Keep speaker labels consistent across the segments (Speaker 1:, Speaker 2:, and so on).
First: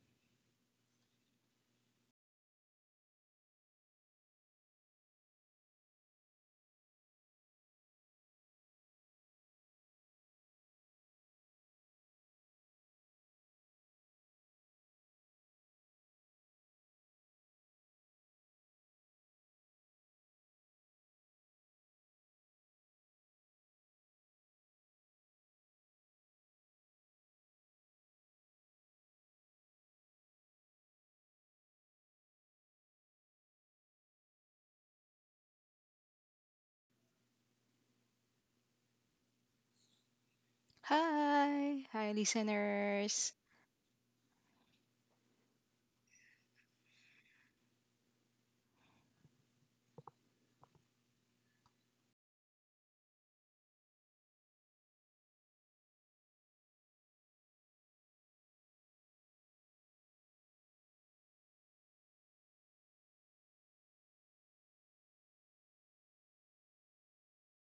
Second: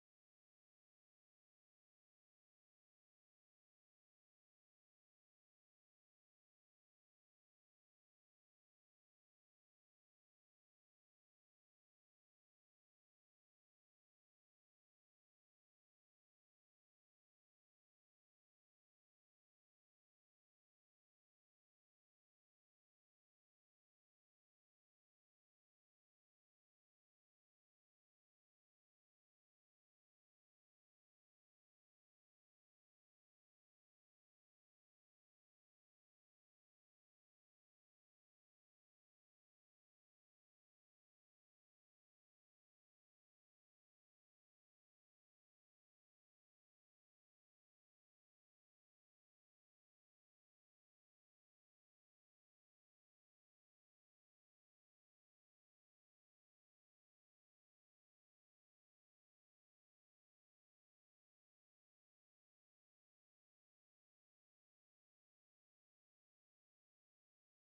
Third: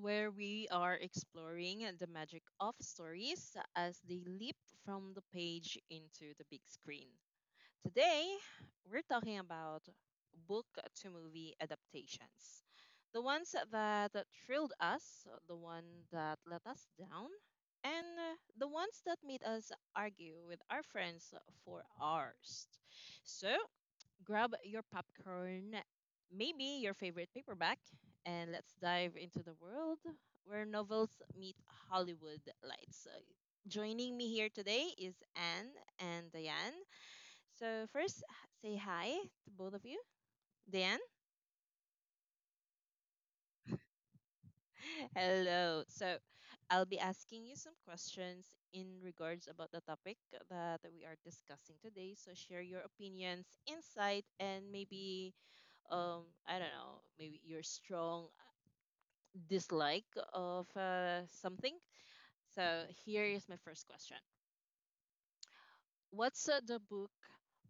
Speaker 1: where we are exploring the magic of stories as they leap from the page into the big screen. Today, we're talking about book to movie adaptations. The ones that thrilled us, the one that let us down, and the ones that made us argue with our friends for hours. So, grab your popcorn, maybe your favorite paperback, and let's dive into the world where novels meet Hollywood lights. So, joining me here today is Anne and Diane. So, first, say hi to both of you. Diane,
Speaker 2: Hi, hi listeners.
Speaker 1: hello. So, I'll be asking you some questions in regards about the topic that we are discussing today. So, share your opinions, insight, and maybe I don't know, maybe your strong dislike of something. So here is my first question. What's uh, the book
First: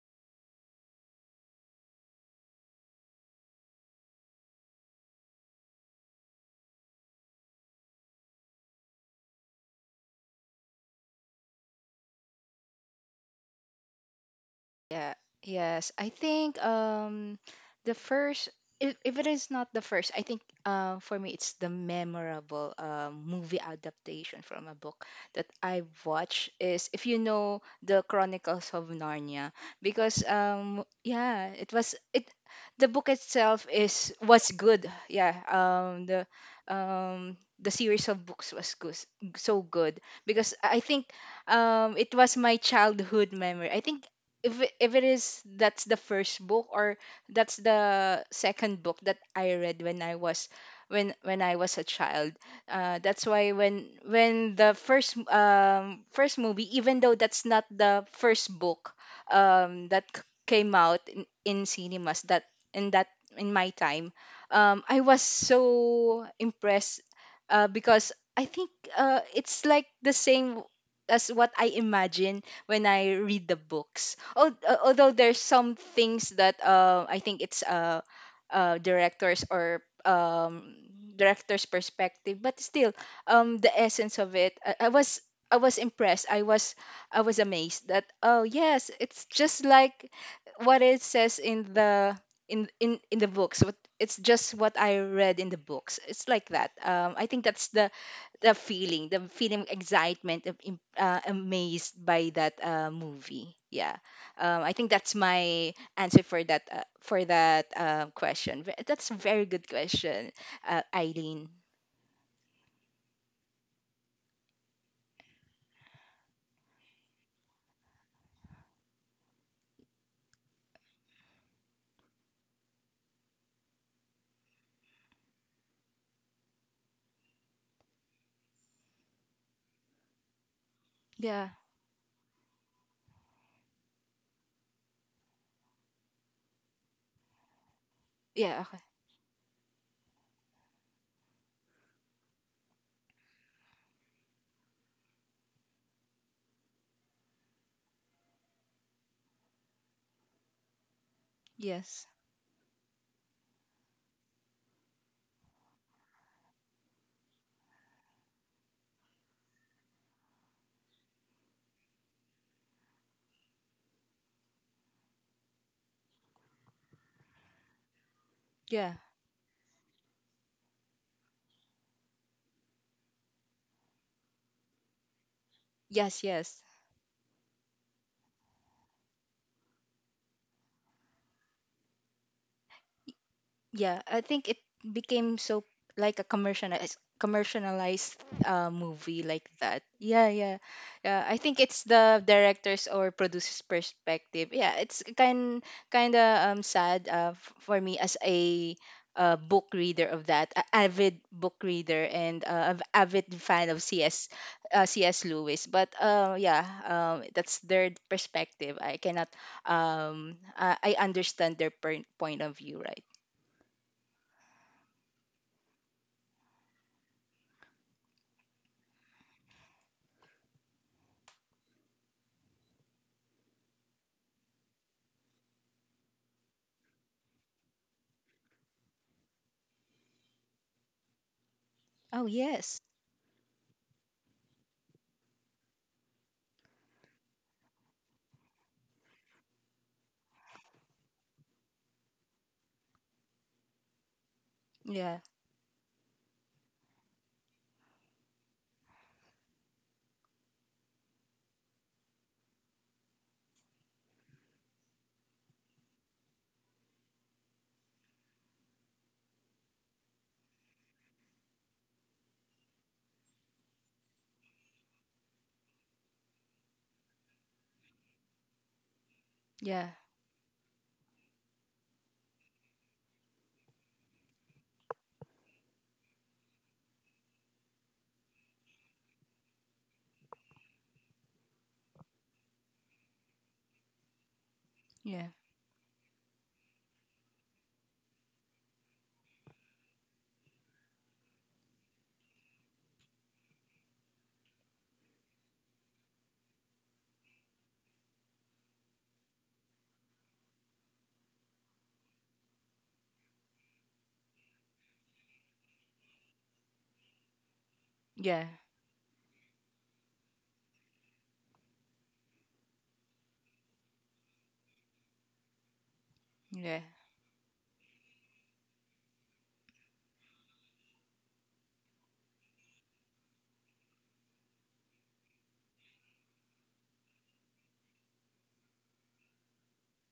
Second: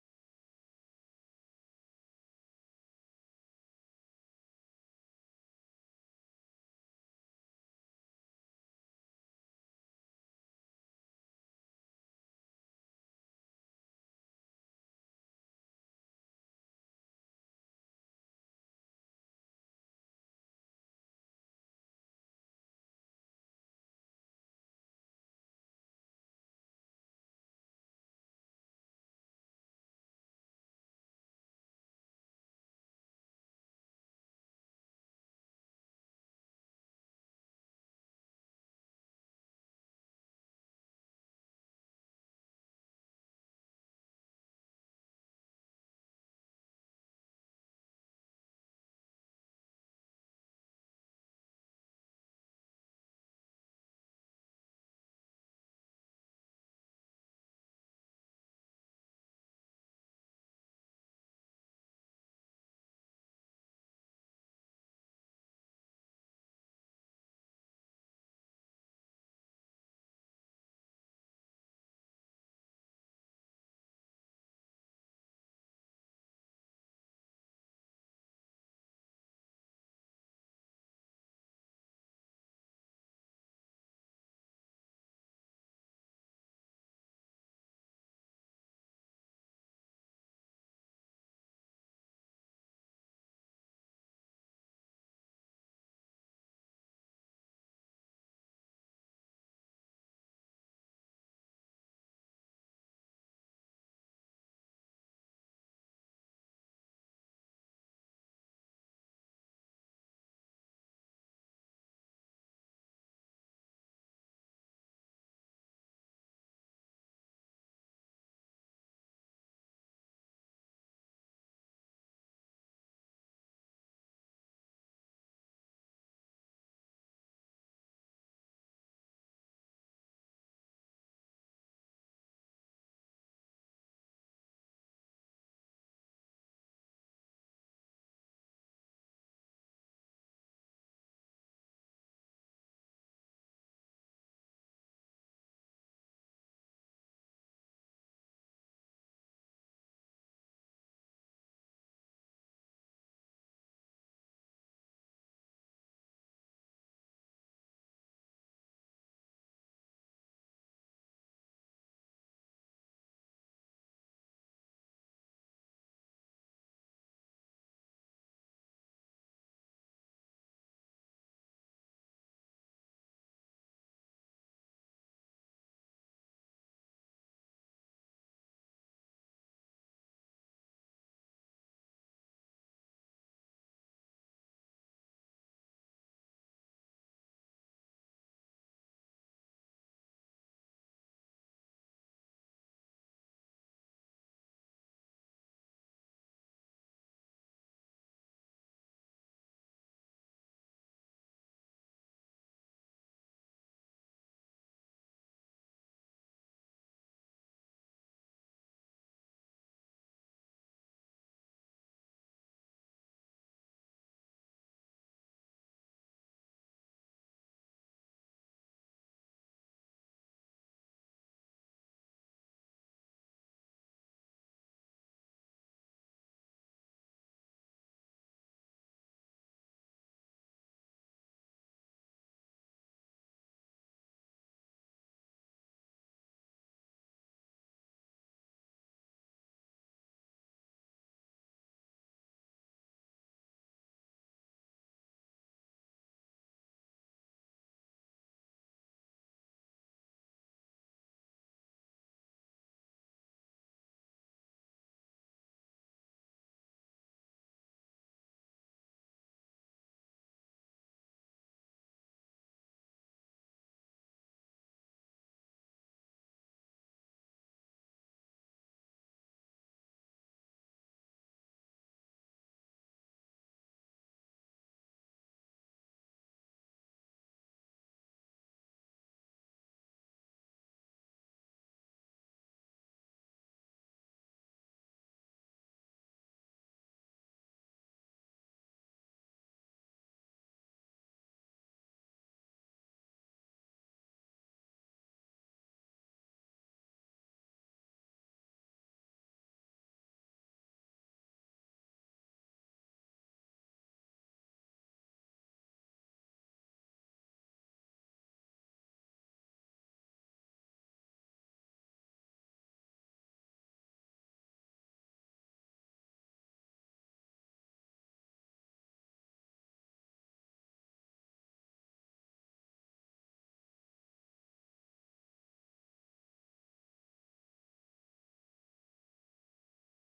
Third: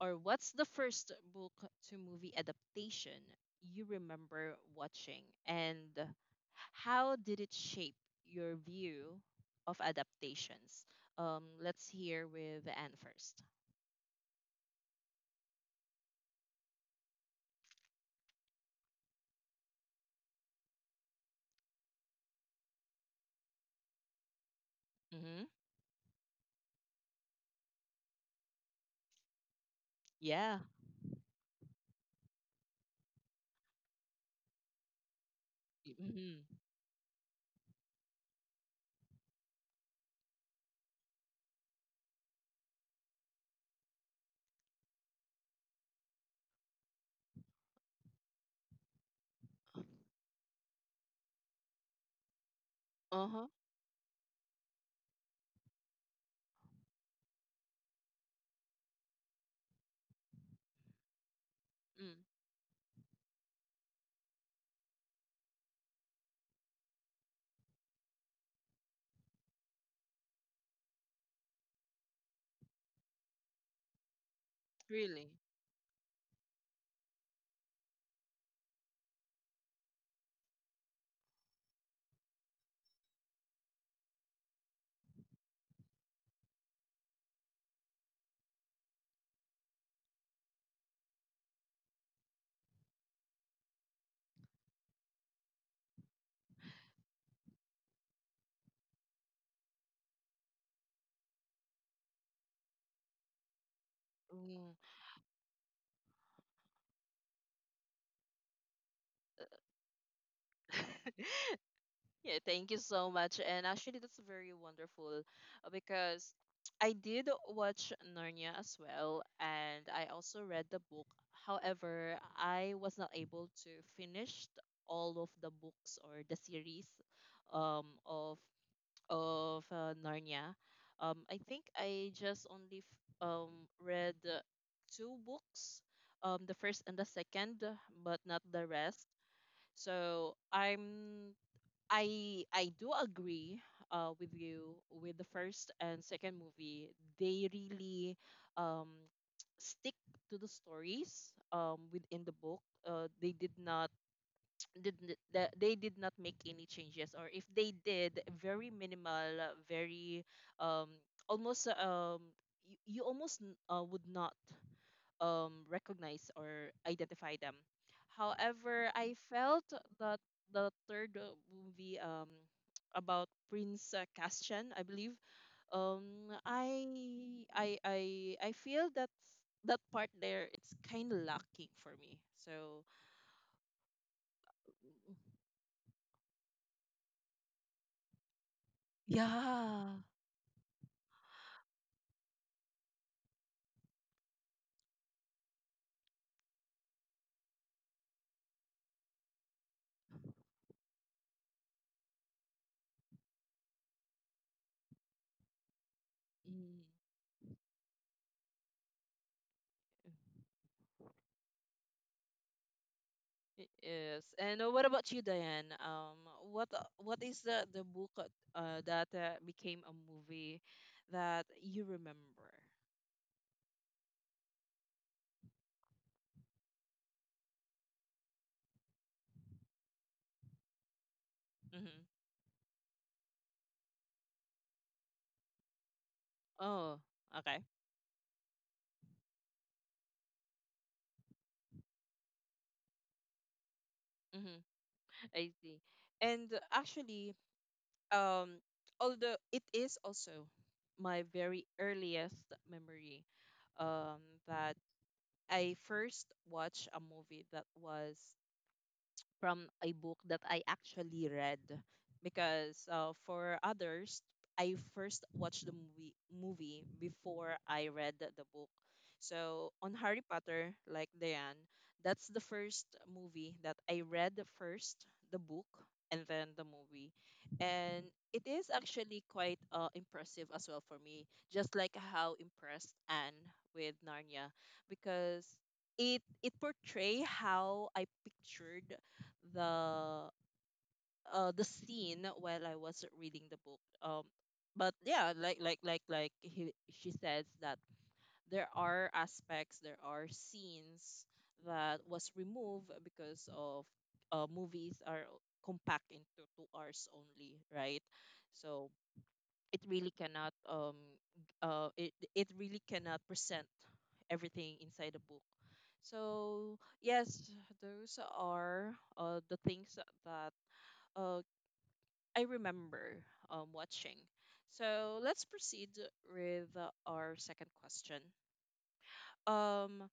Speaker 1: what's the first book to movie adaptation you remember watching and how did it shape your view of adaptations? Let's hear with Anne first.
Speaker 2: Yeah, yes, I think the first, if it is not the first, I think, for me it's the memorable movie adaptation from a book
Speaker 1: Mm-hmm.
Speaker 2: that I watched is, if you know, the Chronicles of Narnia, because
Speaker 1: Yeah.
Speaker 2: yeah it was it the book itself is was good, yeah.
Speaker 1: Mm-hmm.
Speaker 2: The series of books was good, so good, because I think it was my childhood memory. I think if it is that's the first book, or that's the second book that I read when I was, when I was a child. That's
Speaker 1: Uh-huh.
Speaker 2: why when the first movie, even though that's not the first book, that came out in
Speaker 1: Mm.
Speaker 2: cinemas, that in that in my time, I was so impressed, because I think it's like the same as what I imagine when I read the books, although
Speaker 1: Really?
Speaker 2: there's some things that, I think it's, directors or, director's perspective, but still, the essence of it, I was, I was impressed. I was amazed that, oh yes, it's just like what it says in the, in the books. What it's just what I read in the books. It's like that. I think that's the feeling of excitement, of amazed by that movie. Yeah, I think that's my answer for that, question. That's a very good question,
Speaker 1: Mm.
Speaker 2: Eileen.
Speaker 1: Yeah, thank you so much. And actually, that's very wonderful because I did watch Narnia as well, and I also read the book. However, I was not able to finish all of the books or the series of Narnia. I
Speaker 2: Yeah,
Speaker 1: think I just only read two books, the first and the second, but not
Speaker 2: yeah,
Speaker 1: the
Speaker 2: okay.
Speaker 1: rest. So I'm I I do agree with you with the first and second movie. They really um, stick to the stories
Speaker 2: Yes,
Speaker 1: within the book. They did not they did not make any changes, or if they did, very minimal, very um, almost you, you almost would not recognize or identify them. However,
Speaker 2: yeah,
Speaker 1: I felt that the third movie about Prince Castian, I believe, um,
Speaker 2: yes, yes.
Speaker 1: I feel that that part there it's kind of lacking for me. So
Speaker 2: Yeah, I think it became so like a commercialized movie like that.
Speaker 1: yeah.
Speaker 2: Yeah, yeah, yeah. I think it's the director's or producer's perspective. Yeah, it's kind, kind of sad, for me as a, book reader of that, a avid book reader, and avid fan of CS, CS Lewis. But
Speaker 1: Mm.
Speaker 2: that's their perspective. I cannot, I understand their point of view, right?
Speaker 1: It is. And what about you, Diane? What is the book that became a movie that you remember? Mm-hmm.
Speaker 2: Oh yes.
Speaker 1: Oh, okay. Mm-hmm.
Speaker 2: Yeah.
Speaker 1: I see. And actually, um, although it is also my very earliest memory, um, that I first watched a movie that was from a book that I actually read because for others, I first watched the movie before I read the book. So
Speaker 2: Yeah.
Speaker 1: on Harry Potter, like Diane, that's the first movie that I read the first, the book, and then the movie. And it is actually quite impressive as well for me, just like how impressed Anne with Narnia,
Speaker 2: Yeah.
Speaker 1: because it portray how I pictured the the scene while I was reading the book. But yeah, like she says that there are aspects, there are scenes that was removed because of movies are compact into 2 hours only, right?
Speaker 2: Yeah.
Speaker 1: So it really cannot it it really cannot present everything inside the book. So
Speaker 2: Yeah.
Speaker 1: yes, those are the things that uh, I remember watching. So let's proceed with our second question. Um,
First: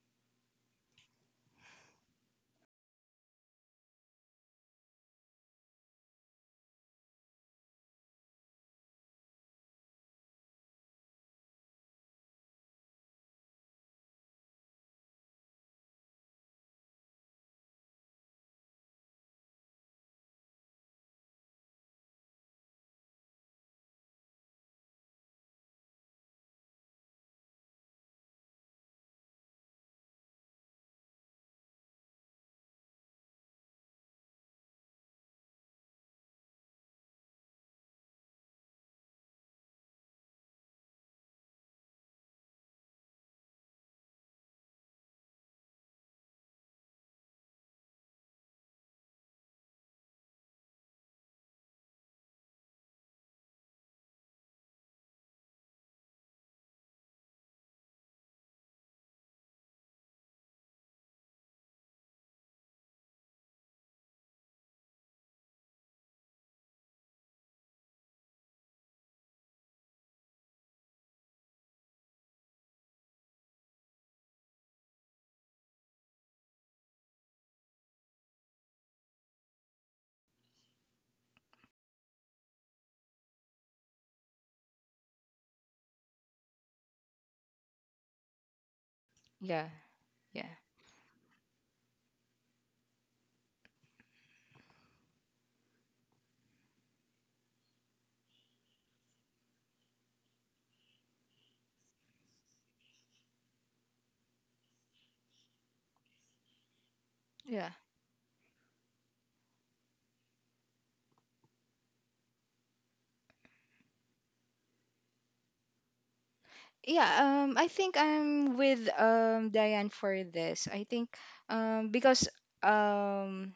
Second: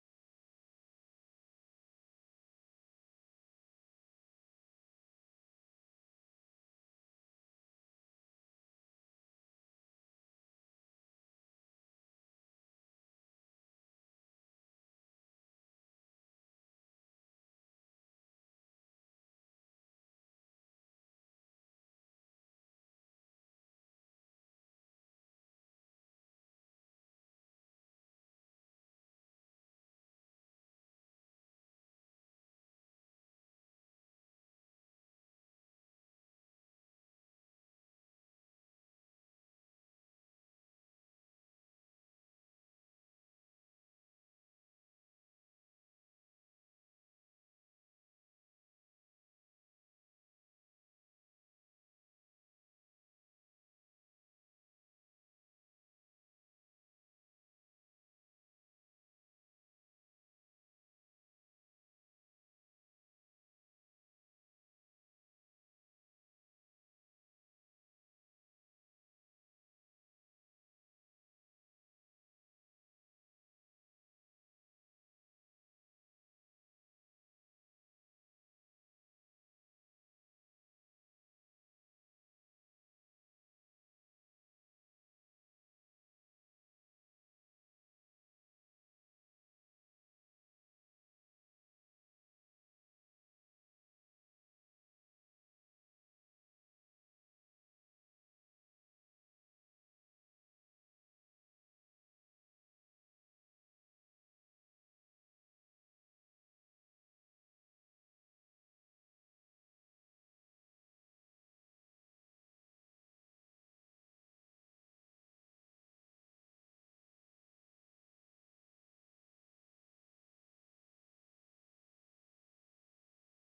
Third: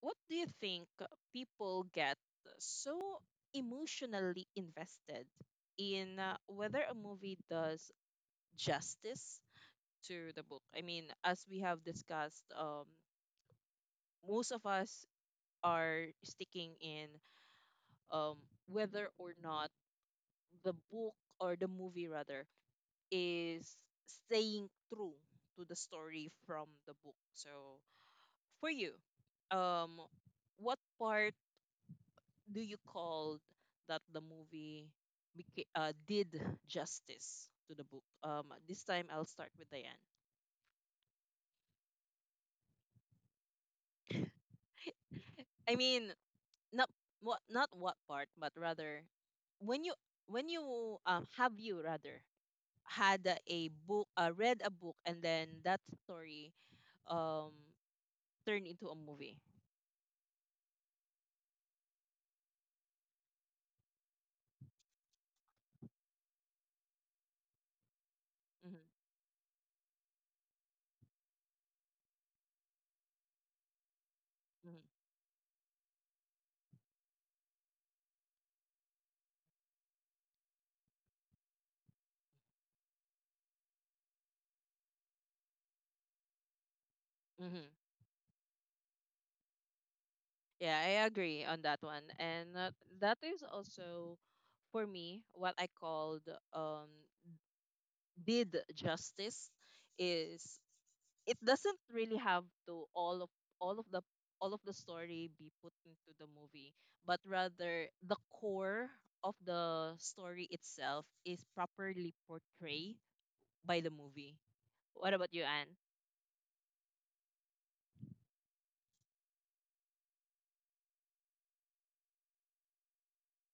Speaker 1: what do you think people get so emotionally invested in whether a movie does justice to the book? I mean, as we have discussed, most of us are sticking in um, whether or not the book or the movie rather is staying true to the story from the book. So for you, um, what part do you call that the movie did justice to the book? This time I'll start with Diane. I mean, not what, not what part, but rather when you when you have you rather had a book read a book and then that story um turned into a movie. Mm-hmm, mm-hmm, mm-hmm.
Speaker 2: Yeah. Yeah.
Speaker 1: Yeah, I agree on that one. And that is also for me what I called um did justice is it doesn't really have to all of all of the all of the story be put into the movie, but
Speaker 2: Yeah.
Speaker 1: rather the core of the story itself is properly portrayed by the movie. What about you, Anne?
Speaker 2: Yeah, I think I'm with Diane for this. I think because um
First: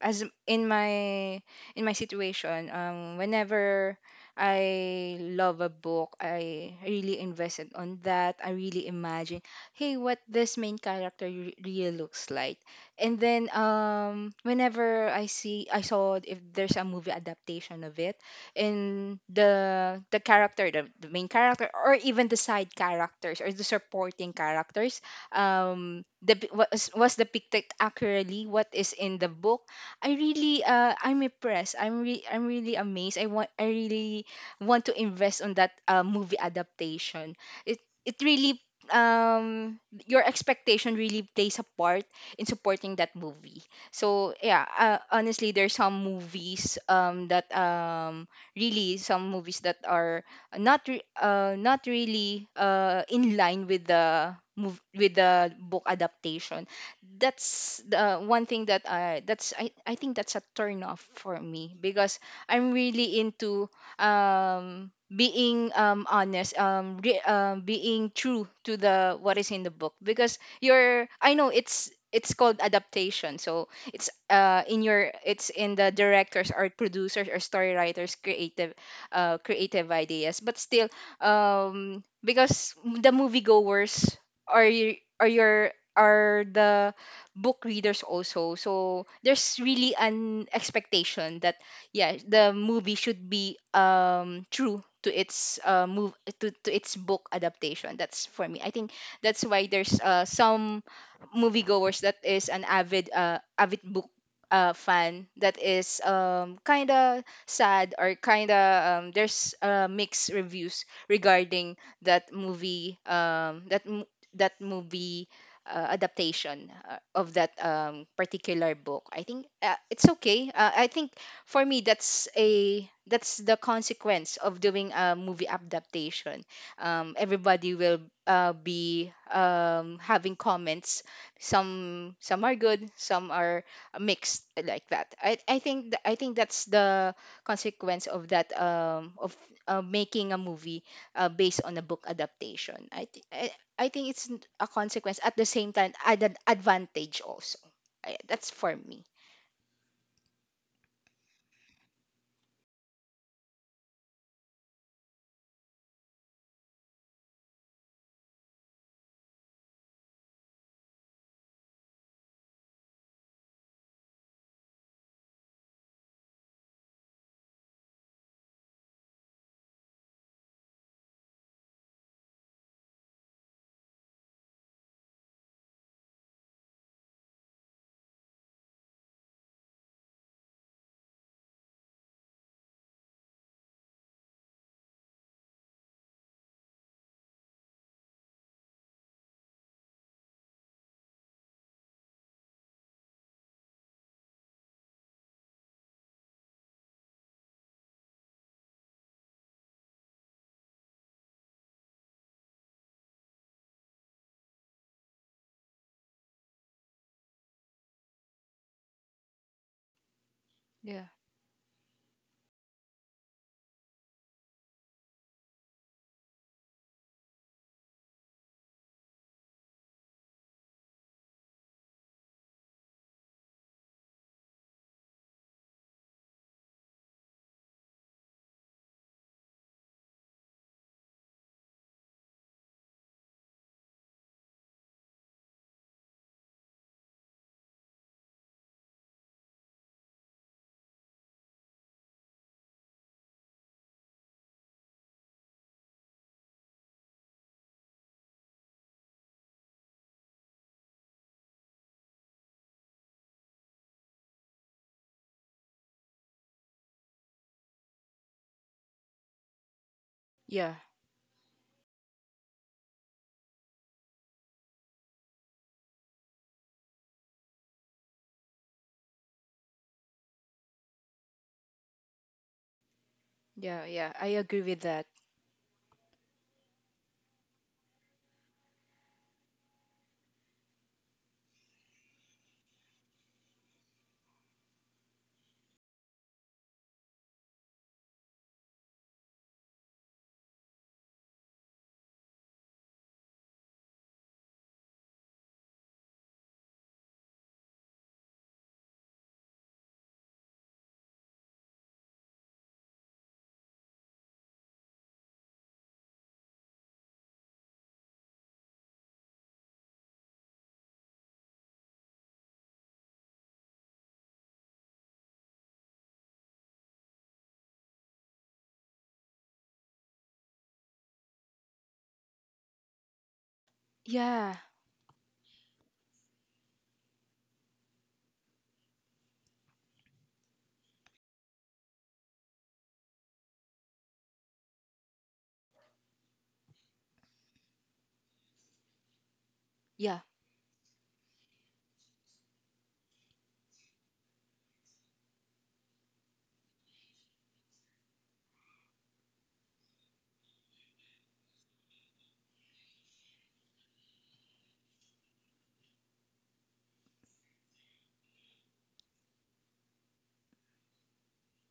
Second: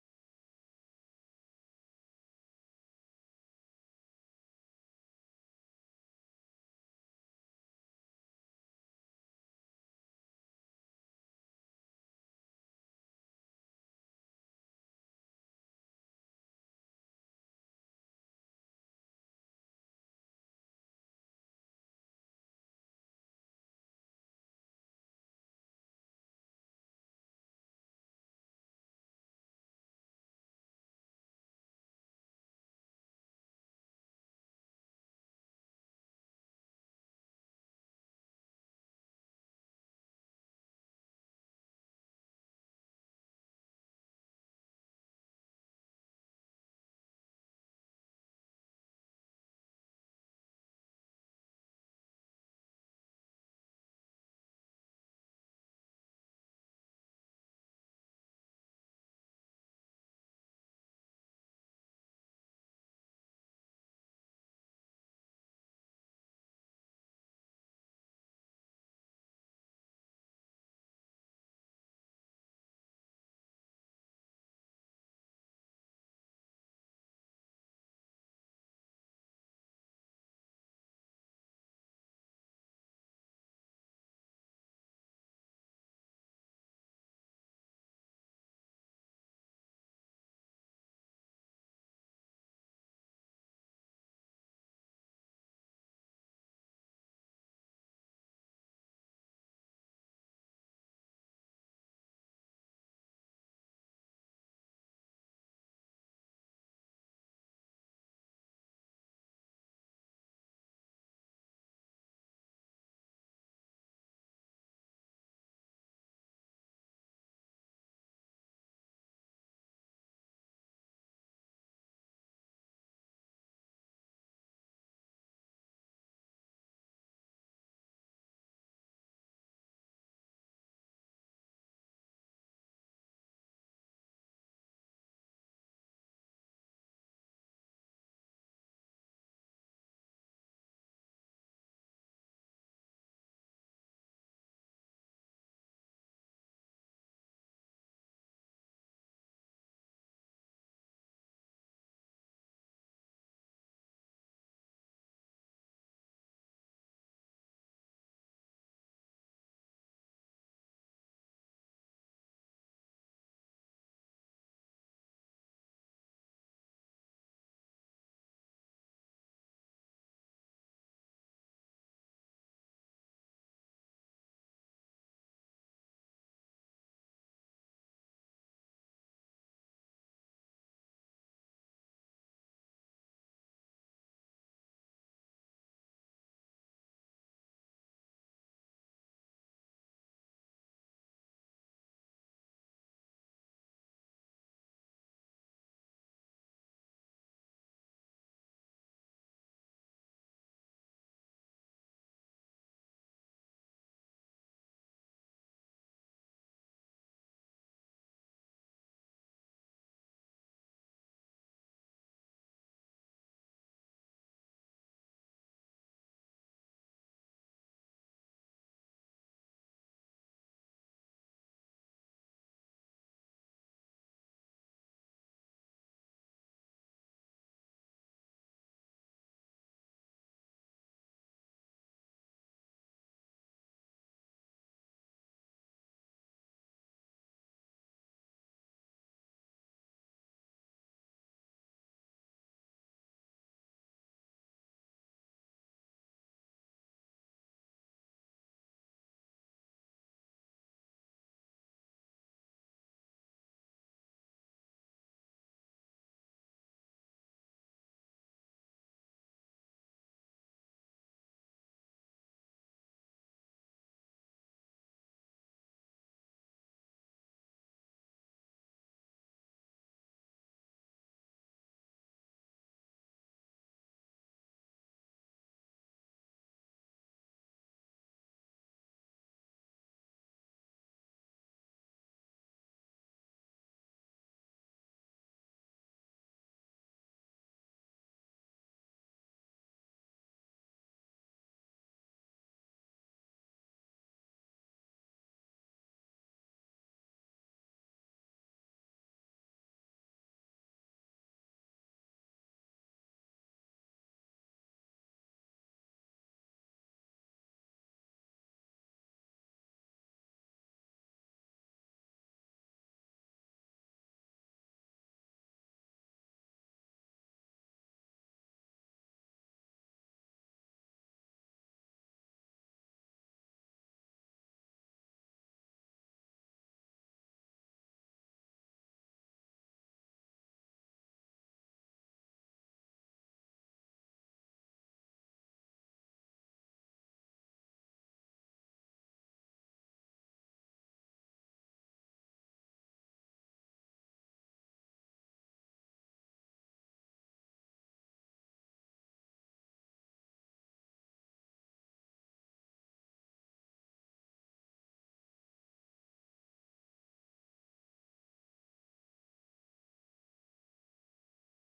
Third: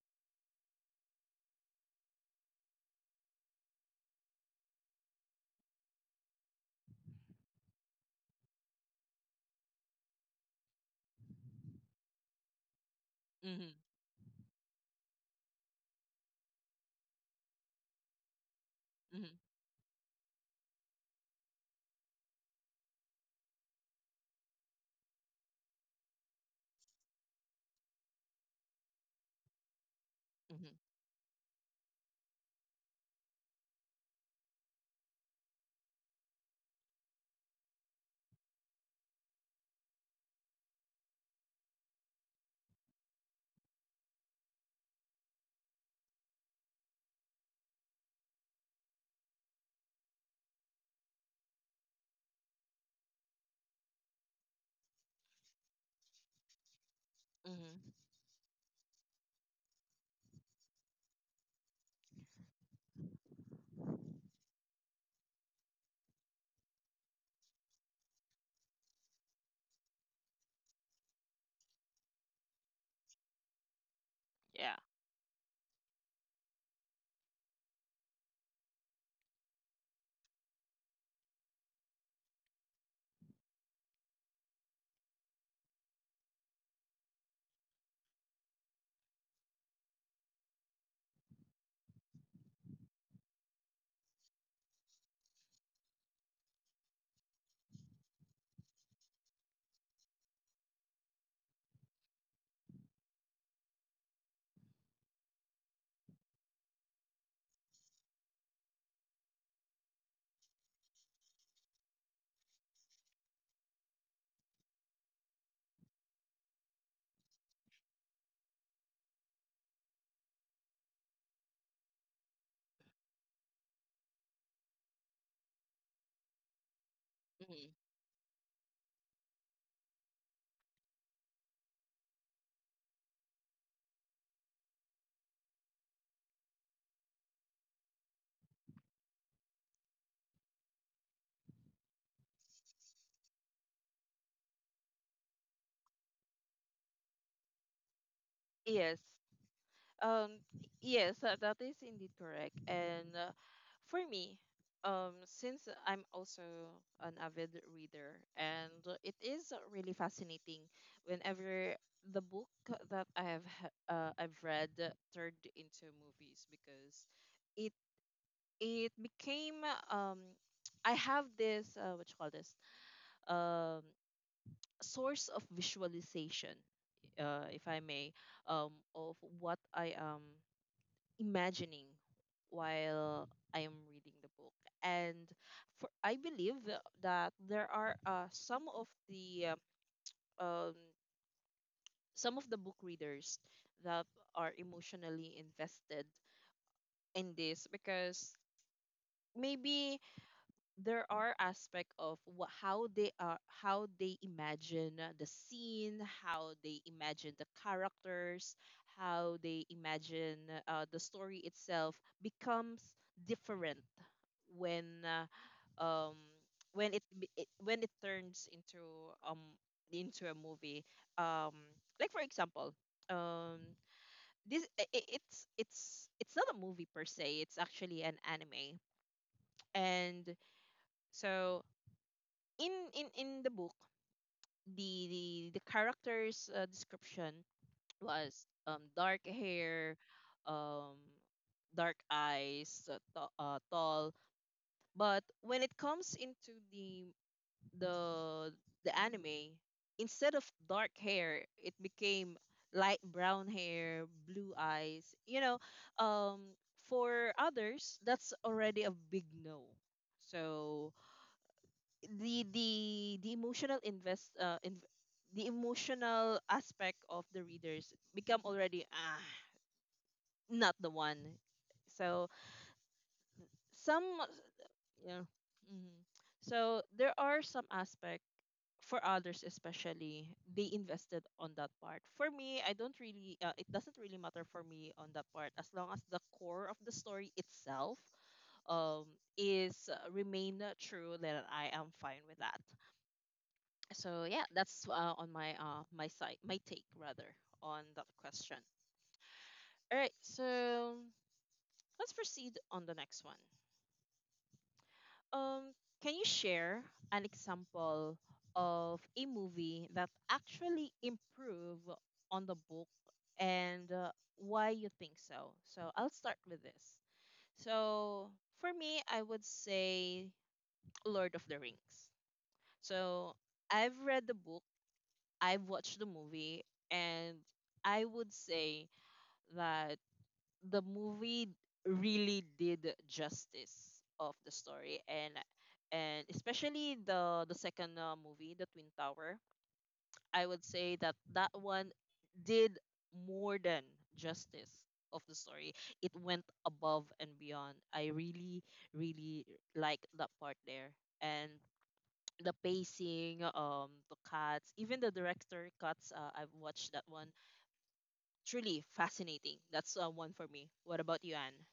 Speaker 2: as in my situation, whenever I love a book, I really invested on that. I really imagine, hey, what this main character really looks like. And then
Speaker 1: Mm-hmm.
Speaker 2: whenever I saw if there's a movie adaptation of it, in
Speaker 1: Mm-hmm.
Speaker 2: the character the main character, or even the side characters or the supporting characters, was depicted accurately what is in the book. I really,
Speaker 1: Mm-hmm.
Speaker 2: I'm impressed, I'm really amazed, I really want to invest on that movie adaptation. it it really um your expectation really plays a part in supporting that movie. So yeah, honestly, there's some movies that really, some movies that are not really in line with the with the book adaptation. That's
Speaker 1: Mm-hmm.
Speaker 2: the one thing that, I think that's a turn off for me, because I'm really into being honest, being true to the what is in the book, because you're, I know it's called adaptation, so it's,
Speaker 1: Yeah.
Speaker 2: in your it's in the directors or producers or story writers creative, creative ideas, but still, because the moviegoers are you, are your, are the book readers also, so there's really an expectation that, yeah, the movie should be true to its, to its book adaptation. That's for me. I think that's why there's some moviegoers that is an avid, avid book, fan, that is kind of sad, or kind of there's mixed reviews regarding that movie, that movie adaptation of that particular book. I think, it's okay. I think for me that's a, that's the consequence of doing a movie adaptation.
Speaker 1: Mm-hmm.
Speaker 2: Everybody will, be having comments, some are good, some are mixed like that. I think that's the consequence of that, of making a movie based on a book adaptation. I think it's, a consequence at the same time, an advantage also. I, that's for
Speaker 1: Yes.
Speaker 2: me.
Speaker 1: Um, yes, that is indeed correct. And for me, since I'm also an avid reader, and it is really fascinating whenever the book that I've read turned into movies because it it became um, I have this what you call this um, source of visualization, if I may, of what I am imagining while I am reading the book. And for I believe that there are uh, um, some of the book readers that are emotionally invested in this because maybe there are aspect of how they imagine the scene, how they imagine the characters, how they imagine the
Speaker 2: Yeah,
Speaker 1: story itself becomes different when uh, um when it, be- it when it turns into um a movie um, like for example um, this I- it's not a movie per se, it's actually an anime. And so in the book the character's description was um, dark hair, um, dark eyes, tall, but when it comes into the the anime, instead of dark hair, it became light brown hair, blue eyes. You know, um, for others, that's already a big no.
Speaker 2: yeah,
Speaker 1: So the the the emotional invest uh, in, the emotional aspect of the readers become already ah, not the one. So
Speaker 2: yeah, yeah,
Speaker 1: some,
Speaker 2: I agree with that.
Speaker 1: yeah. Mhm. So there are some aspect for others especially they invested on that part. For me, I don't really it doesn't really matter for me on that part, as long as the core of the story itself um is remain true, then I am fine with that. So yeah, that's on my my side, my take rather, on that question. All right, so let's proceed on the next one. Um, can you share an example of a movie that actually improve on the book and why you think so? So I'll start with this. So for me, I would say Lord of the Rings. So I've read the
Speaker 2: Yeah,
Speaker 1: book, I've watched the movie, and I would say that the movie really did justice of the story. And especially the second movie, the Twin Tower,
Speaker 2: yeah.
Speaker 1: I would say that that one did more than justice of the story. It went above and beyond. I really really like that part there. And the pacing, um, the cuts, even the director cuts, I've watched that one. Truly fascinating. That's one for me. What about you, Anne?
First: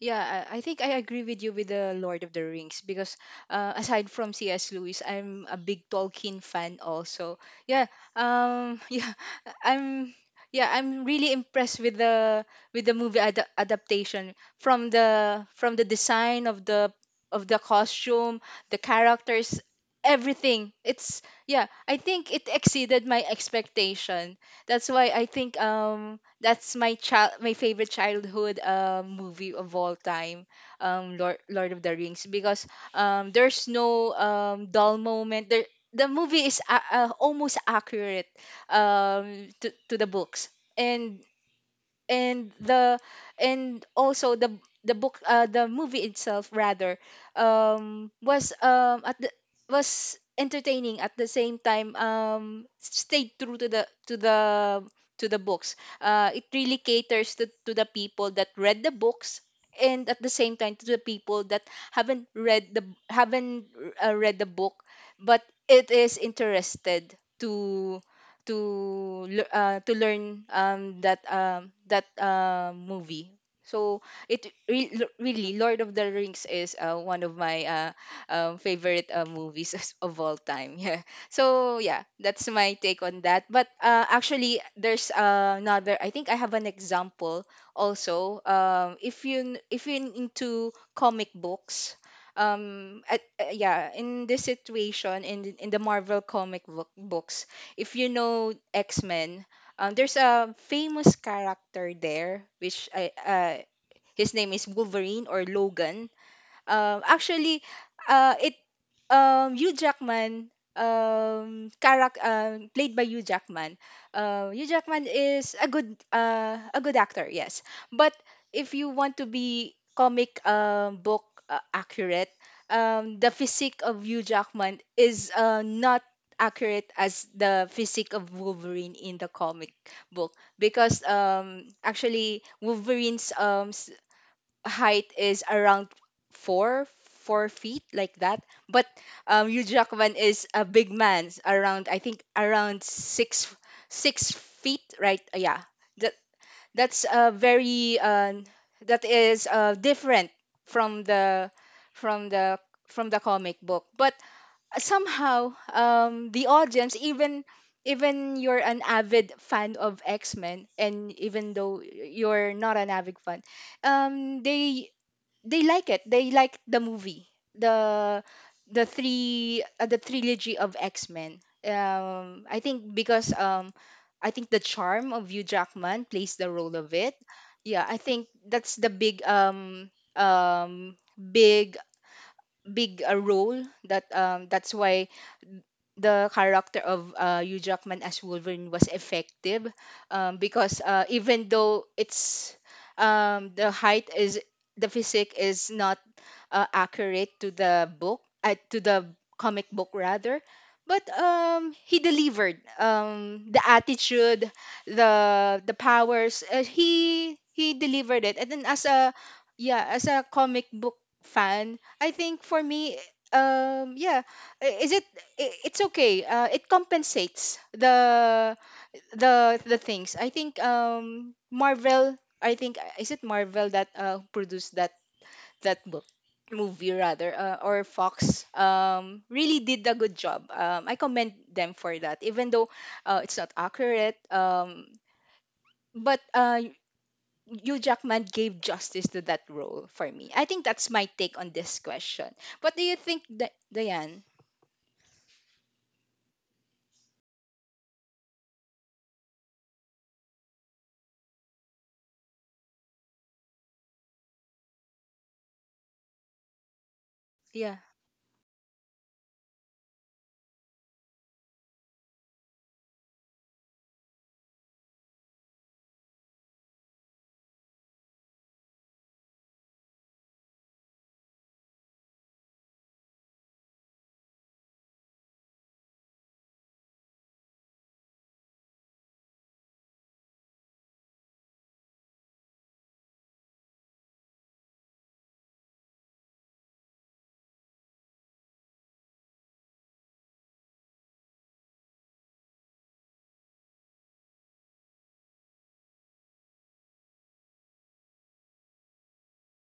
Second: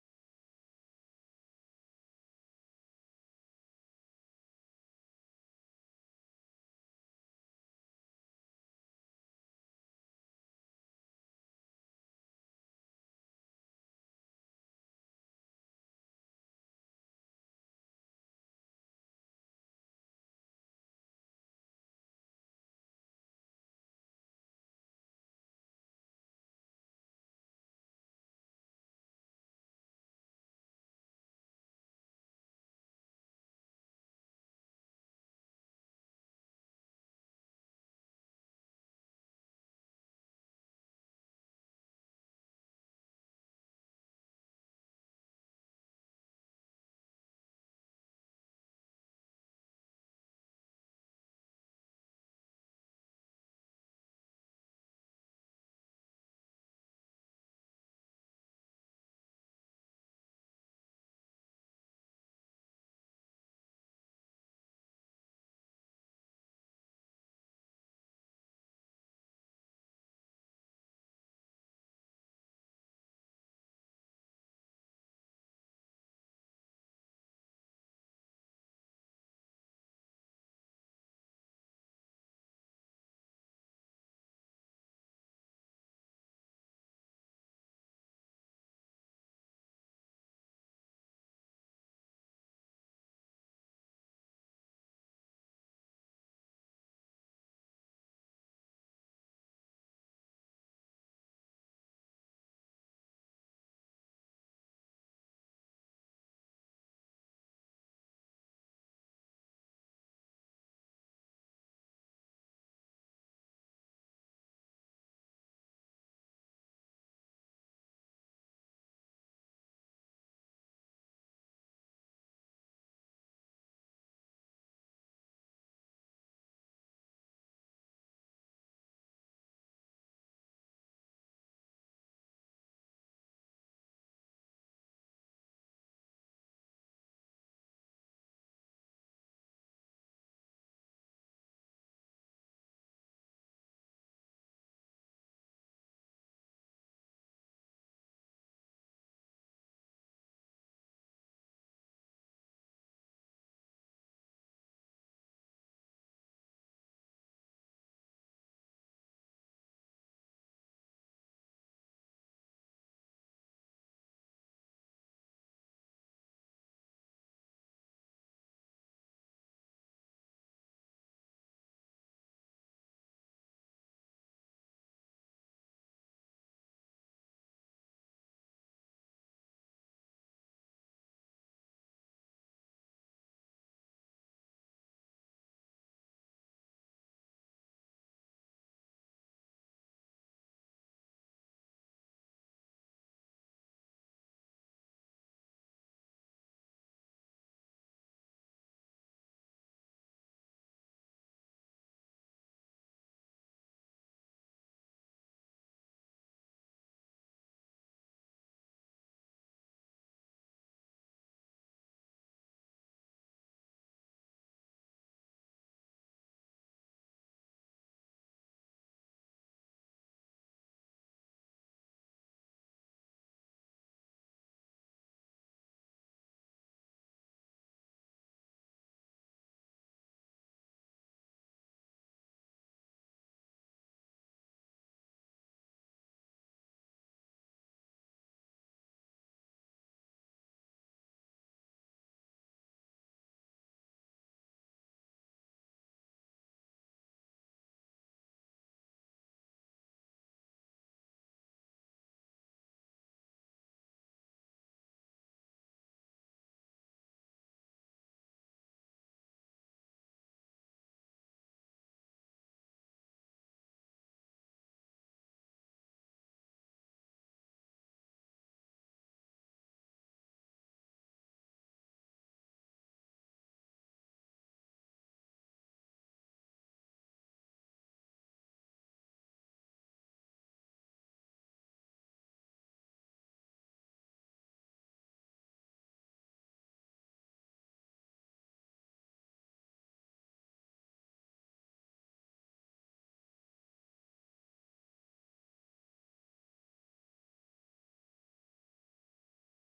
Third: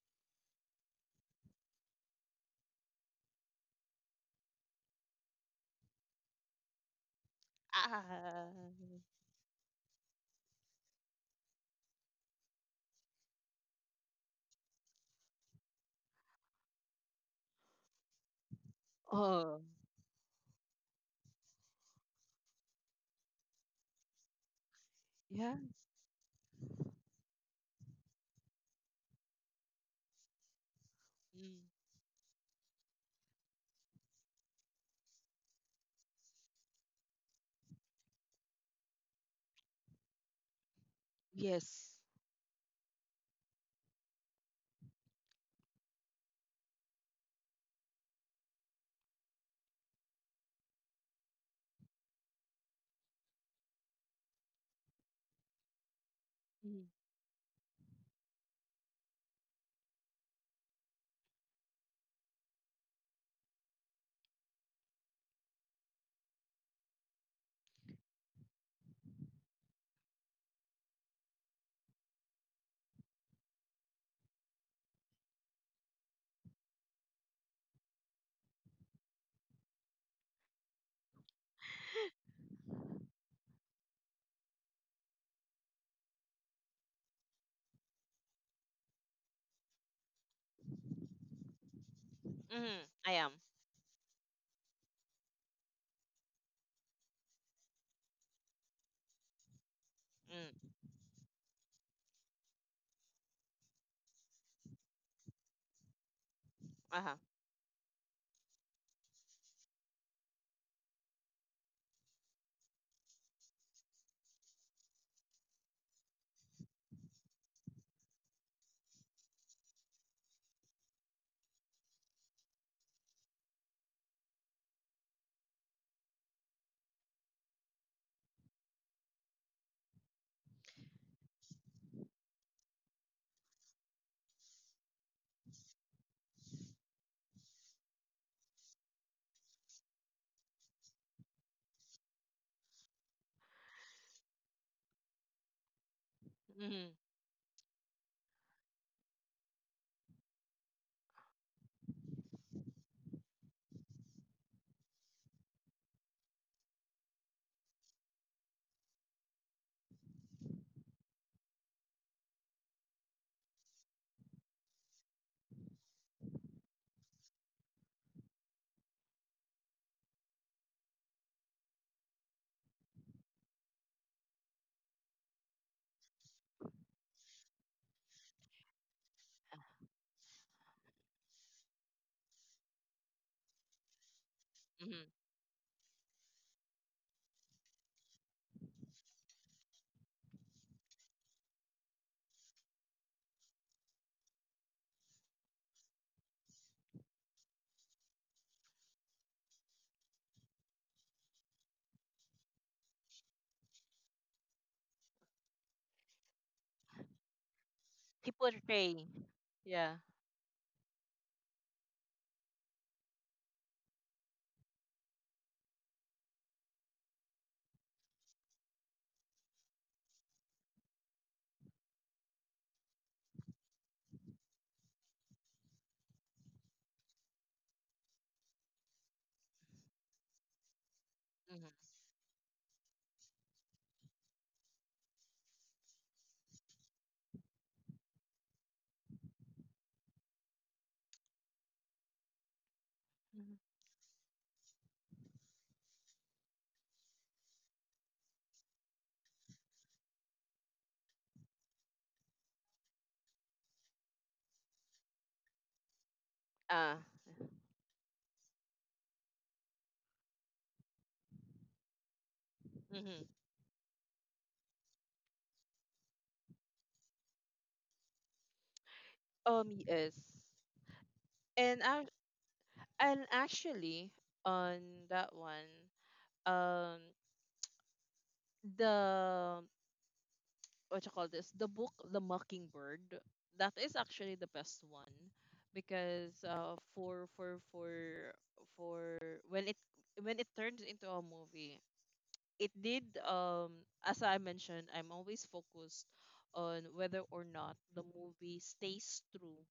Speaker 2: Yeah, I think I agree with you with the Lord of the Rings, because aside from C.S. Lewis, I'm a big Tolkien fan also. Yeah,
Speaker 1: Ah.
Speaker 2: yeah, I'm yeah, I'm really impressed with the, with the movie adaptation, from the, from the design of the, of the costume, the characters,
Speaker 1: Oh,
Speaker 2: everything. It's, yeah, I think it exceeded my expectation. That's why I
Speaker 1: yeah.
Speaker 2: think that's my child my favorite childhood movie of all time,
Speaker 1: Mm.
Speaker 2: Lord of the Rings, because there's no dull moment there. The movie is almost accurate to the books, and
Speaker 1: Yes.
Speaker 2: and the, and also the book the movie itself rather, um was um at the was entertaining at the same time, stayed true to the, to the books. It really
Speaker 1: Mm.
Speaker 2: caters to the people that read the books, and at the same time to the people that haven't read the haven't read the book, but it is interested to to learn that movie. So it really, Lord of the Rings is one of my, favorite movies of all time. Yeah. So yeah, that's my take on that. But actually, there's another. I think I have an example also. If you if you're into comic books,
Speaker 1: Mm. I
Speaker 2: at,
Speaker 1: am.
Speaker 2: yeah in this situation, in the, in the Marvel comic book books, if you know X-Men, there's a
Speaker 1: Mm.
Speaker 2: famous character there, which his name is Wolverine, or Logan.
Speaker 1: Uh-huh.
Speaker 2: Actually, it Hugh Jackman, character, played by Hugh Jackman. Hugh Jackman is a good, a good actor, yes. But if you want to be comic, book accurate, the physique of Hugh Jackman is, not accurate as the physique of Wolverine in the comic book, because actually Wolverine's height is around four four feet like that. But Hugh Jackman is a big man, around, I think around six feet, right? Yeah, that
Speaker 1: Mm-hmm.
Speaker 2: that's a very, that is, different from the, from the, from the comic book. But somehow the audience, even, even you're an avid fan of X-Men, and even though you're not an avid fan, um they they like it. They like the movie. The the three the trilogy of X-Men. I think because I think the charm of Hugh Jackman plays the role of it. Yeah, I think that's the big, um big big role. That's
Speaker 1: Mm-hmm.
Speaker 2: why the character of Hugh Jackman as Wolverine was effective, because, even though it's, the height is, the physique is not accurate to the book, to the comic book rather. But he delivered the attitude, the powers, he delivered
Speaker 1: He
Speaker 2: it. And then as
Speaker 1: portray.
Speaker 2: a, yeah,
Speaker 1: Yeah.
Speaker 2: as a comic book fan, I think for me, yeah, I- is it, I- it's okay. It compensates the things. I think Marvel, I think, is it Marvel that produced that, that book movie rather, or Fox, really did a good job. I commend them for
Speaker 1: Mm-hmm.
Speaker 2: that, even though, it's not accurate, but Hugh Jackman gave justice to that role for me. I think that's my take on this question. What do you think,
Speaker 1: Mhm.
Speaker 2: Diane?
Speaker 1: Uh.
Speaker 2: Yeah,
Speaker 1: Mm-hmm. Yes. And I and actually on that one, um, the what you call this, the book The Mockingbird, that is actually the best one because for when it turns into a movie, it did um, as I mentioned, I'm always focused on whether or not the movie stays true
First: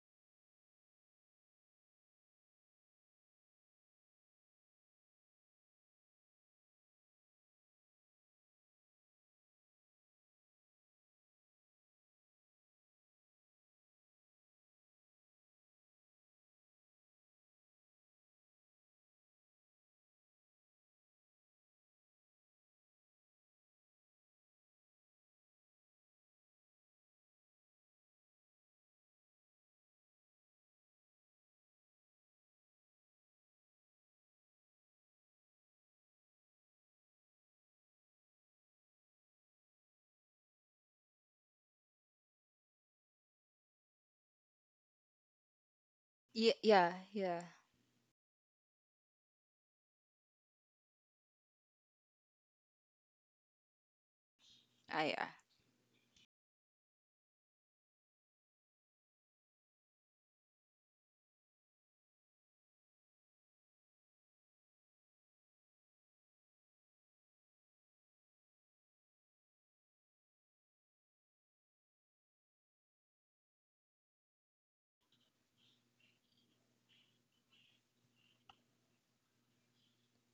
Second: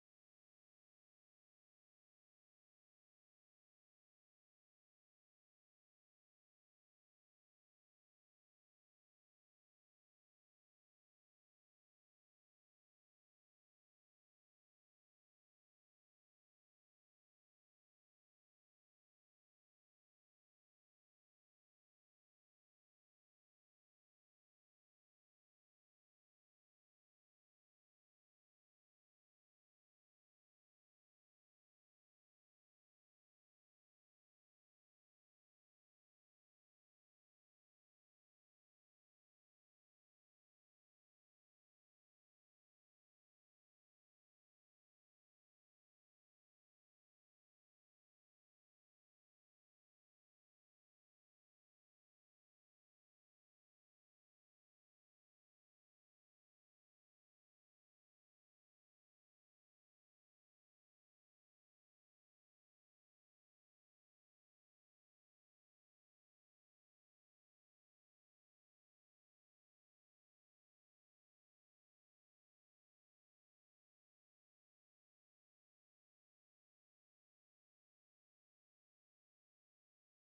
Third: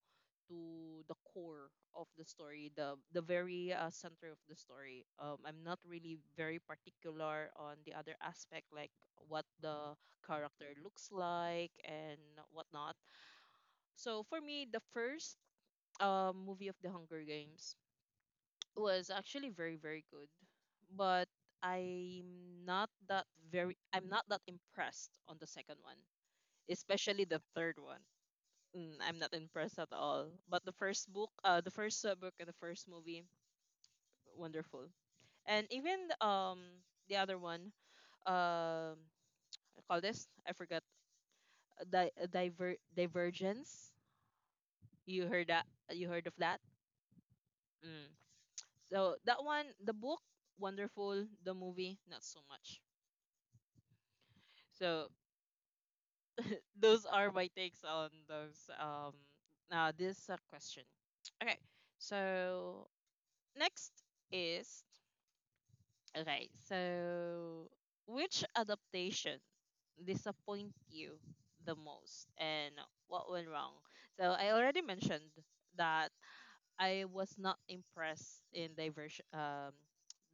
Speaker 1: to the core of the story, the very center of the story. Um, I'm not really very particular on the other aspect like what the character looks like and whatnot. So for me, the first movie of The Hunger Games was actually very very good, but I'm not that I'm not that impressed on the second one, especially the third one. Mm, I'm not impressed at all. But the first book and the first movie, wonderful. And even um, the other one, um, I call this, I forgot, Divergence. You heard that? You heard of
Speaker 2: yeah,
Speaker 1: that?
Speaker 2: yeah, yeah.
Speaker 1: Mm. So that one, the book, wonderful. The movie, not so much. So
Speaker 2: I,
Speaker 1: those are my takes on those um, this question. Okay, so next is, okay, so which adaptation disappoint you the most and what went wrong? So I already mentioned that I was not impressed in Diversion. Um,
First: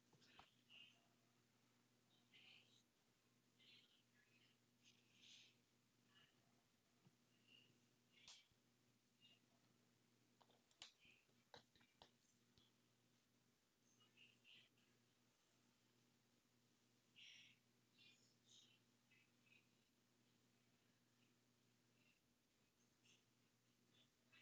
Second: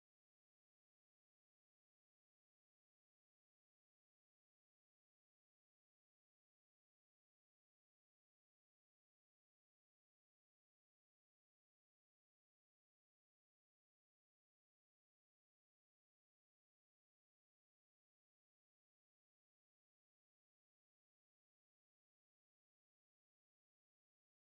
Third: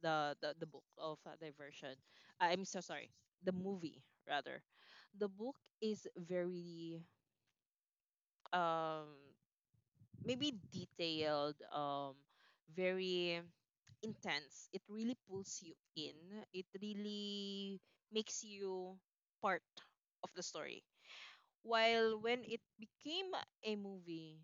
Speaker 1: the book of Diversion, I'm so sorry, the movie rather, the book is very um, maybe detailed, um, very intense, it really pulls you in, it really makes you part of the story. While when it became a movie,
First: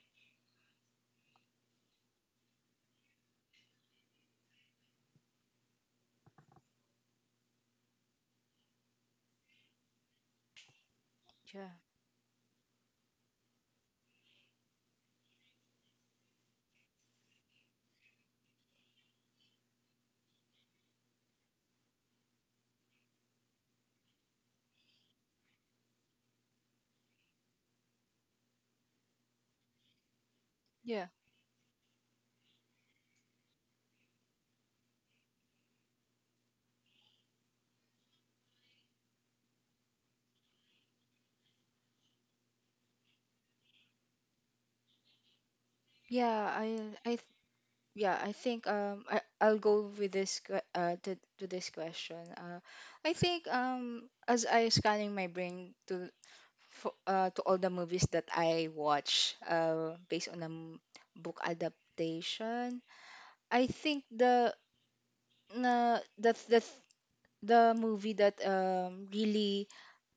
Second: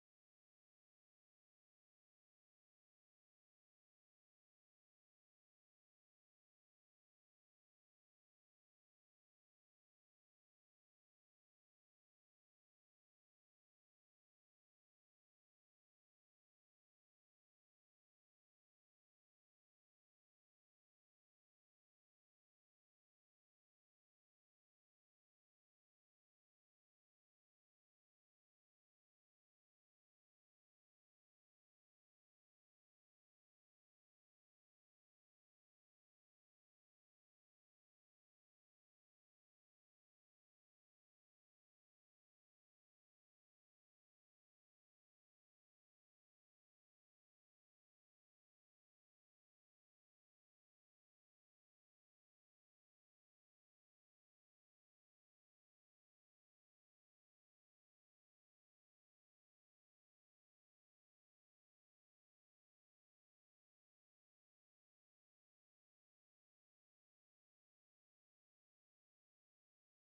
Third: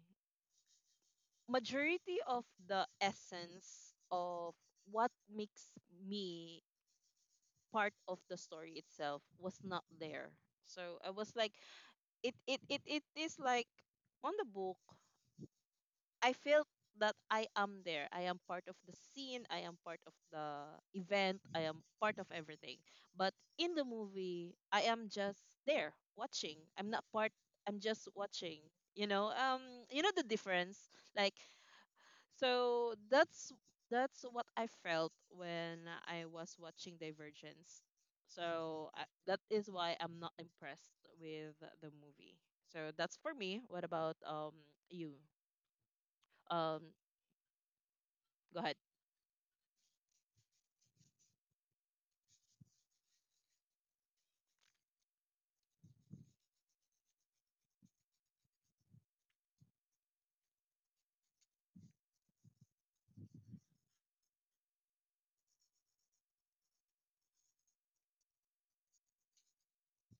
Speaker 1: majority of the essence of what makes me part of the story itself was not there. So I was like,
Speaker 2: yeah,
Speaker 1: it is like on the book, I feel that I am there. I am part of the scene. I am part of the event. I am part of everything. But in the movie, I am just there watching. I'm not part. I'm just watching. You know, um, you know the difference.
Speaker 2: yeah,
Speaker 1: Like, so that's what I felt when I was watching Divergence. So that is why I'm not impressed with the movie. So that's for me. What about you?
Speaker 2: yeah,
Speaker 1: Um,
Speaker 2: I th- yeah, I
Speaker 1: Go
Speaker 2: think,
Speaker 1: ahead.
Speaker 2: I'll go with this, to this question. I think as I scanning my brain to, for, to all the movies that I watch based on a book adaptation, I think the, na the movie that really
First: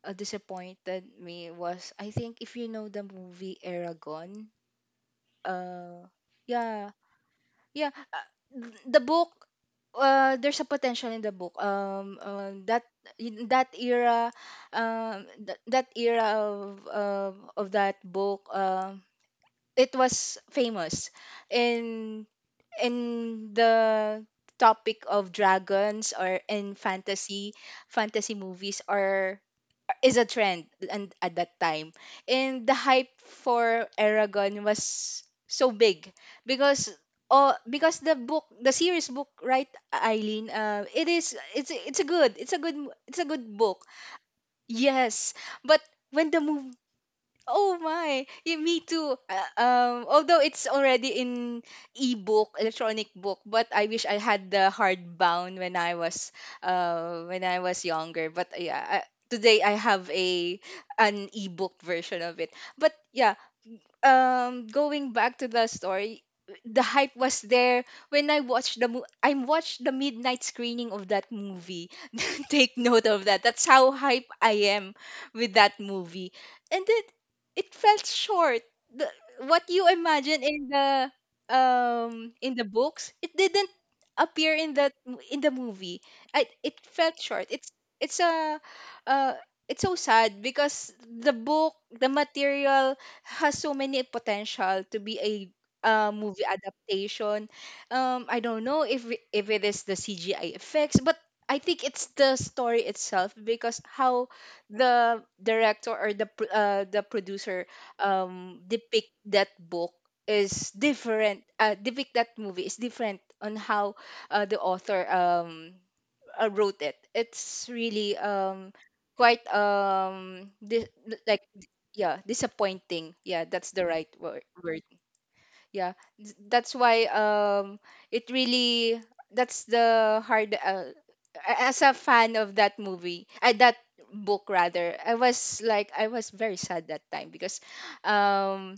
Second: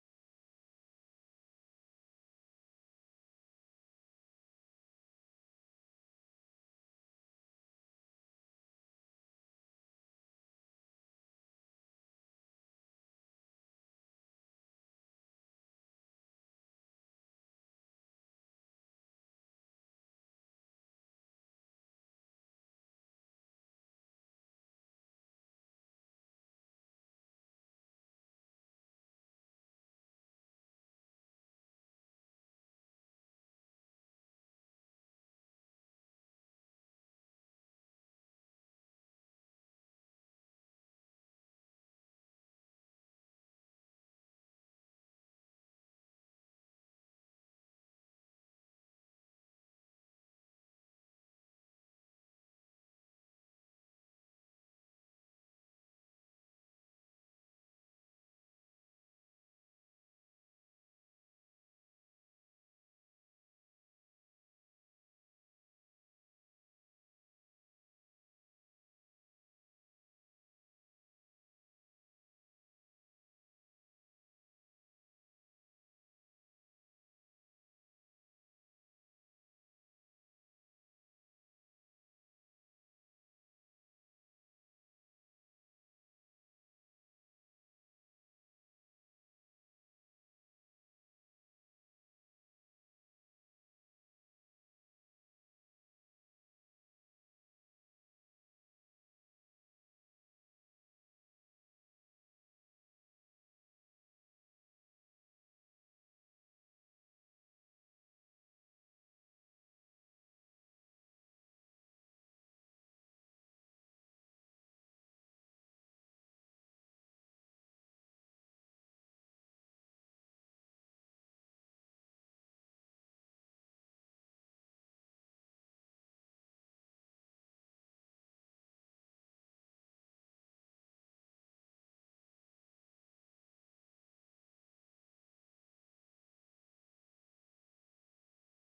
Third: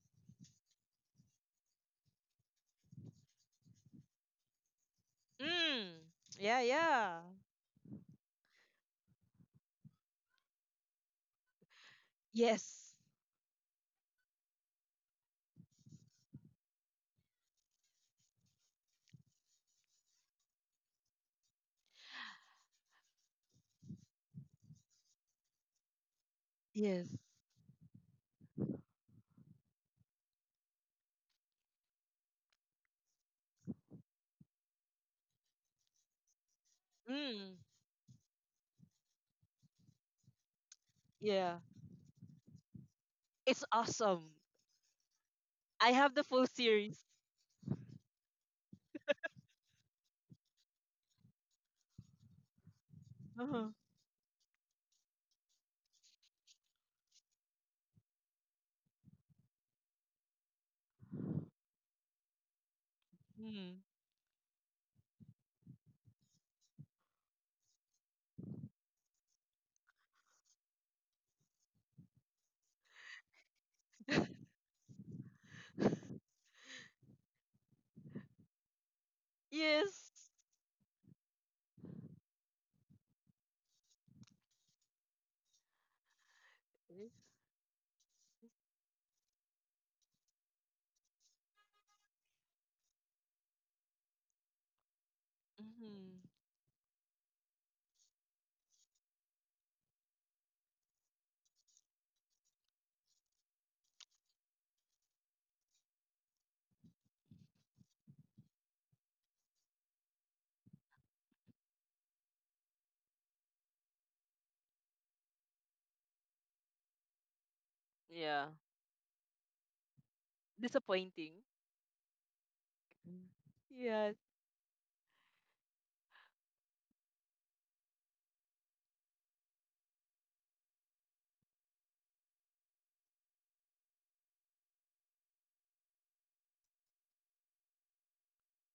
Speaker 2: disappointed me was, I think, if you know the movie Aragon.
Speaker 1: Mm.
Speaker 2: uh
Speaker 1: Yeah,
Speaker 2: yeah,
Speaker 1: yeah.
Speaker 2: Yeah, the book. There's a potential in the book. That
Speaker 1: Yes.
Speaker 2: in that era, that era of that book, it was famous, in in the topic of dragons, or in
Speaker 1: Yes.
Speaker 2: fantasy movies, or is a trend. And at that time, and the hype for Aragon was so big, because oh,
Speaker 1: Mm.
Speaker 2: because the book, the series book, right, Eileen? It is,
Speaker 1: Yeah.
Speaker 2: it's a good, it's a good
Speaker 1: It's
Speaker 2: book.
Speaker 1: awesome.
Speaker 2: Yes, but
Speaker 1: I have the
Speaker 2: when the
Speaker 1: full
Speaker 2: move—
Speaker 1: series.
Speaker 2: oh my, yeah, me too. Although it's already in ebook, electronic book, but
Speaker 1: Uh-huh.
Speaker 2: I wish I had the hardbound when I was younger. But yeah, I, today I have a an ebook version of it. But yeah,
Speaker 1: Mm.
Speaker 2: going back to the story, the hype was there when I watched the mo- I watched the midnight screening of that movie. Take note of that, that's how hype I am with that movie. And then it felt short, the, what you
Speaker 1: Yes.
Speaker 2: imagine in the books, it didn't appear in that mo- in the movie. I, it felt short, it's it's a uh it's so sad because the book, the material, has so many potential to be a
Speaker 1: Mm-hmm.
Speaker 2: movie adaptation. I don't know if it is the CGI effects, but I think it's the story itself, because how the director or the pr- the producer depict that book is different. Depict that movie is different on how the author wrote it. It's really
Speaker 1: Yeah.
Speaker 2: quite di- like,
Speaker 1: Disappointing.
Speaker 2: yeah, disappointing,
Speaker 1: Mm.
Speaker 2: yeah, that's the right
Speaker 1: Yeah.
Speaker 2: wor- word. Yeah, that's why it really, that's the hard a- as a fan of that movie, that book rather, I was like, I was very sad that time because um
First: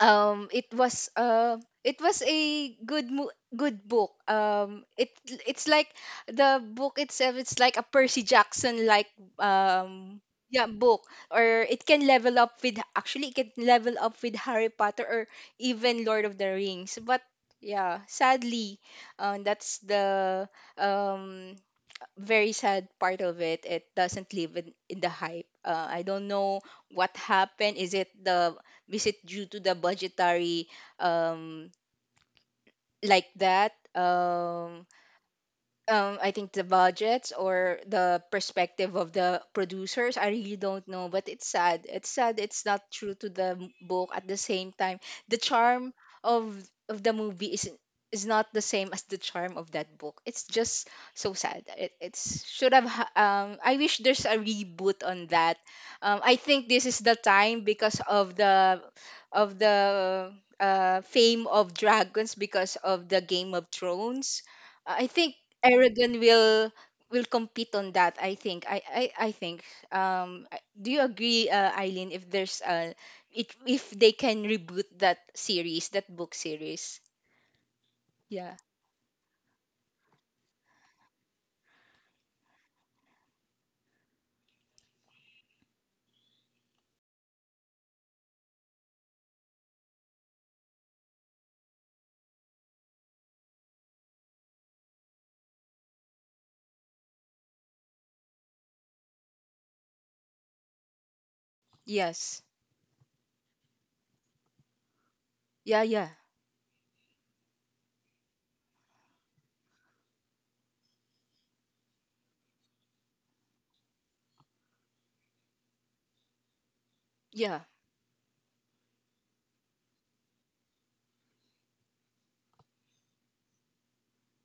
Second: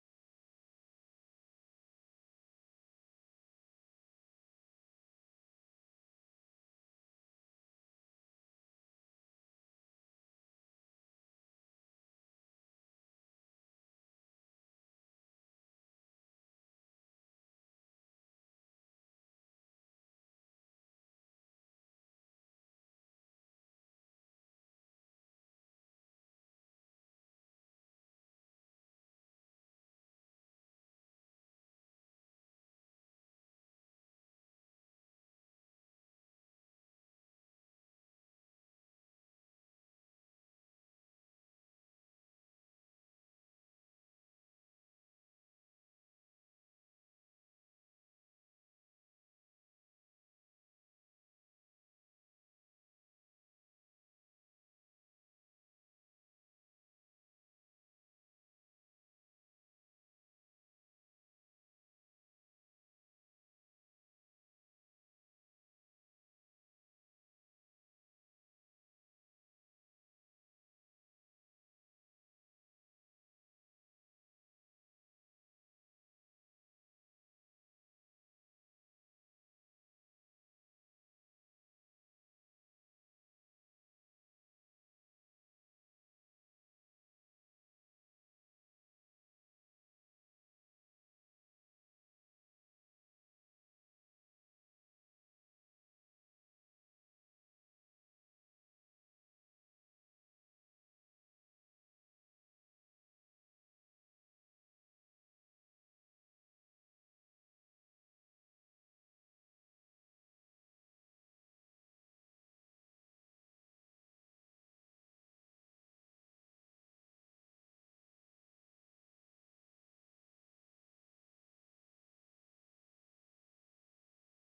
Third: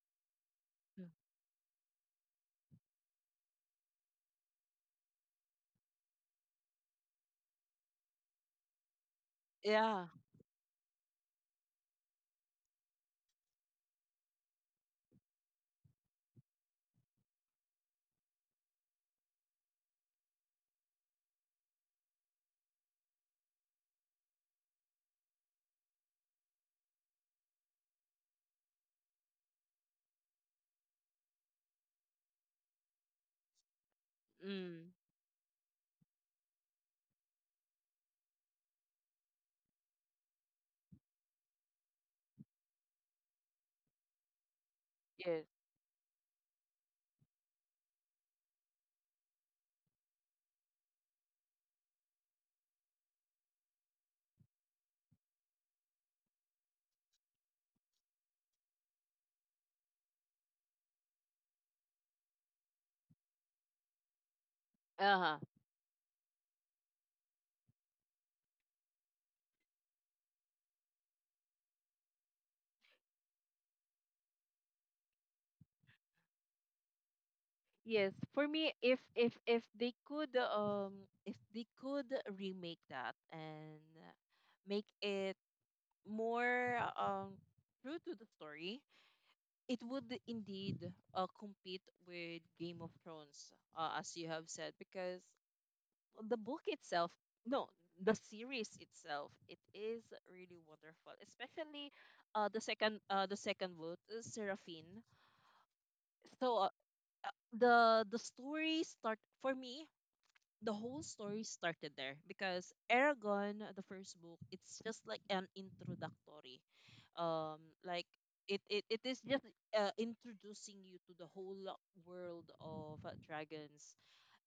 Speaker 2: um it was uh it was a good mo- good book, it it's like the book itself, it's like a Percy Jackson like,
Speaker 1: Yeah.
Speaker 2: um yeah, book. Or it can level up with, actually it can level up with Harry Potter or even Lord of the Rings, but yeah, sadly, that's the um very sad part of it, it doesn't live in the hype. I don't know what happened, is it the is it due to the budgetary, um like that,
Speaker 1: Mm.
Speaker 2: I think the budgets or the perspective of the producers, I really don't know. But it's sad. It's sad. It's not true to the m- book. At the same time, the
Speaker 1: Yes.
Speaker 2: charm of of the movie is not the same as the charm of that book. It's just so sad. It, it's should have. Ha- I wish there's a reboot on that. I think this is the time because of the fame of dragons because of the Game of Thrones. I think
Speaker 1: Uh-huh.
Speaker 2: Aragon will compete on that. I think. I think. I- do you agree, Eileen? If there's if they can reboot that series, that book series?
Speaker 1: Yes, for
Speaker 2: Yeah.
Speaker 1: me, if they could remake that and make it more true to the story, it would indeed compete with Game of Thrones, as you have said, because the book itself, no, the series itself, it is really wonderful, especially
Speaker 2: Yes.
Speaker 1: the second book, Seraphine.
Speaker 2: Yeah. Yeah.
Speaker 1: So uh, the the story start for me the whole story started there because Aragon, the first book, it's just like an introductory. Um,
Speaker 2: Yeah.
Speaker 1: like it is just introducing you to the whole world of dragons.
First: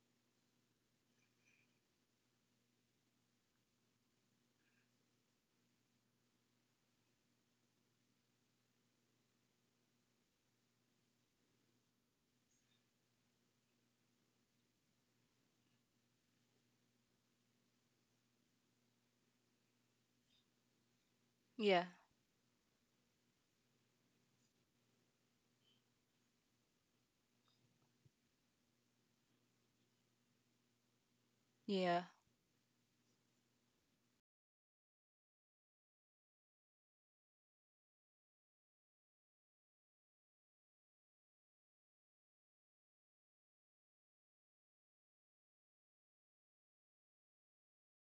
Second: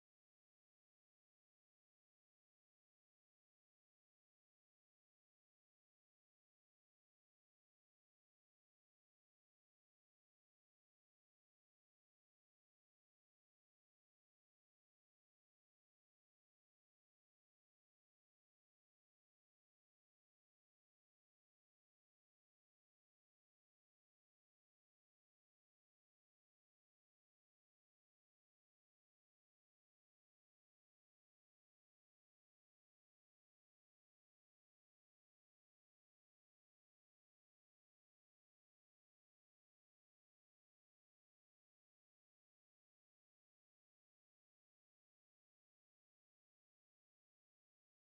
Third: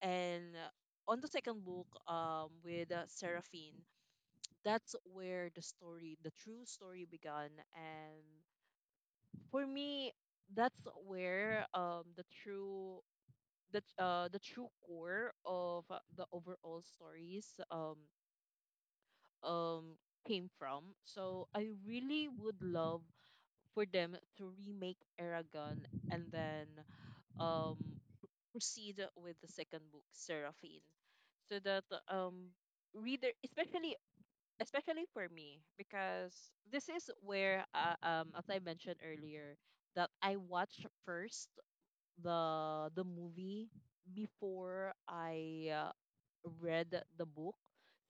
Speaker 1: And on the second book, with Seraphine, that's where the story, the true story began. And for me, that's where the true the true core of the overall stories um came from. So I really would love for them to remake Aragon and then um proceed with the second book, Seraphine. So that
Speaker 2: Yeah.
Speaker 1: reader especially, for me, this is where as I mentioned earlier, that I watch first the movie before I read the book.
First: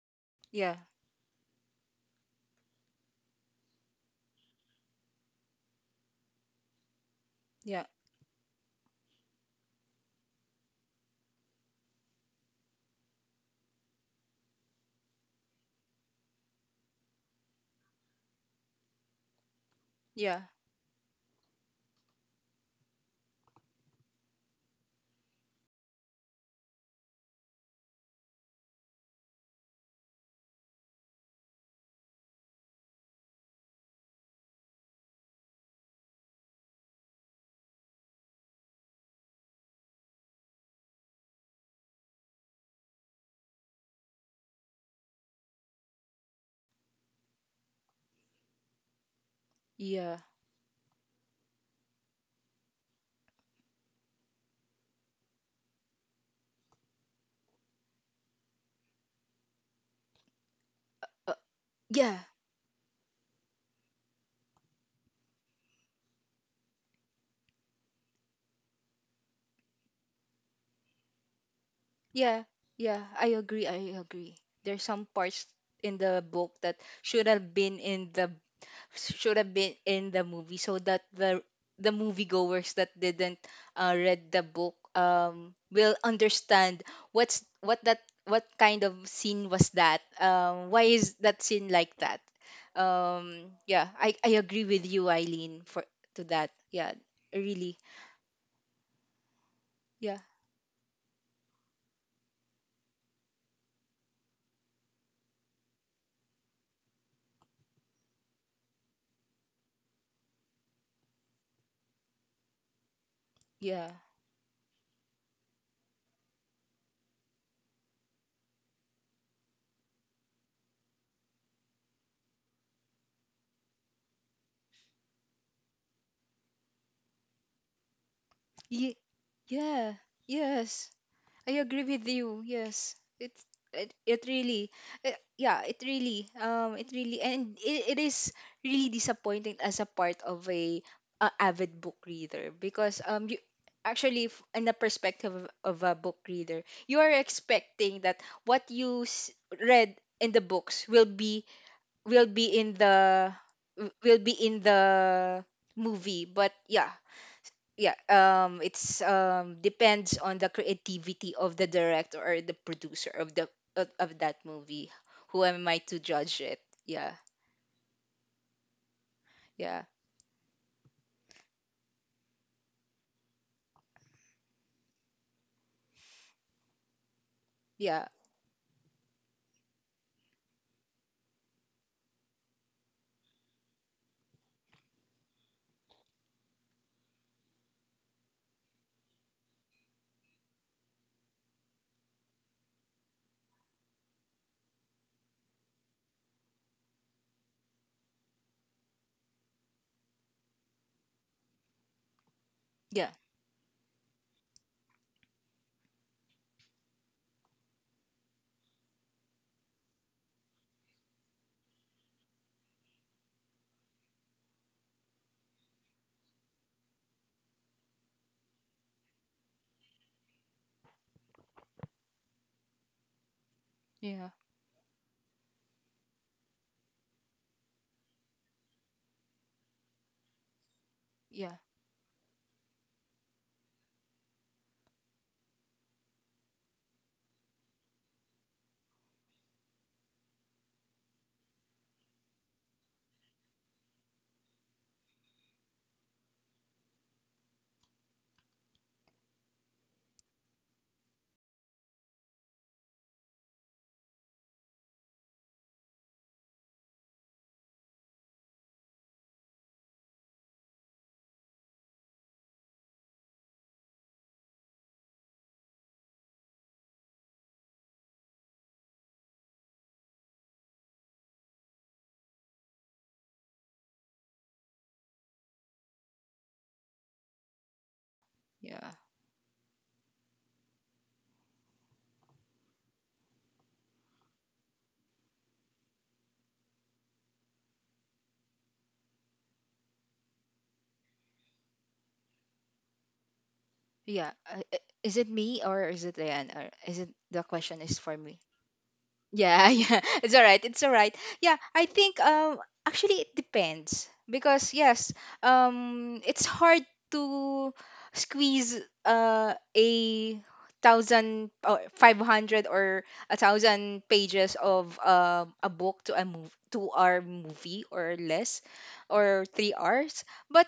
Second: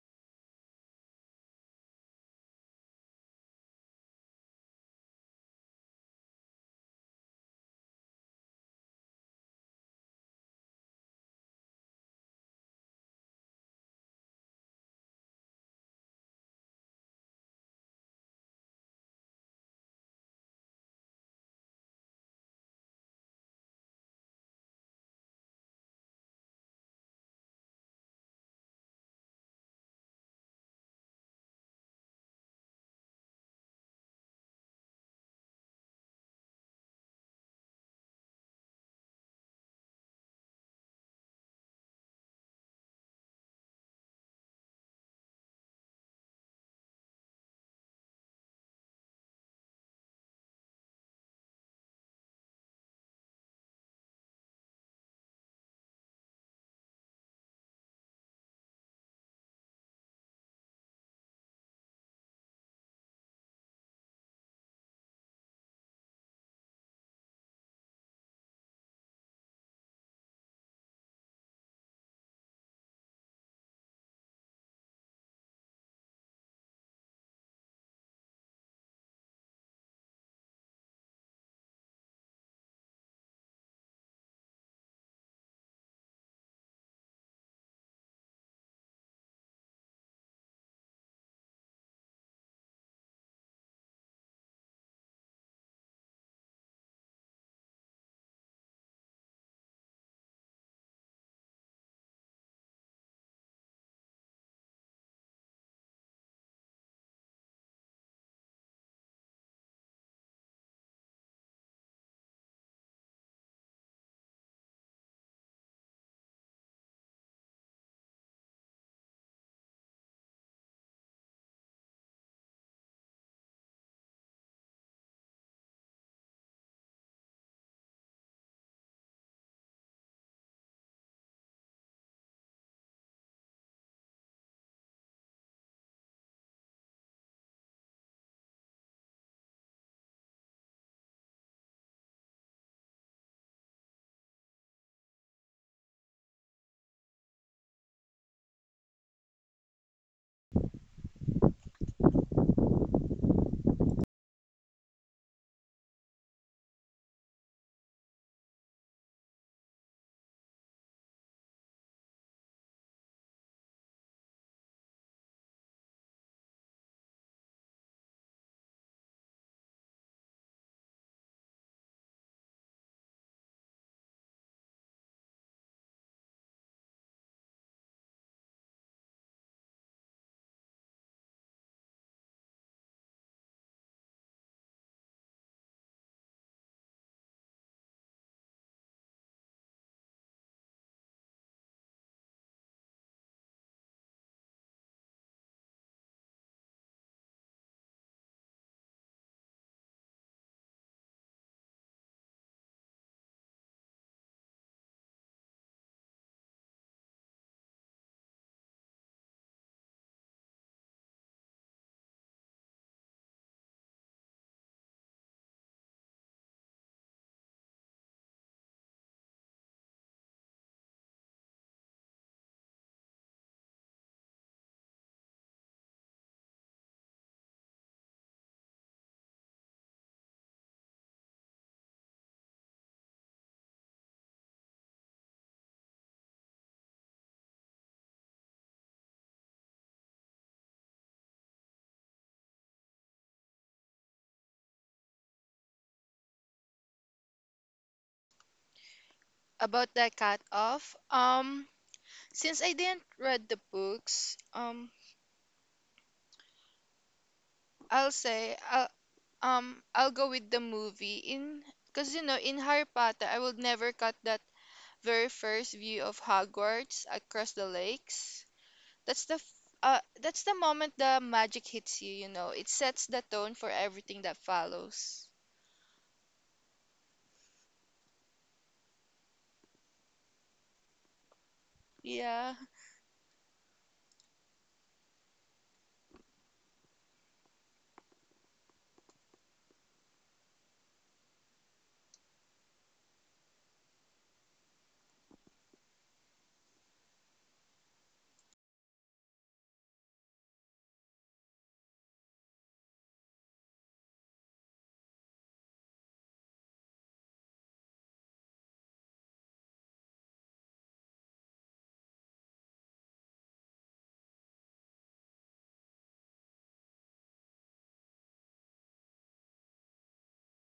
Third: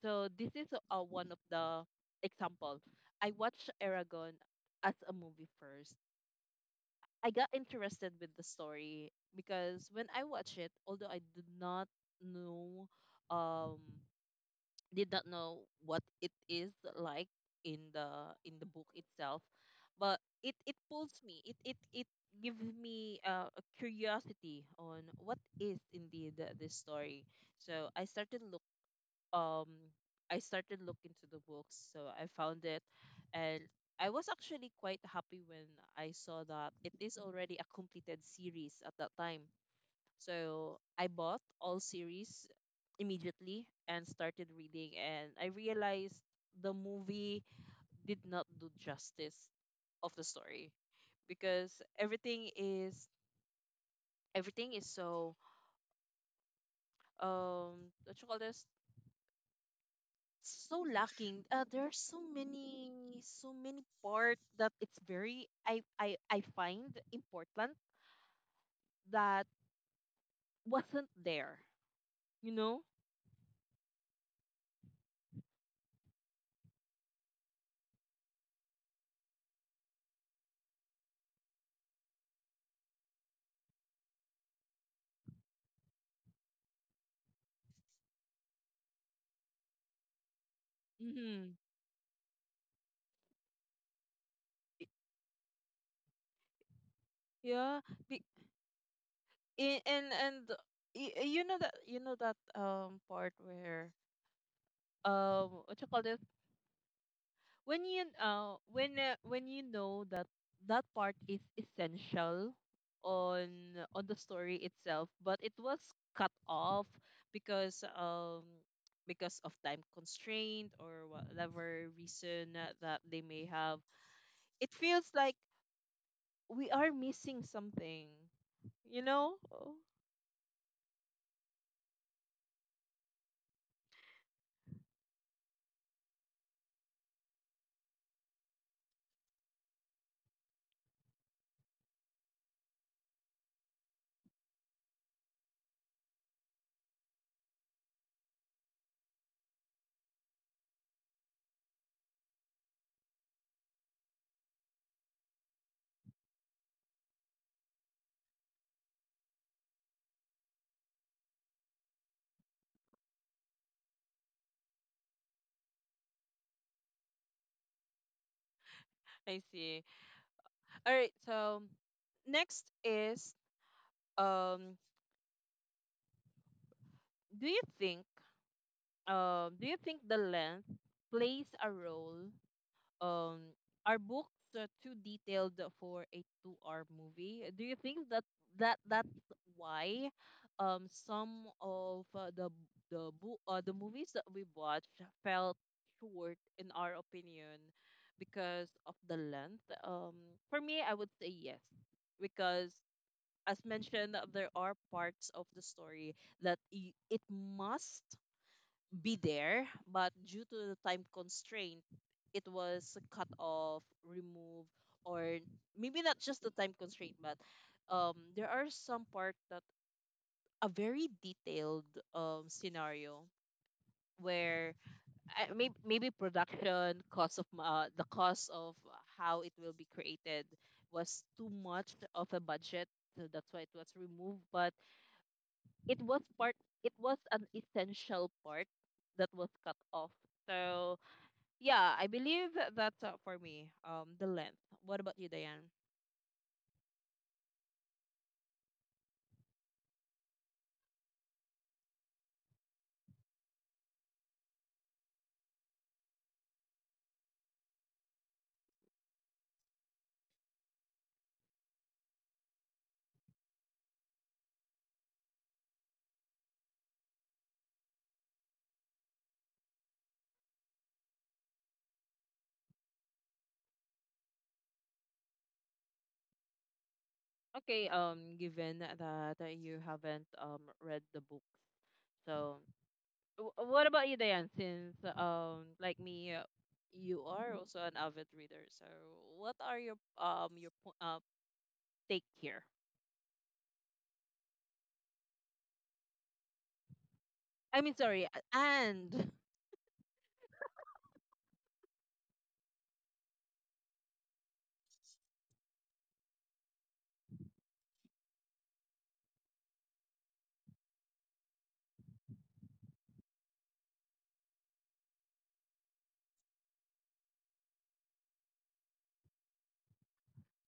Speaker 1: So this is
Speaker 2: Yeah.
Speaker 1: one of the example. I watched Aragon as a movie first. I got
Speaker 2: Yeah.
Speaker 1: interested with the story because when I watch it, although I did not know, um did not know what it is like in the book itself, but
Speaker 2: Yeah. Yeah.
Speaker 1: it pulls me, it gives me a curiosity on what is indeed this story. So um I started looking into the books, so I found it. And I was actually quite happy when I saw that it is already a completed series at that time, so I bought all series immediately and started reading, and I realized the movie did not do justice of
Speaker 2: Yeah.
Speaker 1: the story because everything is everything is so what you call this so
Speaker 2: Uh,
Speaker 1: lacking. There are
Speaker 2: yeah.
Speaker 1: so many parts that it's very I find important that wasn't there.
Speaker 2: Yeah.
Speaker 1: You know.
Speaker 2: Yeah. I agree. I agree. There's some parts in the book that should have been in the should have been in the movie, so that the moviegoers that didn't read the book will understand what's what that what kind of scene was that, why is that
Speaker 1: Mm-hmm.
Speaker 2: scene like that? Yeah, I agree with you, Eileen, for to that. Yeah, really.
Speaker 1: Yeah, be- I-
Speaker 2: Yeah,
Speaker 1: and y- you know that part where what you call this when you, when you know that that part is essential on
Speaker 2: yeah,
Speaker 1: on the story itself but it was cut off, because um because of time constraint or whatever reason that they may have, it feels like we are missing something
Speaker 2: Ye-
Speaker 1: you know Oh,
Speaker 2: yeah, yes, I agree with you. Yes, it's it, it really, eh, yeah, it really, and it is really disappointing as a part of a avid book reader, because you actually f- in the perspective of a book reader, you are expecting that what you s- read in the books will be in the will be in the movie. But yeah, yeah, it's depends on the creativity of the director or the producer of the of that movie. Who am I to judge it? Yeah.
Speaker 1: I
Speaker 2: Yeah.
Speaker 1: see. All right. So next is, um do you
Speaker 2: Yeah.
Speaker 1: think do you think the length plays a role, um are books too detailed for a 2-hour movie? Do you think that that's why some of the movies that we watched felt short in our opinion because of the length? For me, I would say yes, because
Speaker 2: Yeah.
Speaker 1: as mentioned, there are parts of the story that, it must be there, but due to the time constraint, it was cut off, removed, or maybe not just the time constraint, but there are some part that a very detailed scenario
Speaker 2: Yeah.
Speaker 1: where, maybe, production cost of the cost of how it will be created was too
Speaker 2: Yeah.
Speaker 1: much of a budget, so that's why it was removed. But it was part it was an essential part that was cut off. So yeah, I believe that's, for me, the length. What about you, Diane?
Speaker 3: About the cut off, since I didn't read the books, I'll say I'll I'll go with the movie in, because you know, in Harry Potter I would never cut that very first view of Hogwarts across the lakes. that's the f- that's the moment the magic hits you. You know, it sets the tone for everything that follows.
Speaker 1: Okay, given
Speaker 2: Yeah.
Speaker 1: that you haven't read the book, so
Speaker 3: Yeah.
Speaker 1: what about you, Diane? Since like me, you are also an avid reader, so what are your take here.
Speaker 2: Yeah. Is it me, or is it Ryan? Or is it, the
Speaker 1: I
Speaker 2: question
Speaker 1: mean,
Speaker 2: is for
Speaker 1: sorry.
Speaker 2: me?
Speaker 1: And
Speaker 2: Yeah, yeah. It's all right. It's all right. Yeah, I think actually it depends, because yes, it's hard to squeeze 1,000 or 500 or a thousand pages of a book to a move to our movie, or less, or 3 hours. But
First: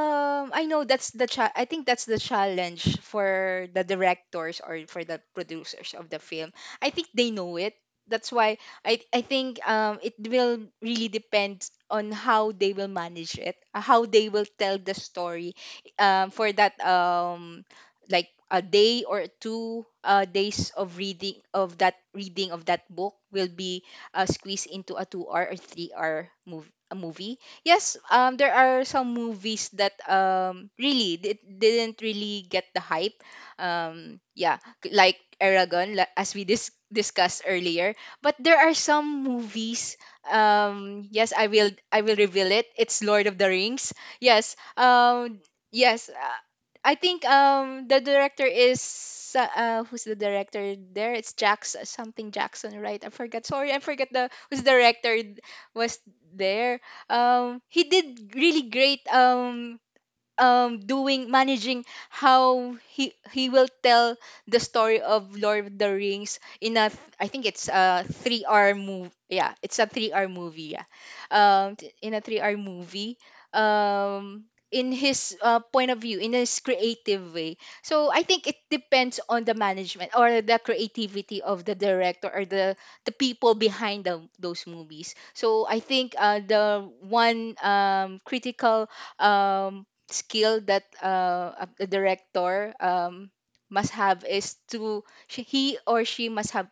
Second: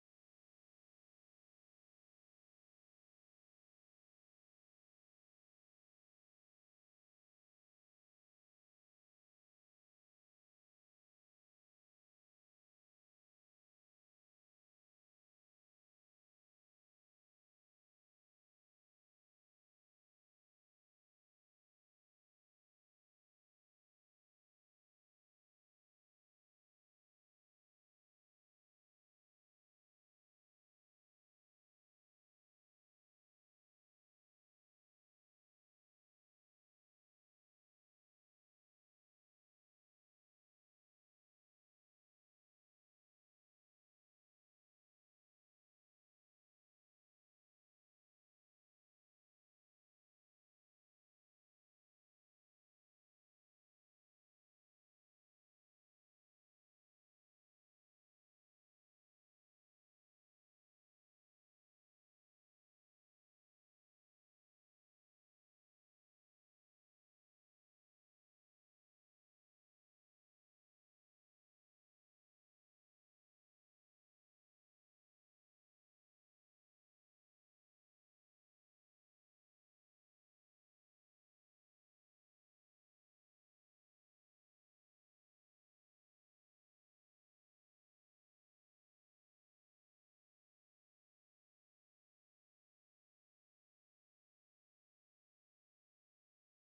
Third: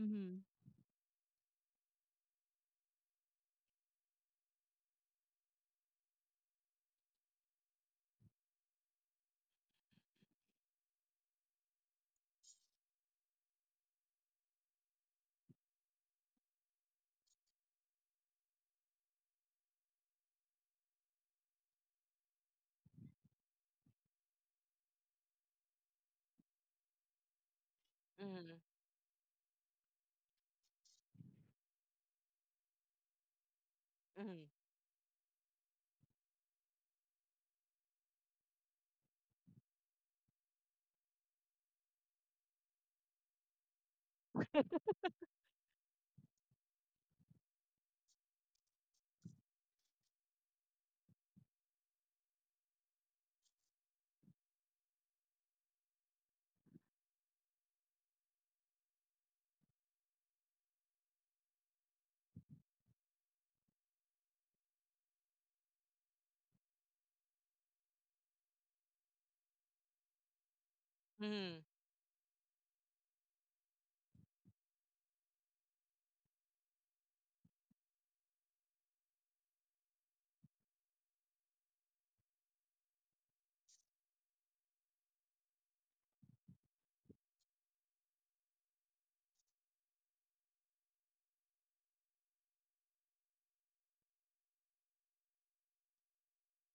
Speaker 1: Mm-hmm.
Speaker 2: I know that's the cha- I think that's the challenge for the directors or for the producers of the film. I think they know it, that's why I think it will really depend on how they will manage it, how they will tell the story, for that like a day or two, days of reading of that book will be squeezed into a 2 hour or 3 hour move a movie. Yes, there are some movies that really did, didn't really get the hype,
Speaker 1: Mm-hmm.
Speaker 2: yeah, like Aragon la- as we dis- discussed earlier. But there are some movies. Yes, I will. I will reveal it. It's Lord of the Rings. Yes. Yes. I think the director is who's the director there? It's Jackson, something Jackson, right? I forgot. Sorry, I forgot the who's the director was there. He did really great. Doing managing how he will tell the story of Lord of the Rings in a th- I think it's a 3 hour movie, yeah, it's a 3 hour movie, yeah,
Speaker 1: Mm-hmm.
Speaker 2: t- in a 3 hour movie, um in his point of view, in his creative way. So I think it depends on the management or the creativity of the director, or the people behind the, those movies. So I think the one critical um skill that a director must have is to she, he or she must have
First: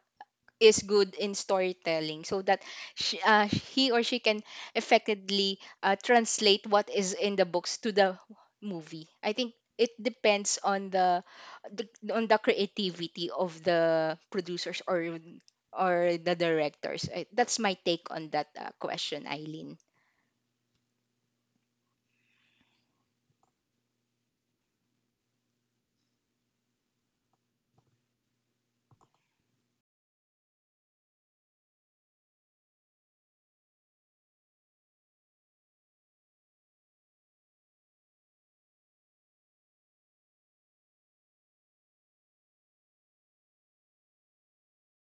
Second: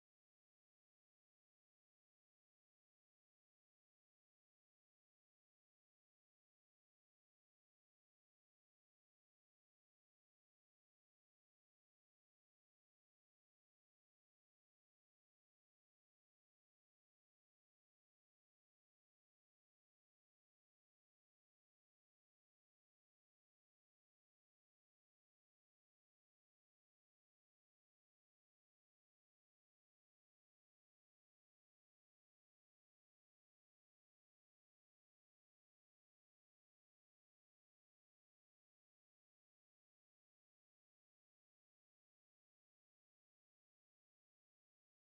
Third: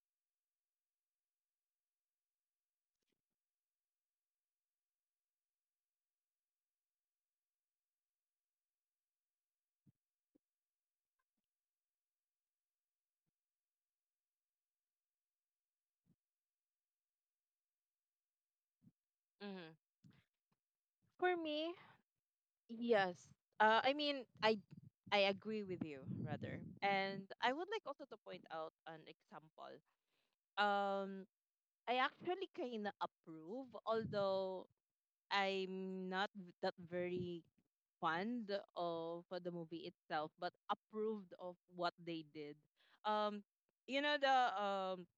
Speaker 2: is good in storytelling, so that she, he or she can effectively translate what is in the books to the movie. I think it depends on the on the creativity of the producers, or the directors. I, that's my take on that question,
Speaker 1: Mm-hmm.
Speaker 2: Eileen.
Speaker 1: For me, yes. I mean, I agree with you rather, and I would like also to point out an example. Um, I actually kind of approve, although I'm not, that very fond of the movie itself, but approved of what they did. Um, you know the,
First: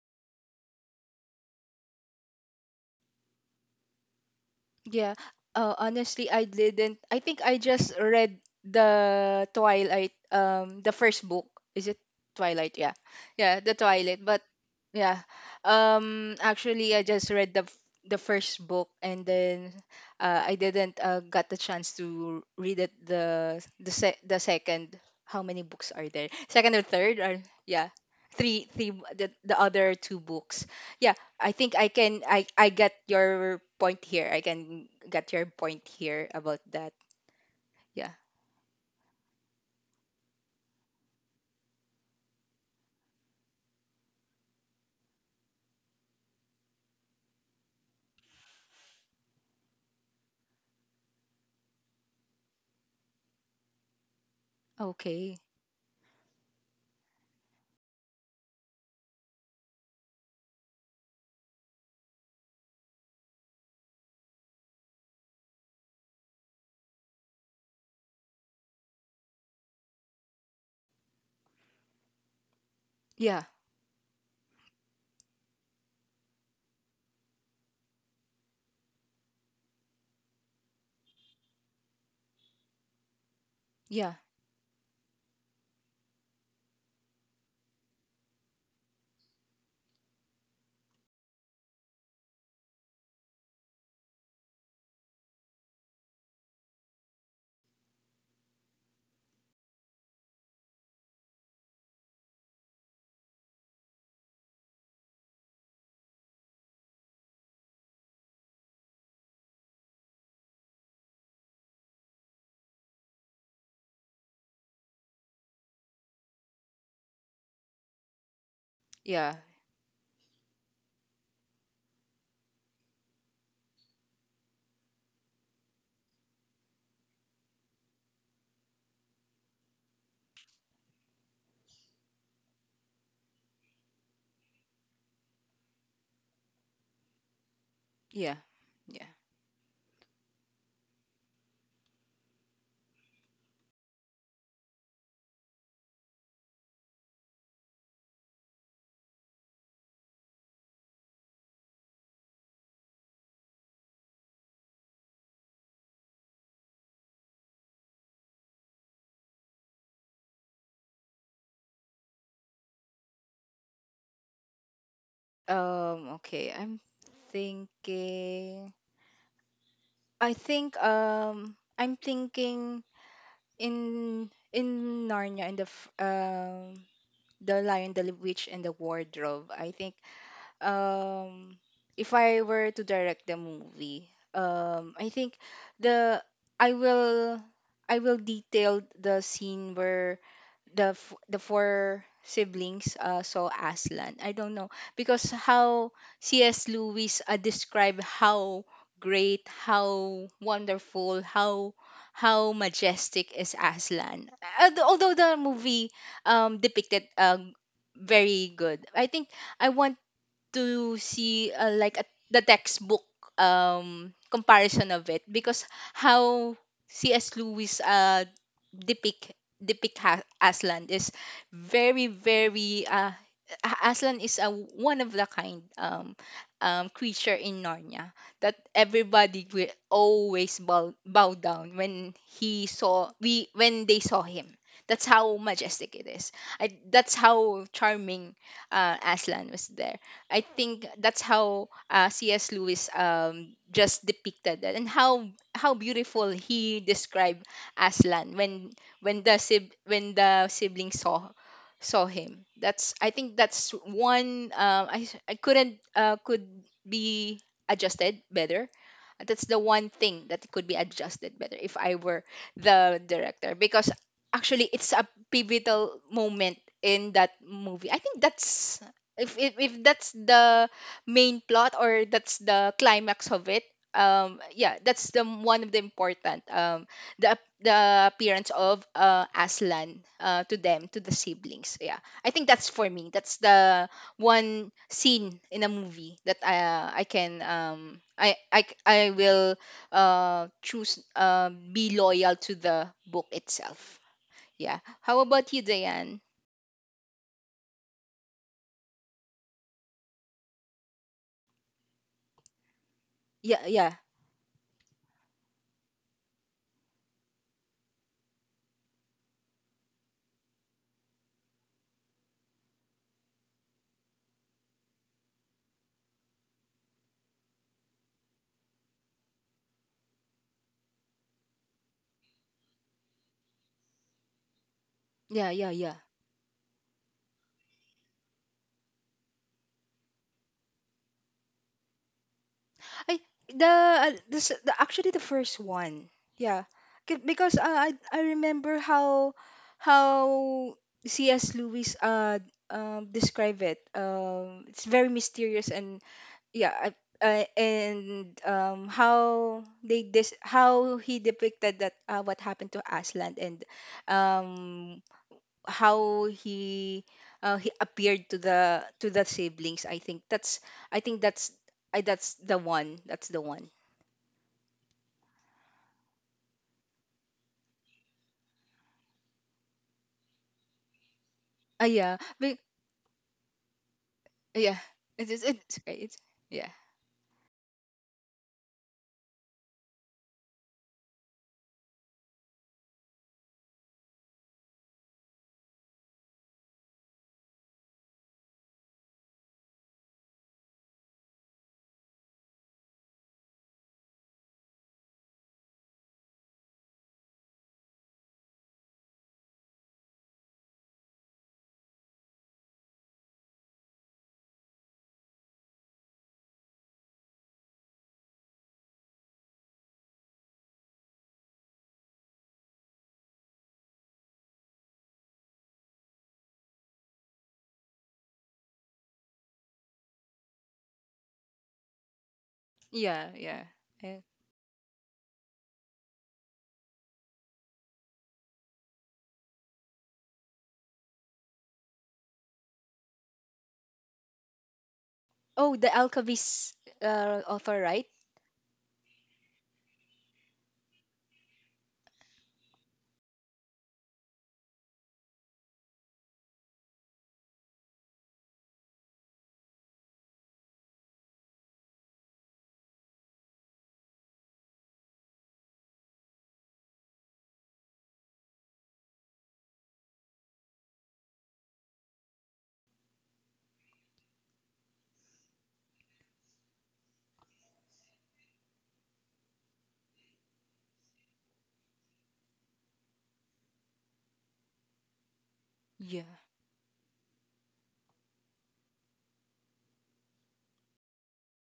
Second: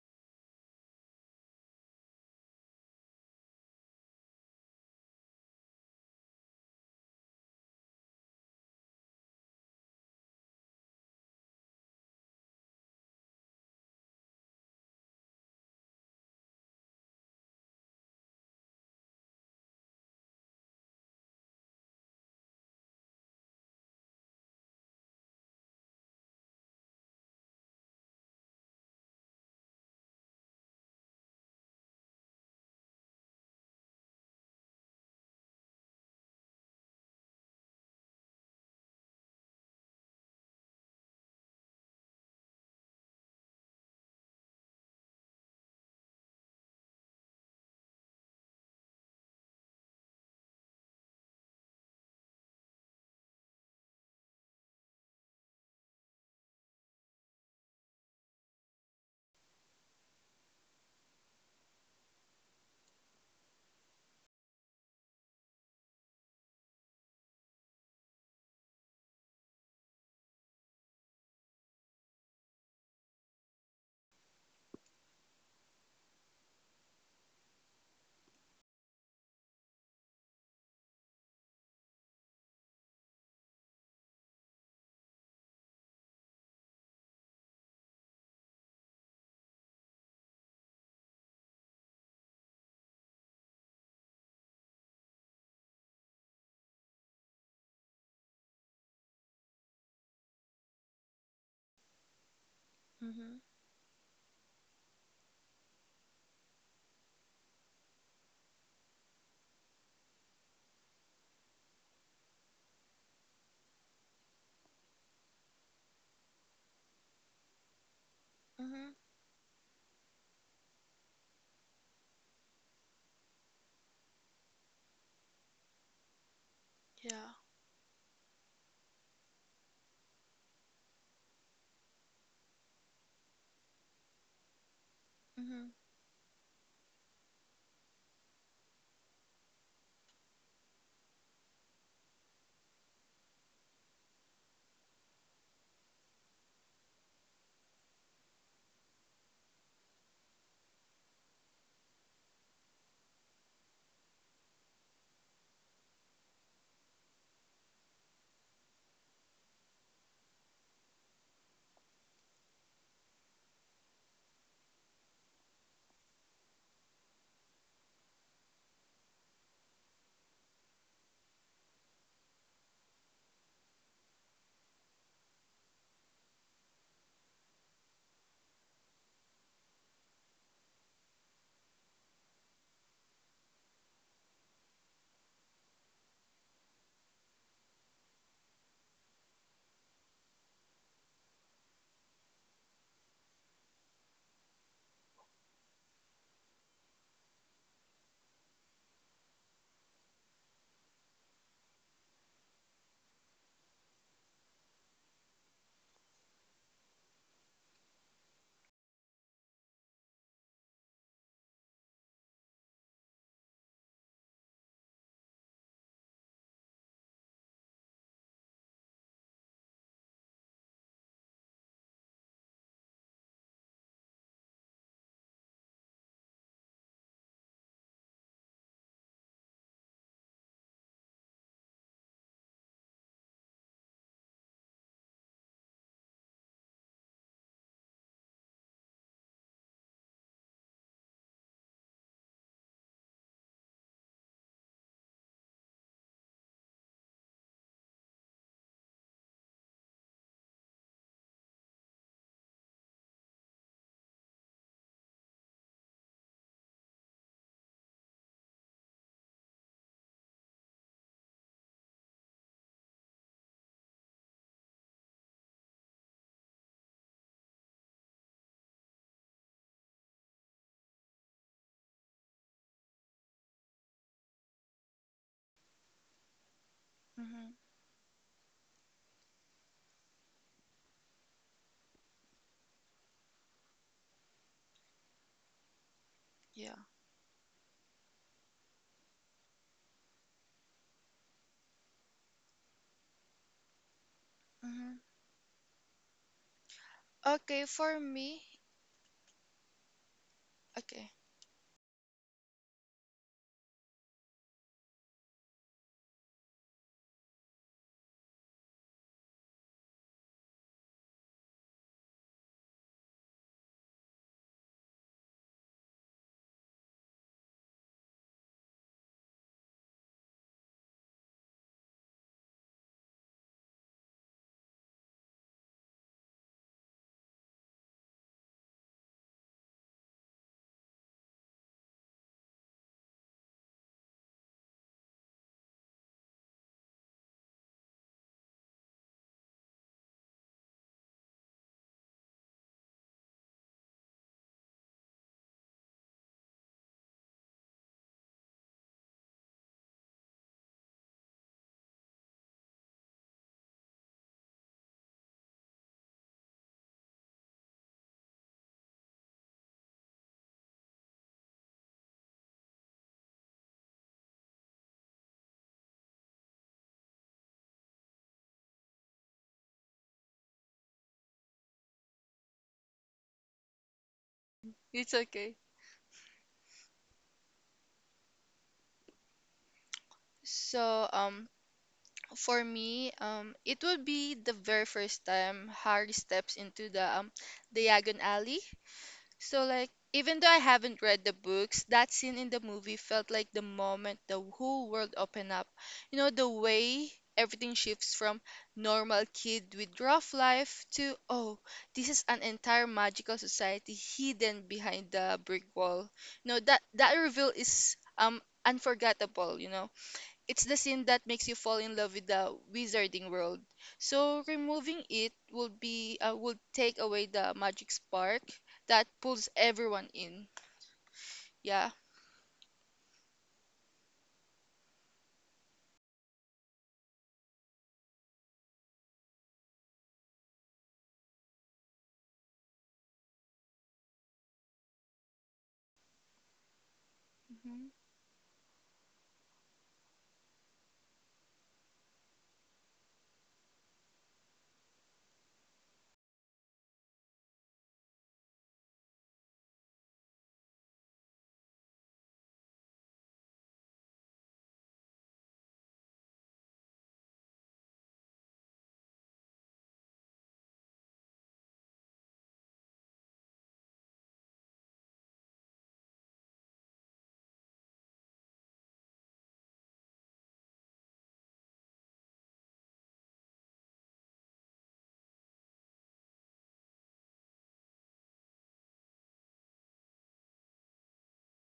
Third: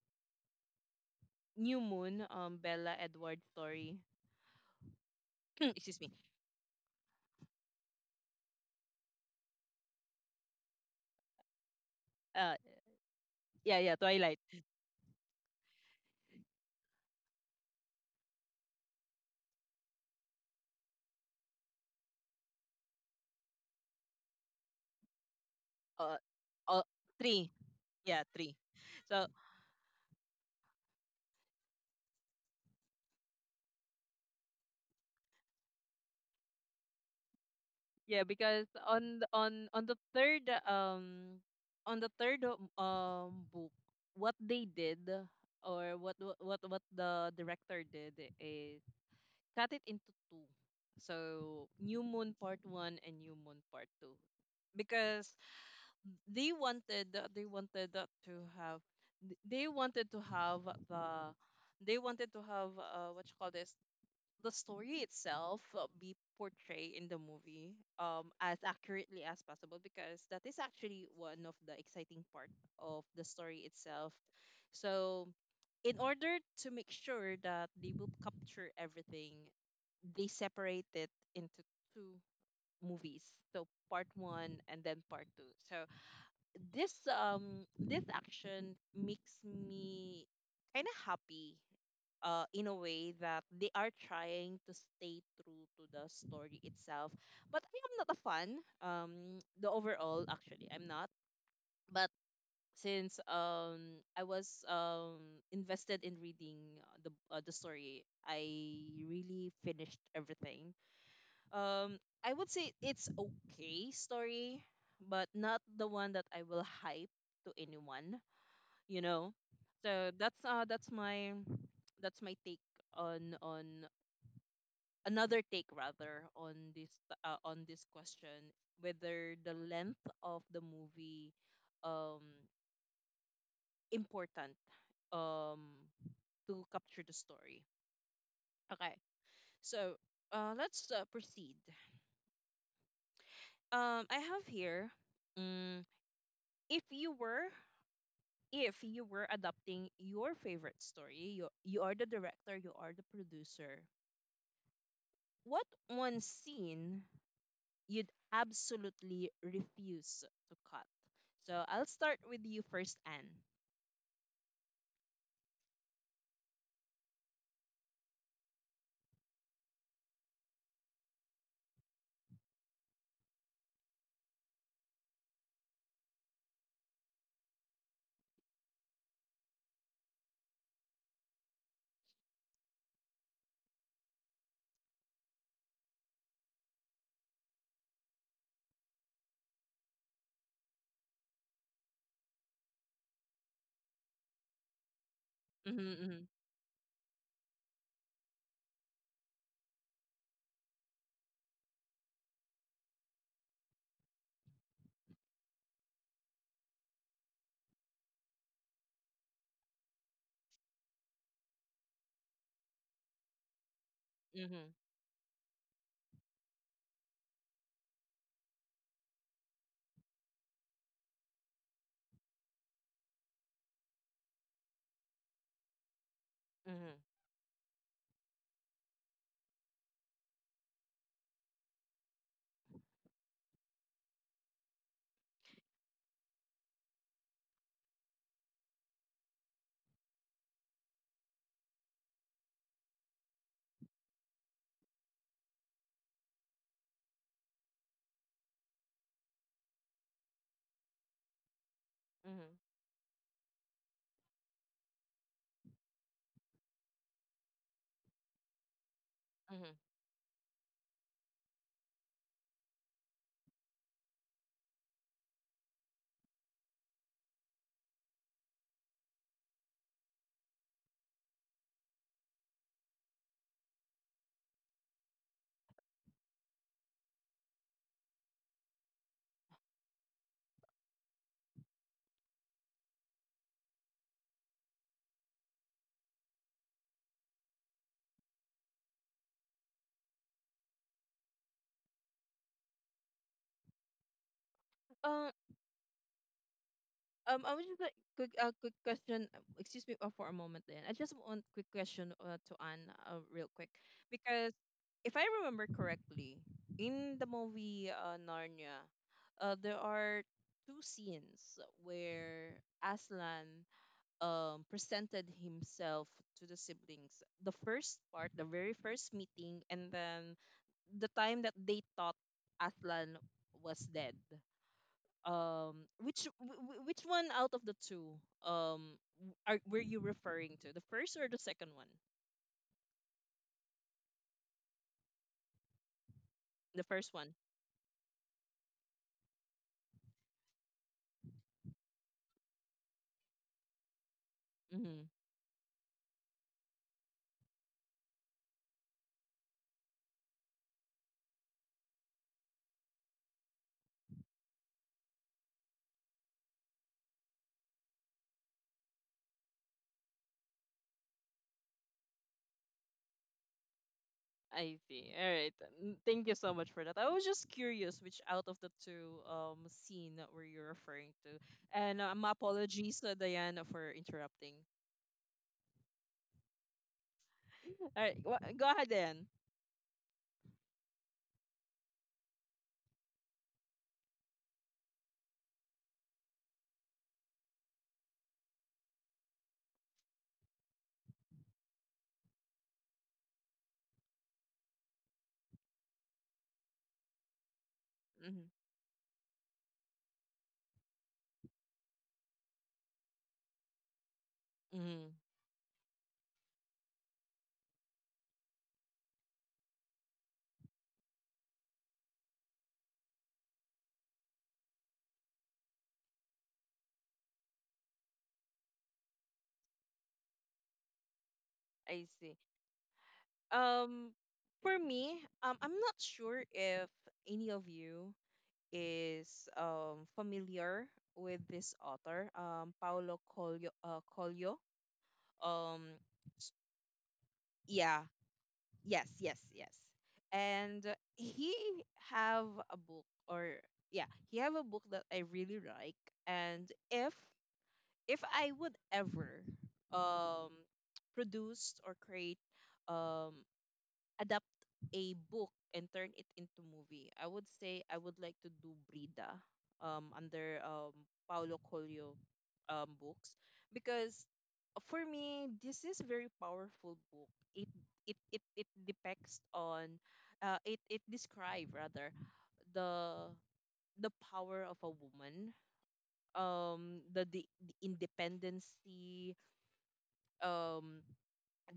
Speaker 1: New Moon, Bella Edwards story.
Speaker 2: Yeah.
Speaker 1: Excuse me.
Speaker 2: Honestly, I didn't. I think I just read the Twilight, the first book. Is it
Speaker 1: Uh,
Speaker 2: Twilight? Yeah. Yeah, the
Speaker 1: yeah, yeah,
Speaker 2: Twilight.
Speaker 1: Twilight.
Speaker 2: But yeah. Actually, I just read the f- the first book, and then I didn't got the chance to read it the se- the second. How many books are
Speaker 1: Uh,
Speaker 2: there? Second or
Speaker 1: uh,
Speaker 2: third or
Speaker 1: Three.
Speaker 2: yeah?
Speaker 1: Yeah, three.
Speaker 2: Three, three, b-
Speaker 1: So
Speaker 2: the other two books. Yeah, I think I can I get your point here. I can get your point here about that. Yeah.
Speaker 1: yeah, because on the, on- on the third, book, what they did or what the director did is cut it into two. So New Moon Part One and New Moon Part Two, because
Speaker 2: Okay.
Speaker 1: they wanted to have, they wanted to have the they wanted to have what you call this the story itself, be portrayed in the movie as accurately as possible, because that is actually one of the exciting part of the
Speaker 2: Yeah.
Speaker 1: story itself. So in order to make sure that they will capture everything, they separate it into two movies, so part
Speaker 2: Yeah.
Speaker 1: one and then part two. So this action makes me kind of happy, in a way that they are trying to stay true to the story itself. But I am not a fan. um the overall, actually, I'm not. But since
Speaker 3: Mm-hmm,
Speaker 1: I was invested in reading the story, I really finished everything. um, I would say it's okay story, but not the one that I will hype to anyone,
Speaker 3: mm-hmm.
Speaker 1: you
Speaker 2: Yeah.
Speaker 1: know. So that's, that's my take on another take rather on this,
Speaker 3: Yeah.
Speaker 1: on this question, whether the length of the movie, um important, um
Speaker 3: Mm-hmm,
Speaker 1: to capture the story.
Speaker 2: Yeah.
Speaker 1: Okay.
Speaker 2: Yeah.
Speaker 1: So, let's, proceed. I have here, um if you were, adapting your favorite story. You, are the director, you are the producer. What one scene you'd absolutely refuse to cut? So I'll start with you first, Anne.
Speaker 2: Okay. I'm thinking, I think I'm thinking in Narnia in the f- the Lion, the Witch and the Wardrobe. I think um if I were to direct the movie, I think the I will I will detail the scene where the f- the four siblings saw Aslan. I don't know because
Speaker 1: Mm-hmm,
Speaker 2: how
Speaker 1: mm-hmm,
Speaker 2: C.S. Lewis described how great, how wonderful, how majestic is Aslan. Al- Although the movie depicted very good, I think I want to see like a, the textbook
Speaker 1: mm-hmm,
Speaker 2: comparison of it, because how C.S. Lewis depict depict ha- Aslan is very very A- Aslan is a one of the kind, creature in Narnia that everybody will always bow, bow down when he saw we when they saw him. That's how majestic it is. I, that's how charming, Aslan was there. I think that's how C.S. Lewis just depicted that, and how beautiful he described Aslan when the sib- when the sibling saw saw him.
Speaker 1: mm-hmm,
Speaker 2: That's I think that's one, I s- I couldn't could be adjusted better. That's the one thing that could be adjusted better if I were the director, because actually it's a pivotal moment in that movie. I think that's if that's the main plot or that's the climax of it, yeah, that's the m- one of the important, the
Speaker 3: mm-hmm.
Speaker 2: ap- the appearance of Aslan to them, to the siblings. Yeah, I think that's for me that's the one scene in a movie that I
Speaker 3: Yeah.
Speaker 2: I can I c- I will choose be loyal to the book itself. Yeah.
Speaker 3: Mm-hmm.
Speaker 2: How about
Speaker 1: mm-hmm.
Speaker 2: you, Diane?
Speaker 1: I
Speaker 3: Okay,
Speaker 1: was just, like,
Speaker 3: for
Speaker 1: quick,
Speaker 3: me.
Speaker 1: quick question. Excuse me for a moment. Then I
Speaker 3: Okay.
Speaker 1: just want quick question to Anne, real
Speaker 2: Yeah,
Speaker 1: quick,
Speaker 2: yeah,
Speaker 1: because if I remember correctly, in the movie, Narnia, there are two scenes where Aslan presented himself to the siblings. The first part, the very first meeting, and then the time that they thought Aslan was dead,
Speaker 2: yeah, yeah, yeah,
Speaker 1: which one out of the two? W- are Were you referring to the first or the second one?
Speaker 2: I the this the actually the first one. Yeah.
Speaker 1: The first
Speaker 2: K-
Speaker 1: one.
Speaker 2: Because I remember how C.S. Lewis describe it. Um, it's
Speaker 1: Mm-hmm.
Speaker 2: very mysterious and yeah, I, and how they dis how he depicted that, what happened to Aslan, and um how he appeared to the siblings. I think that's I think that's I that's the one
Speaker 1: I see. All right. Thank you so much for that. I was just curious which out of the two scene that were you referring to. And
Speaker 2: yeah
Speaker 1: my
Speaker 2: but,
Speaker 1: apologies, Diana, for interrupting.
Speaker 2: yeah
Speaker 3: It's
Speaker 2: it is
Speaker 3: okay.
Speaker 2: it's okay it's yeah,
Speaker 1: All right, go ahead then.
Speaker 3: So, for me, it would be the very first time Harry steps into the Diagon Alley. So, like, even though I haven't read the books, that scene in the movie felt like the moment the whole world opened up. You know, the way everything shifts from
Speaker 1: Mm-hmm.
Speaker 3: normal kid with rough life to, oh, this is an entire magical society hidden
Speaker 1: Mm-hmm.
Speaker 3: behind the brick wall. You know, that reveal is unforgettable. You know, it's the sin that makes you fall in love with the wizarding world. So removing it would be would take away the magic spark that pulls everyone in. Yeah.
Speaker 1: I see.
Speaker 2: yeah, yeah,
Speaker 1: um
Speaker 2: yeah.
Speaker 1: for me, I'm not sure if any of you is familiar with this author, Paulo Coelho. Coelho.
Speaker 2: Oh, the
Speaker 1: Um, s-
Speaker 2: alcavis offer,
Speaker 3: Mhm.
Speaker 1: yeah,
Speaker 2: right?
Speaker 1: yes, yes, yes. And he have a book, or yeah, he have a book that I really like. And if I would ever, um, produce or create um, adapt a book and turn it into movie, I would say I would like to do Brida, under Paulo Coelho books, because for me this is very powerful book. It it depicts on, it it describe rather, the the power of a woman,
Speaker 2: Yeah,
Speaker 1: the independency, um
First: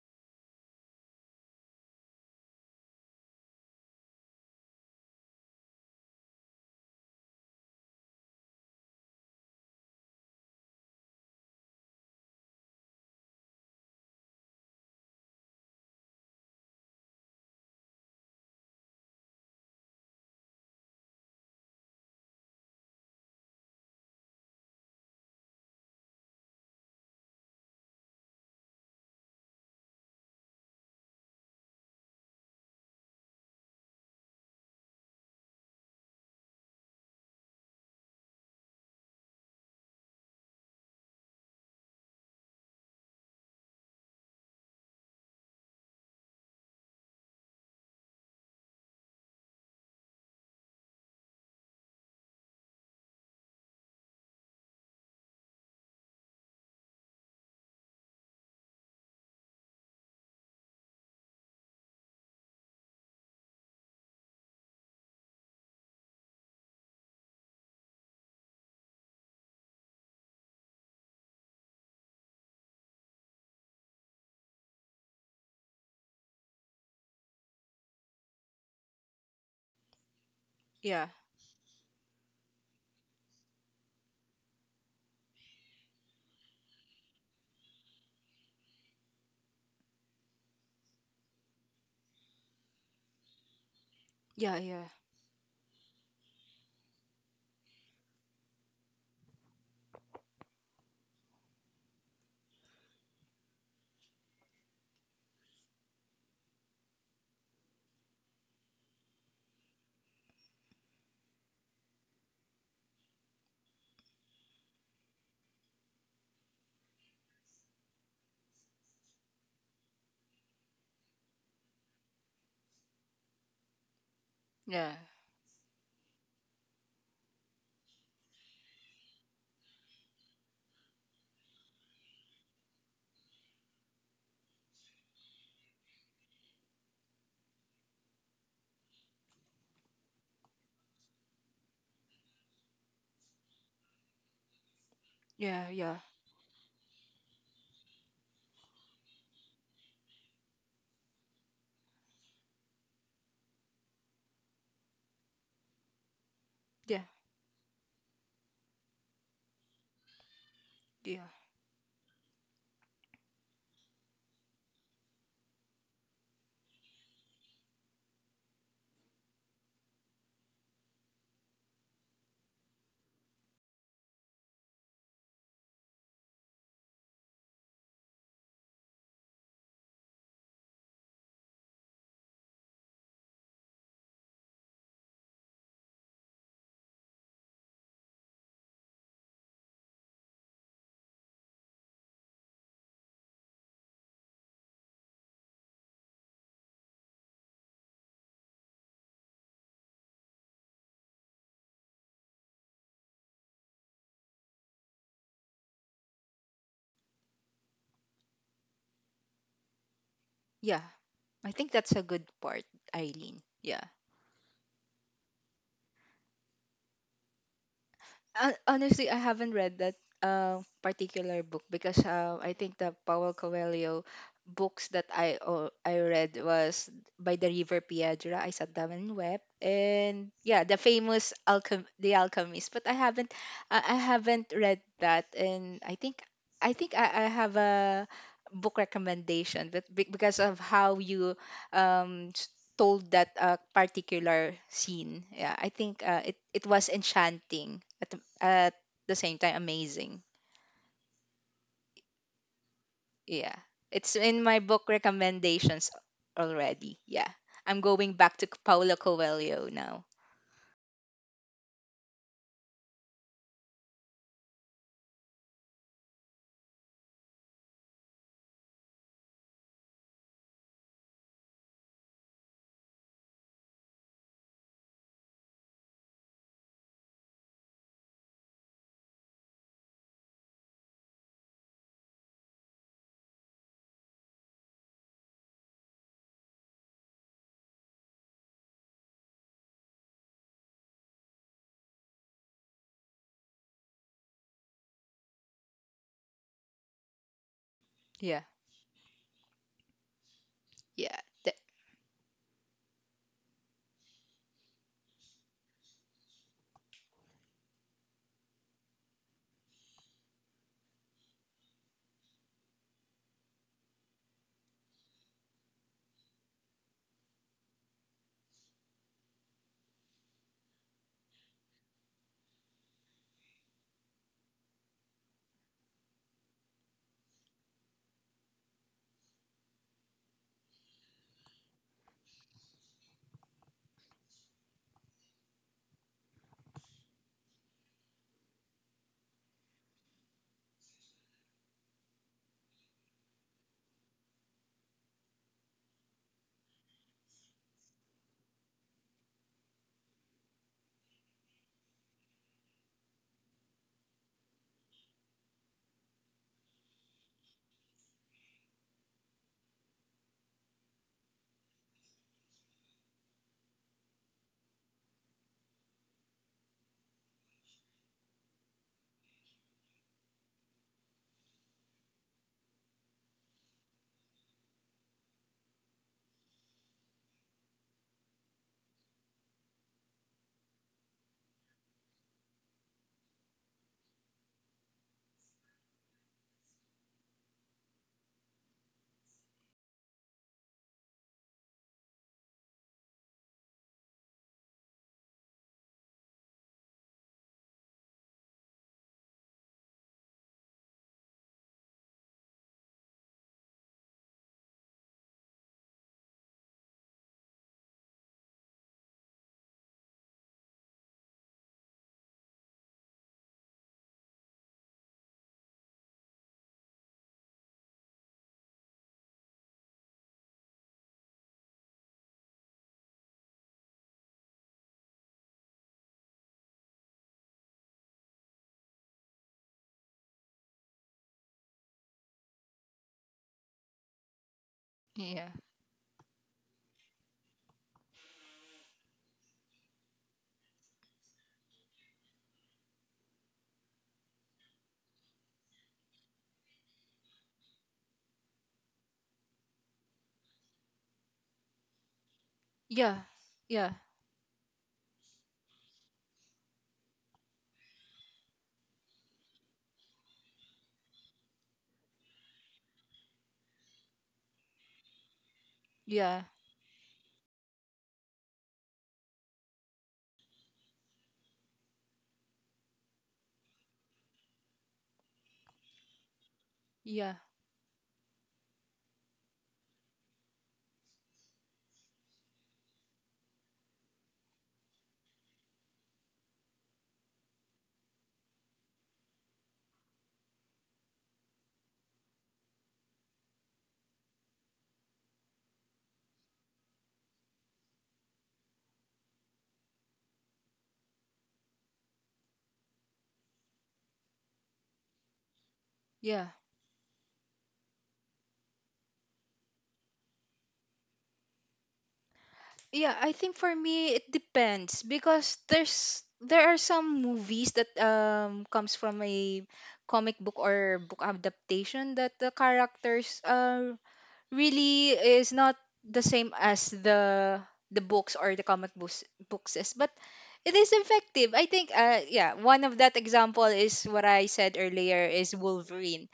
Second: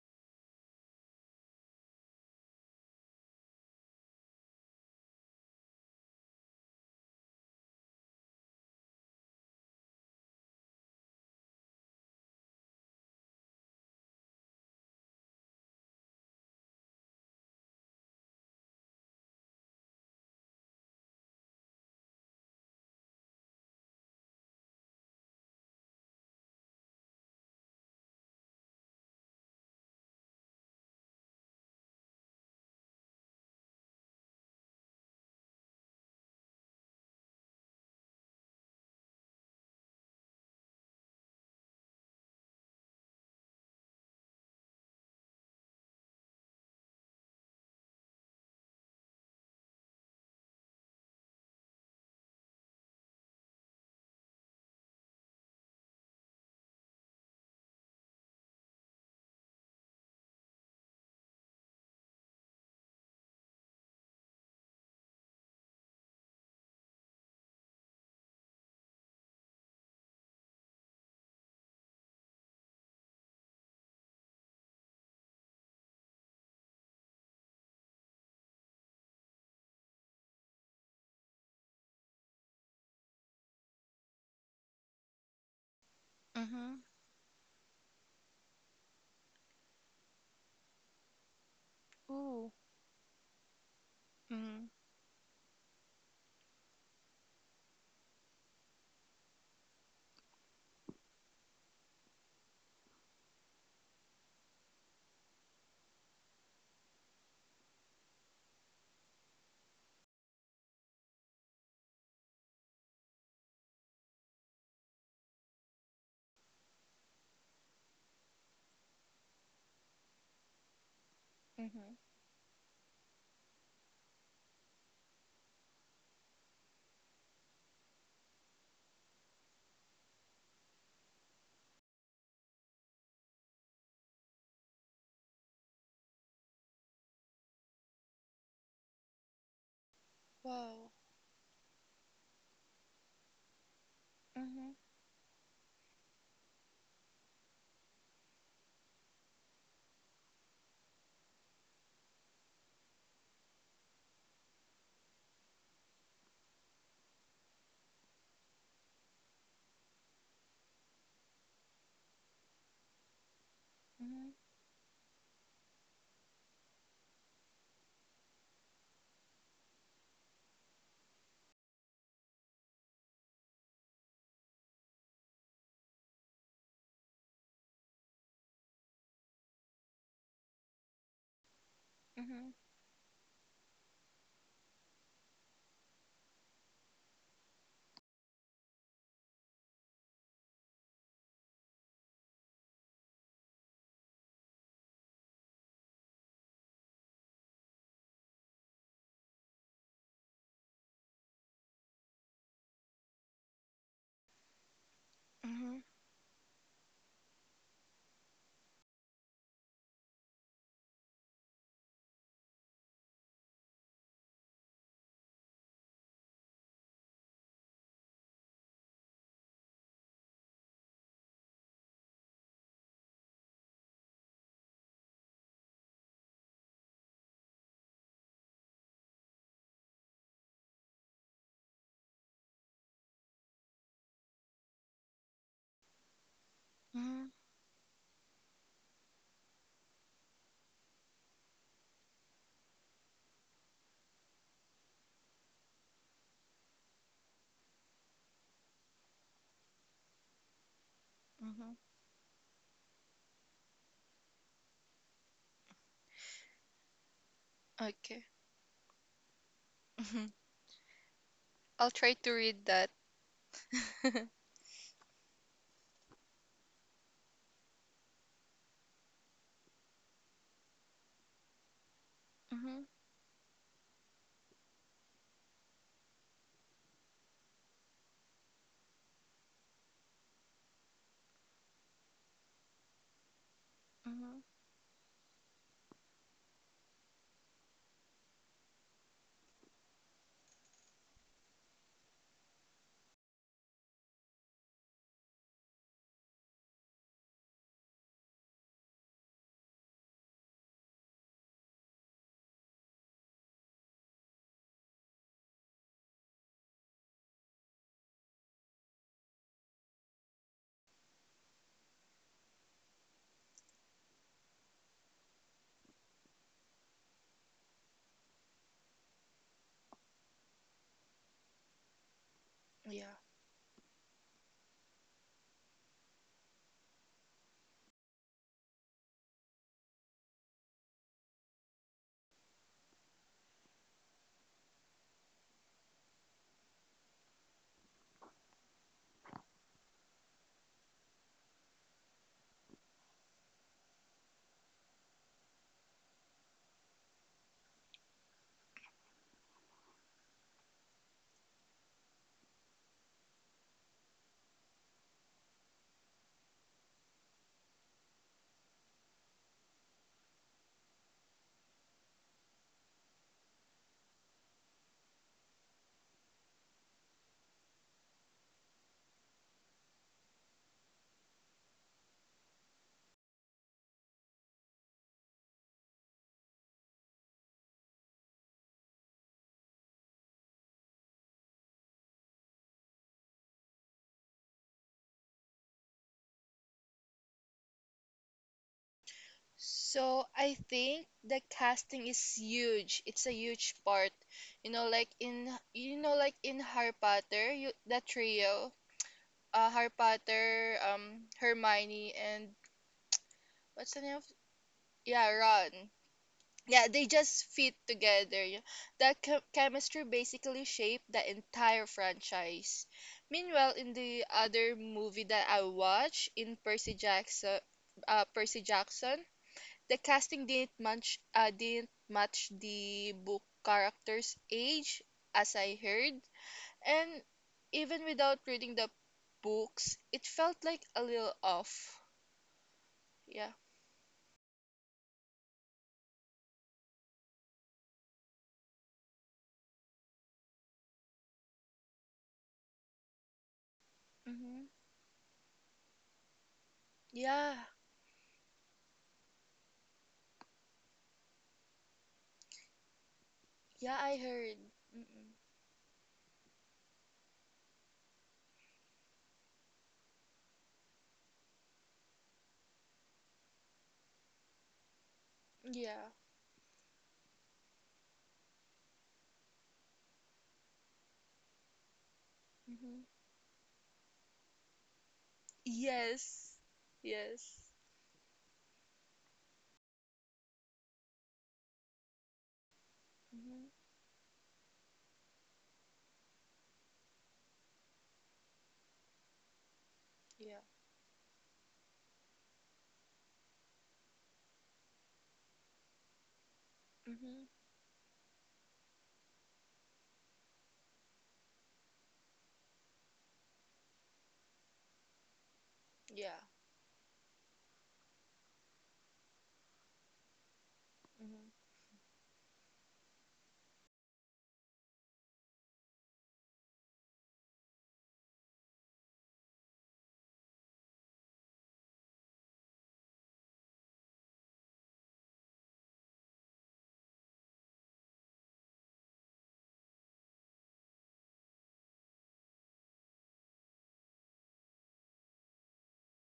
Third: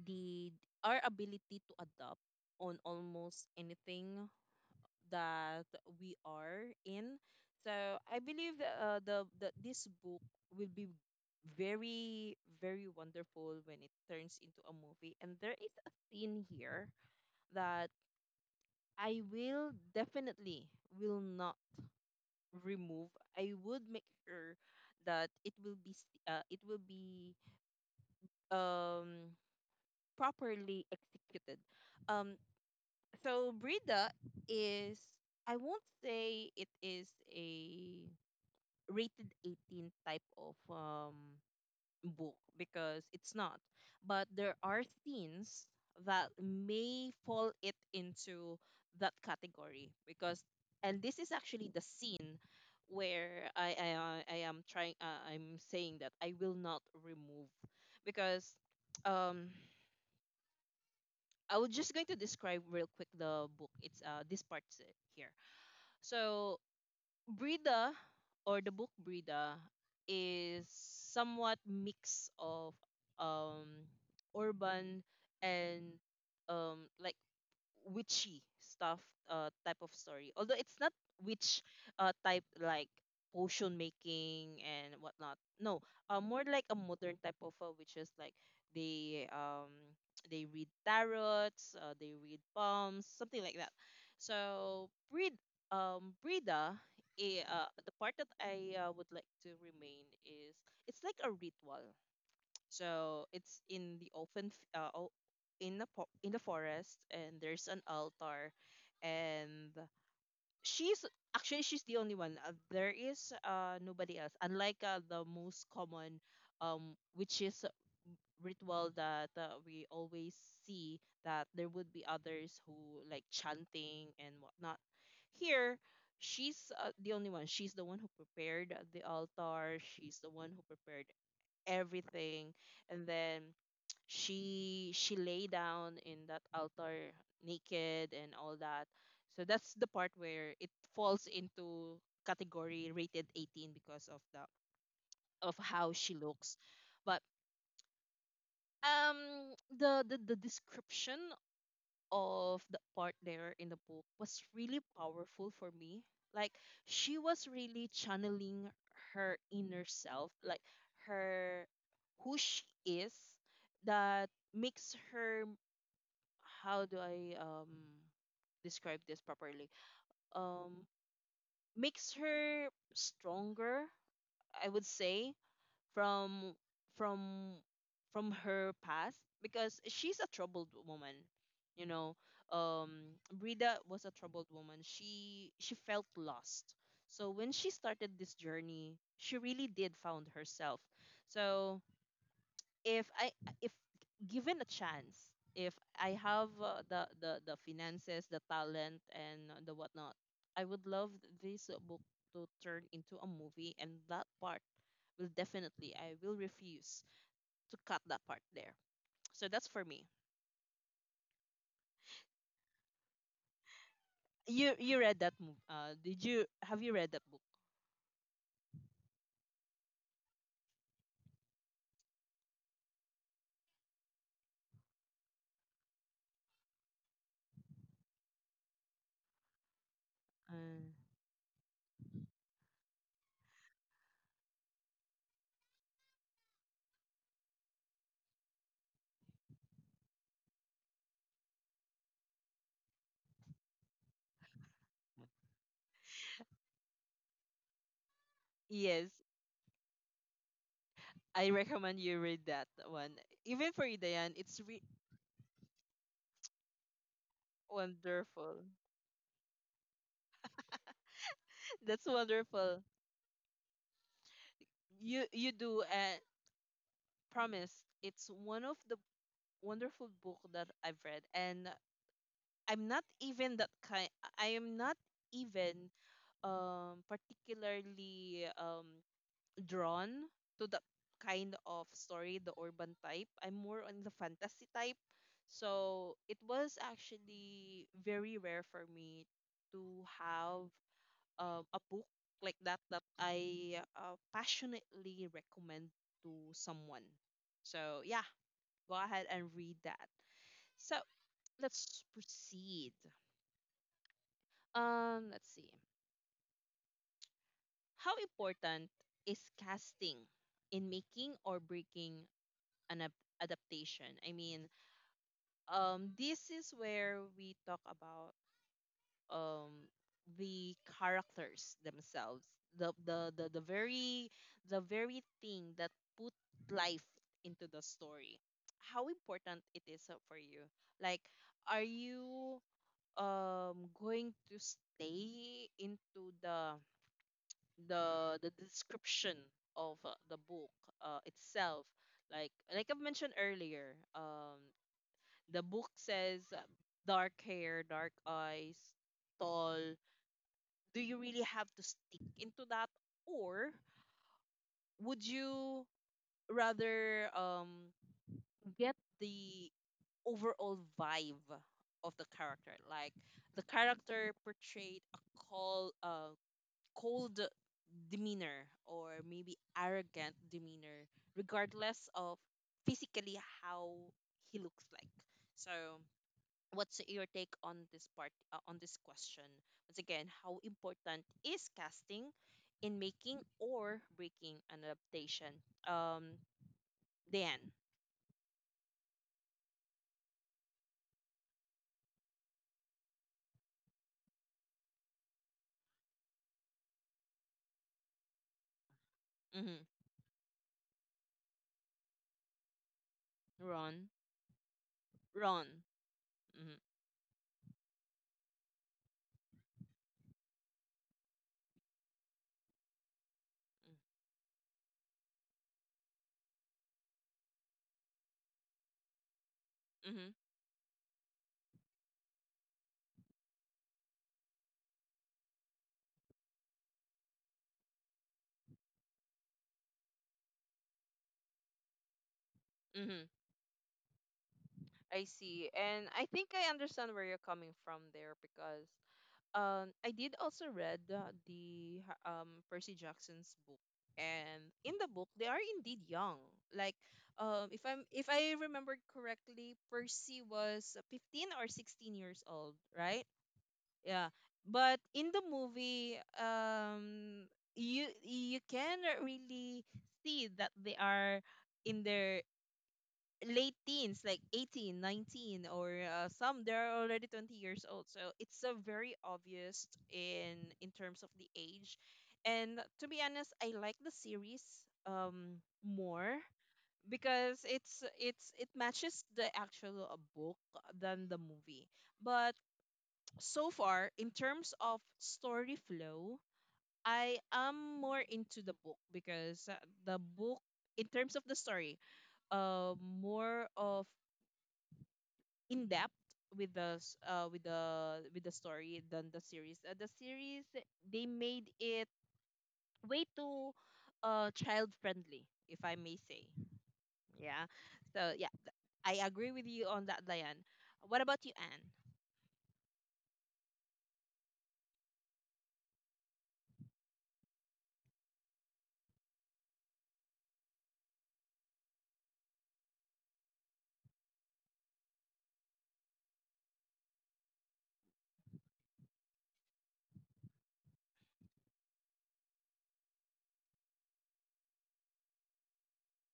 Speaker 1: the our ability to adapt on almost anything that we are in. So I believe, the this book will be very very wonderful when it turns into a movie. And there is a scene here that I will definitely will not remove. I would make sure that it will be, um properly executed. Um, so Brida is, I won't say it is a rated 18 type of book, because it's not. But there are things that may fall it into that category, because, and this is actually the scene where I am trying I'm saying that I will not remove, because um I was just going to describe real quick the book. It's this part here. So Brida, or the book Brida, is somewhat mix of um urban and like witchy stuff type of story, although it's not
Speaker 2: yeah,
Speaker 1: witch type like potion making and whatnot. No, more like a
Speaker 3: Mhm.
Speaker 1: modern type of witches, like they they read tarots, they read
Speaker 3: Ooh.
Speaker 1: palms, something like that.
Speaker 2: yeah,
Speaker 3: Mhm.
Speaker 2: yeah,
Speaker 1: So breed Brida, the part that I would like to remain is it's like a ritual. So it's in the open, in the in the forest, and there's an altar, and she's actually she's the only one. There is nobody else, unlike the most common, which is ritual that we always see, that there would
Speaker 3: Mhm.
Speaker 1: be others who like chanting and whatnot.
Speaker 2: yeah,
Speaker 1: Here, she's the only one. She's the one who prepared the altar. She's the one who prepared everything, and then she lay down in that altar naked and all that. So that's the part where it
Speaker 3: Wow.
Speaker 1: falls into category rated 18, because of the
Speaker 3: Mhm.
Speaker 1: of
Speaker 2: yeah,
Speaker 1: how
Speaker 2: yeah,
Speaker 1: she looks. But um, the description of the part there in the book was really powerful for me. Like,
Speaker 2: yeah,
Speaker 1: she was really channeling her inner self, like
Speaker 2: yeah,
Speaker 1: her, who she is, that
Speaker 3: Mhm.
Speaker 1: makes her, how do I describe this properly? Um, makes her stronger, I would say, from from from her past, because she's a troubled woman, you know.
Speaker 3: Mhm.
Speaker 1: Brida was a troubled woman. She felt lost. So when she started this journey, she really did found herself. So if I if given a chance, if I have the finances, the talent, and the whatnot, I would love this book to turn into a movie, and that part will
Speaker 3: Mhm.
Speaker 1: definitely, I will refuse to cut that part there. So that's for me.
Speaker 2: yeah. I think that's a good part, Eileen. Yeah.
Speaker 1: You read that mov, uh, did you, have you read that book?
Speaker 2: Honestly, I haven't read that particular book because I think the Paulo Coelho books that I read was By the River Piedra, I Sat Down and Wept, and
Speaker 1: Uh,
Speaker 2: yeah, the famous alchem The Alchemist. But I haven't read that, and I
Speaker 3: Mhm.
Speaker 2: have a book recommendation, but because of how you um, told that particular scene. Yeah, I think it was enchanting at
Speaker 1: yes,
Speaker 2: the same time amazing.
Speaker 1: I
Speaker 3: Mhm.
Speaker 1: recommend you read that one.
Speaker 2: Yeah,
Speaker 1: Even for you,
Speaker 2: it's
Speaker 1: Diane,
Speaker 2: in my
Speaker 1: it's re-
Speaker 2: book recommendations already. Yeah, I'm going
Speaker 3: Okay.
Speaker 2: back to
Speaker 1: wonderful.
Speaker 2: Paulo Coelho now.
Speaker 3: I'll try
Speaker 1: That's
Speaker 3: to read that.
Speaker 1: wonderful. You do promise, it's one of the wonderful book that I've read, and
Speaker 3: Mhm.
Speaker 1: I'm not even that kind, I am not even particularly drawn to that kind of story, the urban type. I'm more on the
Speaker 3: Mhm.
Speaker 1: fantasy type. So it was actually very rare for me to have a book like that that I passionately recommend to someone. So yeah,
Speaker 2: Yeah,
Speaker 1: go ahead and read that. So
Speaker 2: yeah,
Speaker 1: let's proceed. Let's see. How important is casting in making or breaking an adaptation? I mean, this is where we talk about um the characters themselves, the
Speaker 3: Yeah.
Speaker 1: the the, the very the very thing that put life into the story. How important it is for you? Like, are you going to stay into the the description of the book itself, like I've mentioned earlier, um, the book says dark hair, dark eyes, tall. Do you really have to stick into that, or would you rather get the overall vibe of the character, like the character portrayed a call cold demeanor, or maybe arrogant demeanor, regardless of physically how he looks like? So, what's your take on this part, on this question? Once again, how important is casting in making or breaking an adaptation? Um, Dan.
Speaker 3: So I think the casting is huge. It's a huge part. You know, like in Harry Potter, you, the trio,
Speaker 1: Mm-hmm.
Speaker 3: Harry Potter, Hermione, and what's the
Speaker 1: Ron.
Speaker 3: name of? Yeah,
Speaker 1: Ron.
Speaker 3: Ron.
Speaker 1: Mm-hmm.
Speaker 3: Yeah, they just fit together. You- that chemistry basically shaped the entire franchise. Meanwhile, in the other movie that I watched, in Percy Jackson. The
Speaker 1: Mm-hmm.
Speaker 3: casting didn't match the book character's age, as I heard, and even without reading the books, it felt like a little off.
Speaker 1: Mm-hmm. Mm-hmm.
Speaker 3: Yeah,
Speaker 1: I
Speaker 2: yeah,
Speaker 1: see. And I think I understand where you're coming from there, because um, I did also read the Percy Jackson's book, and
Speaker 3: mm-hmm.
Speaker 1: in the book they are indeed young, like
Speaker 3: Yeah,
Speaker 1: um, if I'm if I remember correctly, Percy was 15 or 16 years old,
Speaker 2: yeah,
Speaker 1: right?
Speaker 2: yeah,
Speaker 3: yeah. I
Speaker 1: Yeah,
Speaker 3: heard.
Speaker 1: but
Speaker 3: Mm-mm.
Speaker 1: in the movie um, you can really see that they are in their late teens, like 18, 19, or
Speaker 3: Yeah.
Speaker 2: yeah,
Speaker 1: some they're already 20 years old. So it's a very obvious in terms of the age. And
Speaker 3: Mm-hmm.
Speaker 1: to be honest, I like the series um, more,
Speaker 3: Yes.
Speaker 2: yeah,
Speaker 1: because
Speaker 3: Yes.
Speaker 1: it matches the actual book, than the movie. But
Speaker 3: Mm-hmm.
Speaker 1: so far in terms of story flow, I am more into the book, because the
Speaker 3: Yeah.
Speaker 1: book in terms of the story uh, more of in depth with the
Speaker 3: Mm-hmm.
Speaker 1: with the story than the series. The series they made it way too child friendly, if I may
Speaker 3: Yeah.
Speaker 1: say.
Speaker 2: yeah.
Speaker 1: Yeah. So yeah, th- I agree with you on that, Diane. What about
Speaker 3: Mm-hmm.
Speaker 1: you, Anne?
Speaker 2: Yeah, I think for me it depends because there are some movies that comes from a comic book or book adaptation that the characters really is not the same as the books or the comic books is, but it is effective. I think yeah, one of that example is what I said earlier is Wolverine.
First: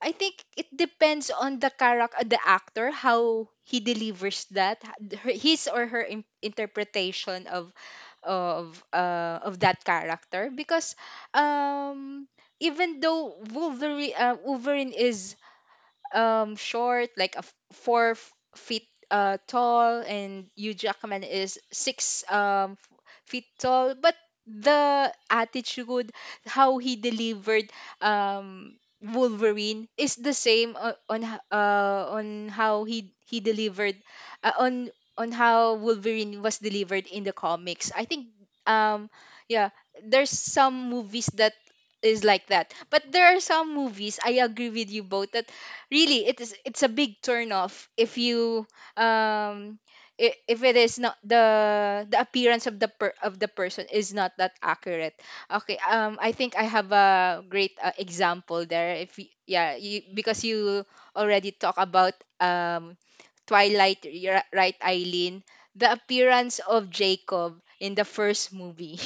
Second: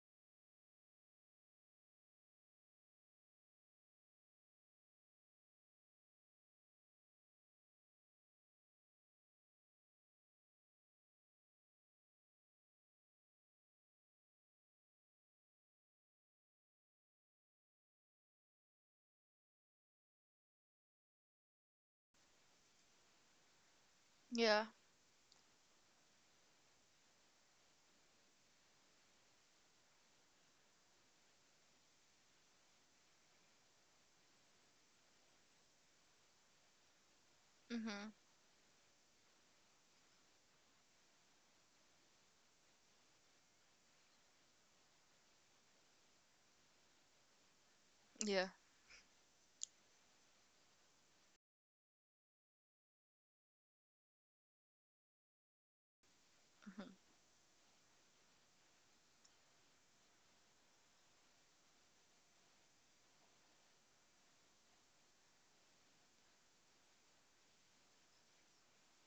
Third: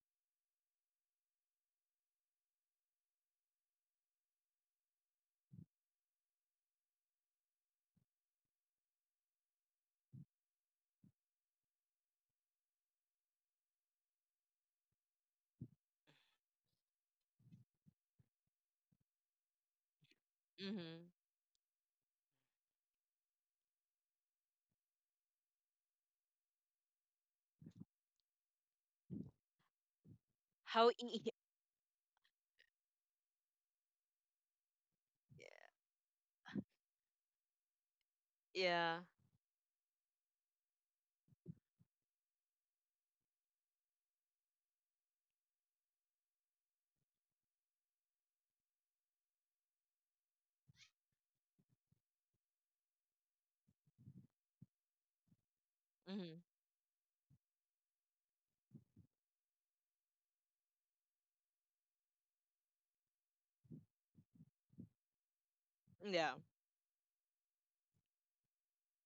Speaker 2: I think it depends on the character, the actor, how he delivers that, his or her interpretation of that character. Because um, even though Wolverine is short, like 4 feet tall, and Hugh
Speaker 1: Mm-hmm.
Speaker 2: Jackman is 6 feet tall. But
Speaker 3: Yeah.
Speaker 2: the attitude, how he delivered Wolverine is the same
Speaker 1: How?
Speaker 2: on how he delivered uh, on on how Wolverine was delivered in the comics. I
Speaker 3: Mm-hmm.
Speaker 2: think
Speaker 1: Yeah.
Speaker 2: um yeah, there's some movies that is like that. But there are some movies I agree with you both that really it's a big turn off if
Speaker 3: Yeah.
Speaker 2: you um if it is not the appearance of the person is not that accurate. Okay. I
Speaker 1: Mm-hmm.
Speaker 2: think I
Speaker 3: Mm-hmm.
Speaker 2: have a great example there. If y- Yeah, you, because you already talk about um Twilight, right, Eileen? The
Speaker 1: Yeah.
Speaker 2: appearance of Jacob in the first movie.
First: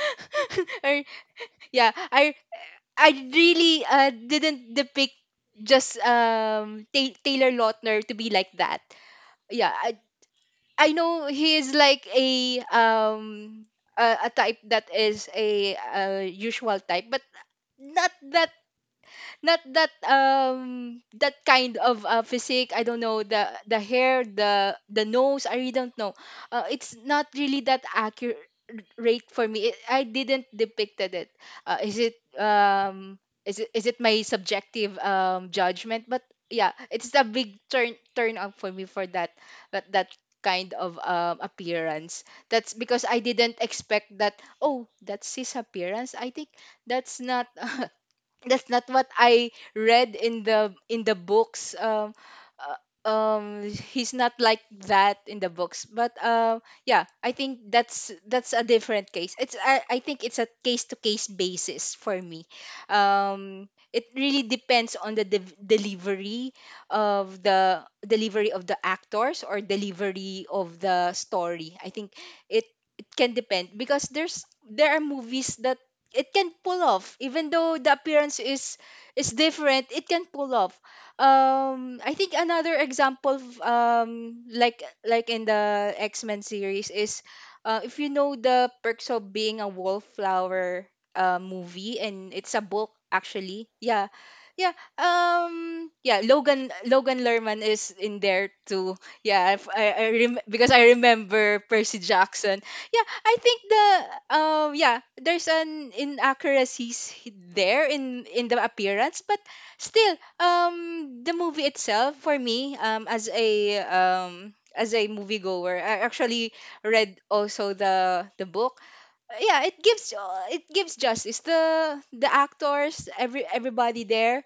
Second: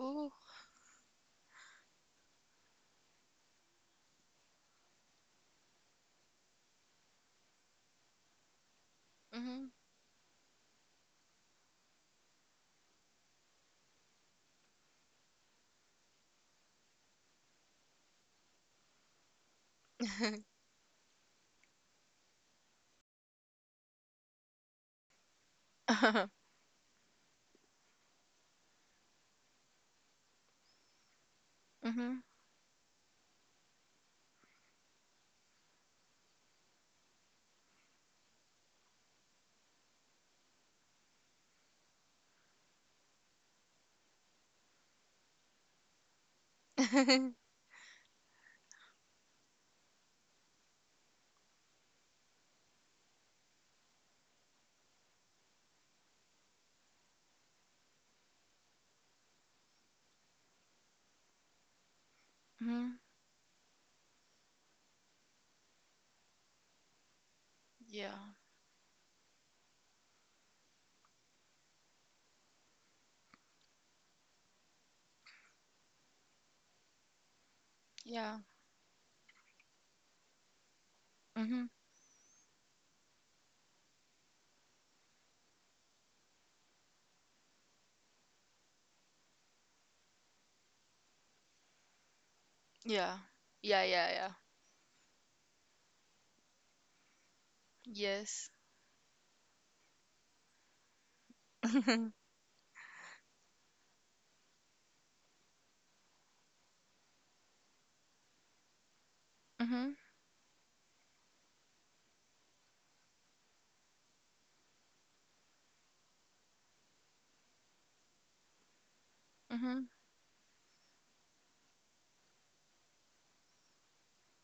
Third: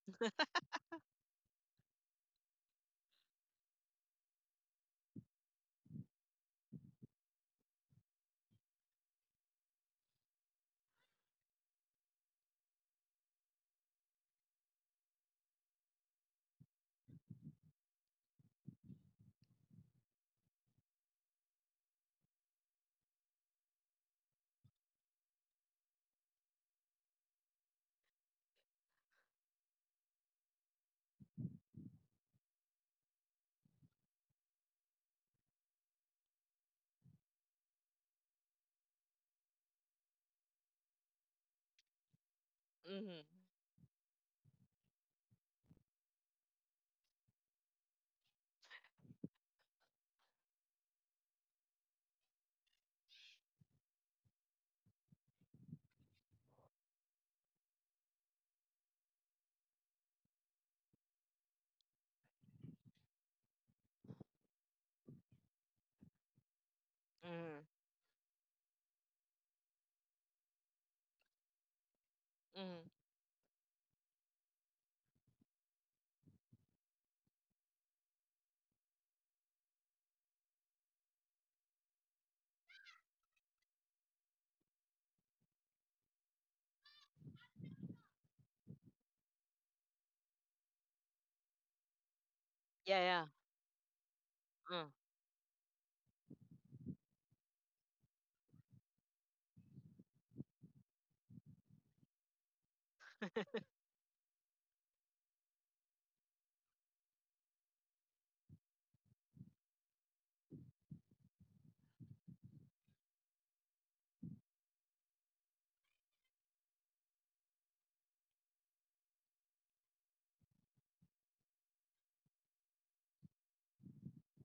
Speaker 3: Ooh.
Speaker 2: I, yeah, I really didn't depict just Taylor Lautner to be like that.
Speaker 3: Mm-hmm.
Speaker 2: Yeah, I know he is like a type that is a usual type, but not that not that that kind of physique. I don't know, the hair, the nose, I really don't know.
Speaker 3: mm-hmm.
Speaker 2: It's not really that accurate for me. I didn't depicted it. Uh, is it um is it is it my subjective judgment? But yeah, it's a big turn up for me for that kind of appearance. That's because I
Speaker 1: Mm-hmm.
Speaker 2: didn't expect that. Oh, that's his appearance. I think that's
Speaker 3: mm-hmm.
Speaker 2: not that's not what I read in the books. Uh, he's not like that in the books. But yeah, I think that's a different case. I think it's a case to case basis for me. It really depends on
Speaker 1: Mm-hmm.
Speaker 2: the
Speaker 3: Yeah.
Speaker 2: delivery of the actors or delivery of the story. I think it
Speaker 1: Mm-hmm.
Speaker 2: it can depend because there are movies that it can pull off, even though the
Speaker 3: Yeah.
Speaker 2: appearance is different, it can pull off.
Speaker 3: Mm-hmm.
Speaker 2: I think another example of, like in the X-Men series is, if you know The Perks of Being a Wallflower, movie, and it's a book
Speaker 1: Yeah.
Speaker 3: Yeah.
Speaker 1: Yeah.
Speaker 2: actually.
Speaker 3: Yeah,
Speaker 2: Yeah,
Speaker 3: yeah, yeah.
Speaker 2: yeah.
Speaker 1: Uh,
Speaker 2: Yeah, Logan Lerman is in there
Speaker 3: Yes.
Speaker 2: too. Yeah, if, I rem- because I remember Percy Jackson. Yeah, I think the yeah, there's an inaccuracies there in the appearance, but
Speaker 3: Mm-hmm.
Speaker 2: still the movie itself for me, as a moviegoer, I actually read also the book. Yeah, it
Speaker 3: Mm-hmm.
Speaker 2: gives justice the actors, everybody there.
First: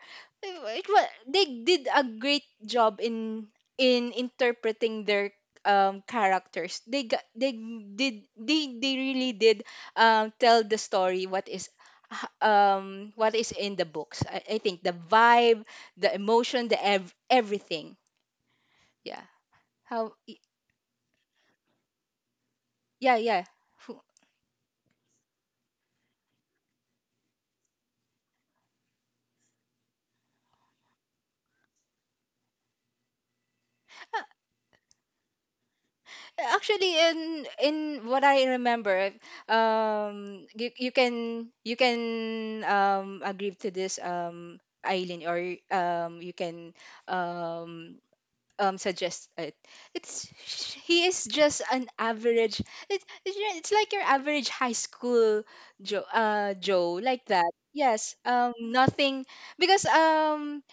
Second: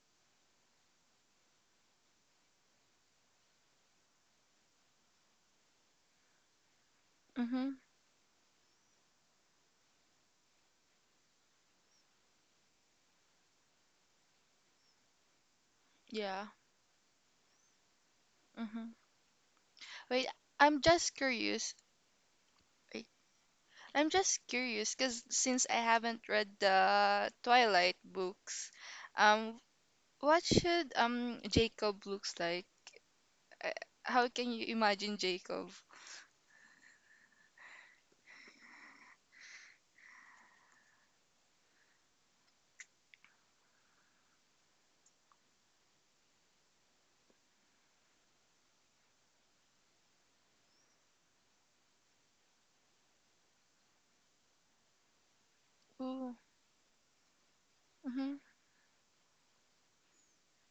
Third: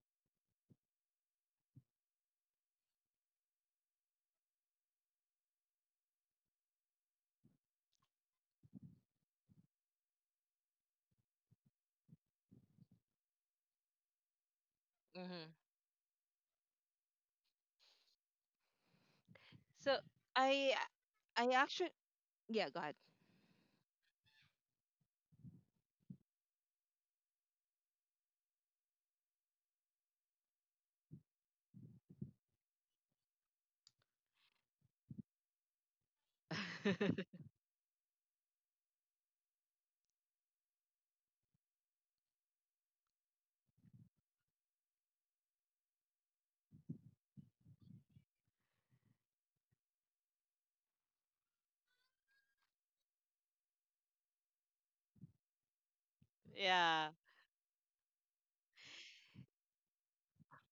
Speaker 2: They did a great job in interpreting their characters. they got, they
Speaker 3: Mm-hmm.
Speaker 2: did they they really did tell the story. What is in the books. I think the
Speaker 1: mm-hmm.
Speaker 2: vibe, the
Speaker 3: Yeah.
Speaker 2: emotion, everything.
Speaker 3: Mm-hmm.
Speaker 2: Yeah,
Speaker 1: So
Speaker 2: how
Speaker 3: Wait,
Speaker 2: y-
Speaker 1: I
Speaker 3: I'm just
Speaker 1: I
Speaker 3: curious.
Speaker 1: actually, yeah. Go ahead.
Speaker 3: Wait,
Speaker 2: yeah, yeah.
Speaker 3: I'm just curious because since I haven't read the Twilight books, um, what should Jacob looks like? Uh, How can you imagine Jacob?
Speaker 2: Actually, in in what I remember, you can agree to this, Eileen, or you can um suggest it. It's He is just an average. It's like your average high school
Speaker 3: Ooh.
Speaker 2: Joe,
Speaker 1: Yeah.
Speaker 2: like that. Yes.
Speaker 3: Mm-hmm.
Speaker 2: Nothing, because um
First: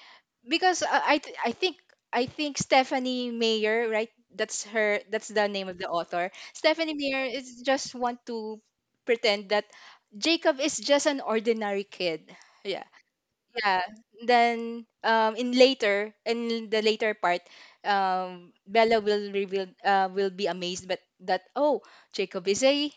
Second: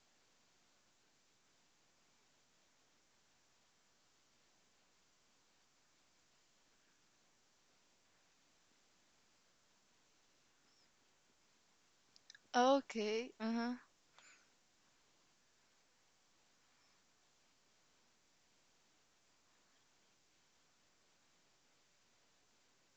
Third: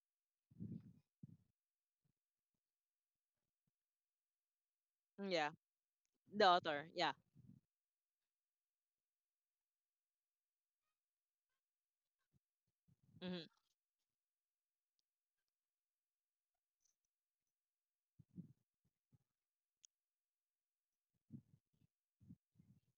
Speaker 2: because, I think Stephanie Mayer, right? That's her. That's the
Speaker 1: Yeah.
Speaker 2: name of the author.
Speaker 1: Daughter.
Speaker 2: Stephanie
Speaker 1: Yeah.
Speaker 2: Mayer is just want to pretend that Jacob is just an ordinary kid. Yeah,
Speaker 3: Okay.
Speaker 1: Mm-hmm.
Speaker 3: Uh-huh.
Speaker 2: yeah. Then, in the later part, Bella will be amazed, but that, oh, Jacob is a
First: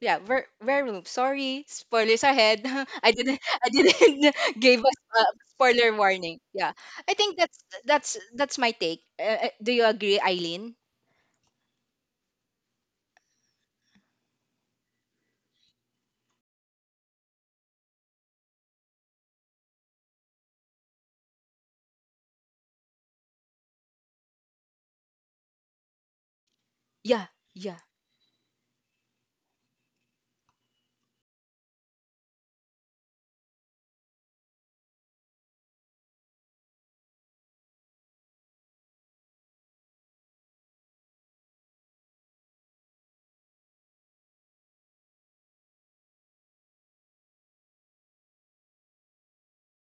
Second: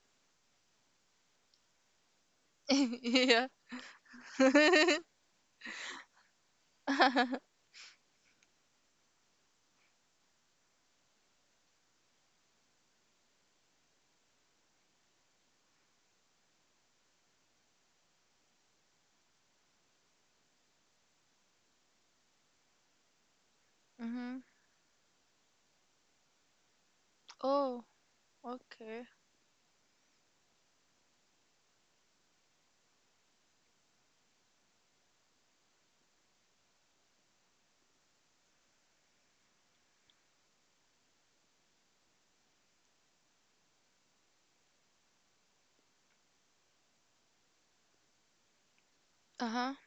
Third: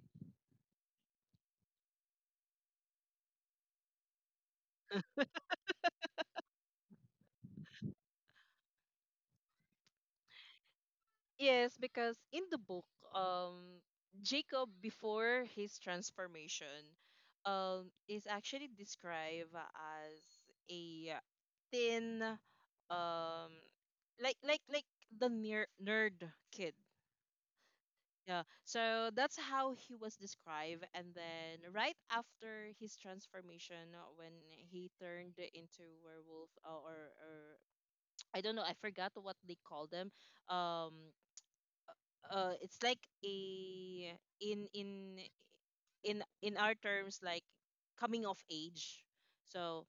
Speaker 2: yeah, very room. Sorry, spoilers ahead.
Speaker 3: Yeah.
Speaker 2: I didn't give us a spoiler warning. Yeah, I think that's my take. Do you agree, Eileen?
Speaker 1: Yes, because in the book, um, Jacob before his transformation, is actually described as a thin, um, like
Speaker 3: Mm-hmm.
Speaker 1: like like the nerd kid.
Speaker 2: Yeah, yeah,
Speaker 3: Oh,
Speaker 1: Yeah,
Speaker 3: okay.
Speaker 1: so that's how he was described, and then right after his transformation, when he turned into werewolf, or I don't know, I forgot what they call them. Um, uh, it's like a, in in in our terms, like coming of age.
Speaker 3: Uh-huh.
Speaker 1: So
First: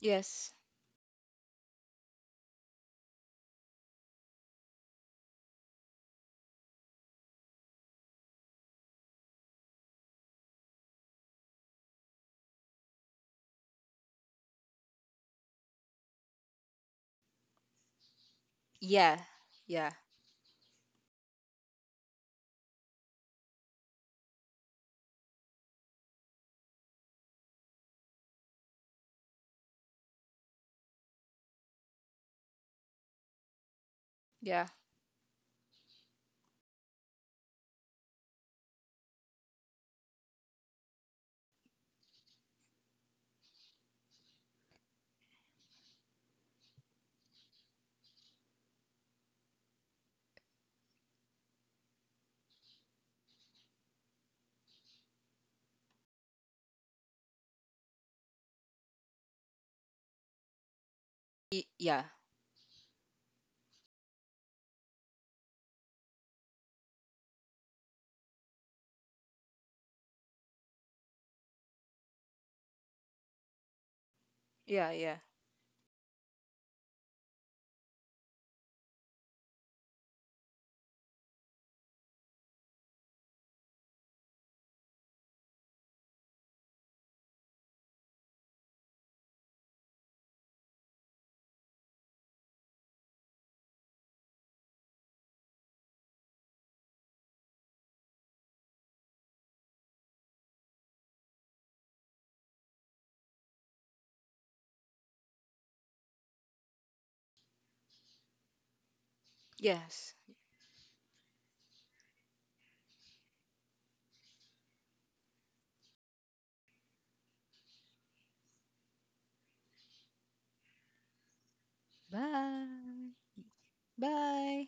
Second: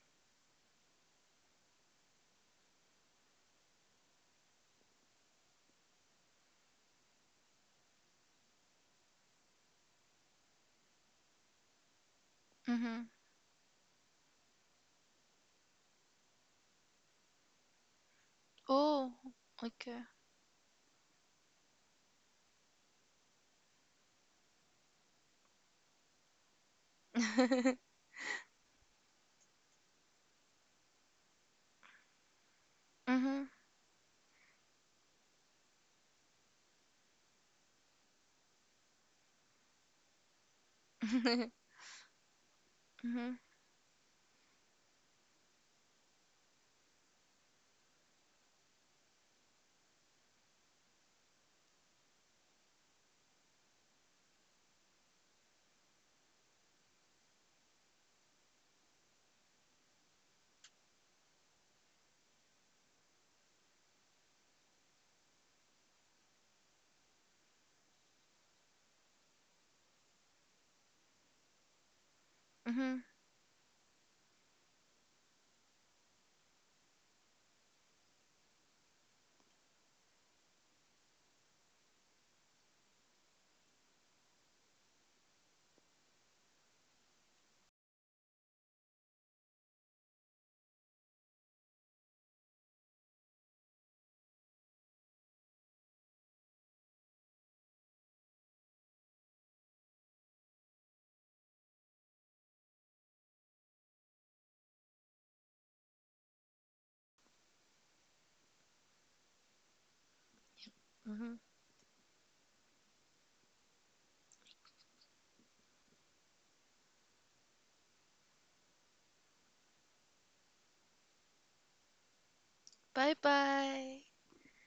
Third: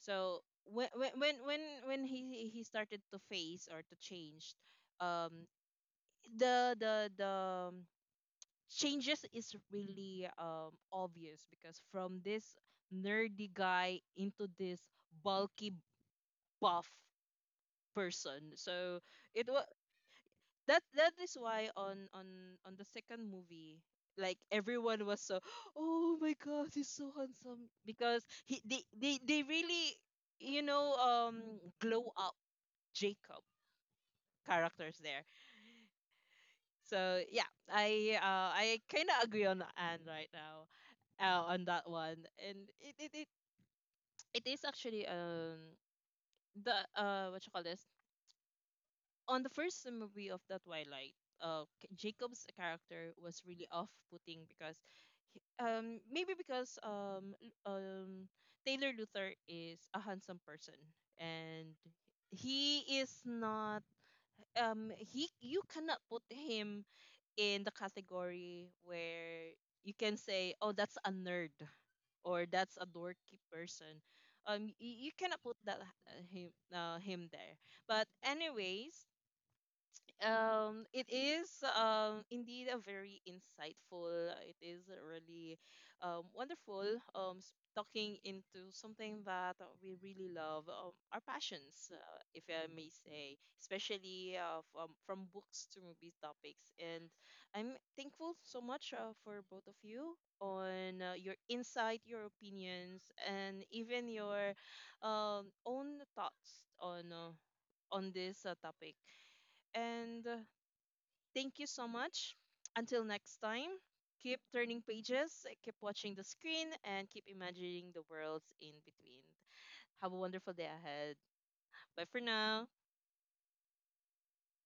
Speaker 1: so
Speaker 2: yes,
Speaker 1: when when when when when he started to face or to change um, the changes is really obvious, because from this
Speaker 3: Mm-hmm.
Speaker 1: nerdy guy into this bulky buff person. So
Speaker 3: Oh,
Speaker 2: yeah,
Speaker 1: it was,
Speaker 2: yeah,
Speaker 3: okay.
Speaker 1: that that is why on the second movie, like everyone was so oh my god, he's so handsome, because he they they really, you know, um, glow up Jacob
Speaker 3: Mhm.
Speaker 2: yeah,
Speaker 1: characters there. So yeah, I uh, I kind of agree on Anne right now on that one. And it
Speaker 3: Mhm.
Speaker 1: it, it
Speaker 3: Mhm.
Speaker 1: it is actually um, the uh, what you call this, on the first movie of the Twilight, K- Jacob's character was really off-putting, because he- maybe because L- Taylor Luther is a handsome person, and
Speaker 2: yeah,
Speaker 1: he is not um, he you cannot put him in the category where you can say oh that's a nerd, or that's a
Speaker 3: Mhm.
Speaker 1: dorky person. Um,
Speaker 2: yeah,
Speaker 1: y- you
Speaker 2: yeah.
Speaker 1: cannot put that him there. But anyways, um, it is indeed a very insightful, it is really wonderful um, s- talking into something that we really love our passions if I may say, especially from books to movie topics. And I'm thankful so much for both of you on your insight, your opinions, and even your own thoughts on this topic.
Speaker 2: Yes.
Speaker 1: And
Speaker 3: Mhm.
Speaker 1: thank you so much. Until next time, keep turning pages, keep watching the screen, and keep imagining the worlds in between. Have a wonderful day ahead. Bye for now.
Speaker 2: Bye.
Speaker 3: Bye bye.
Speaker 2: Bye.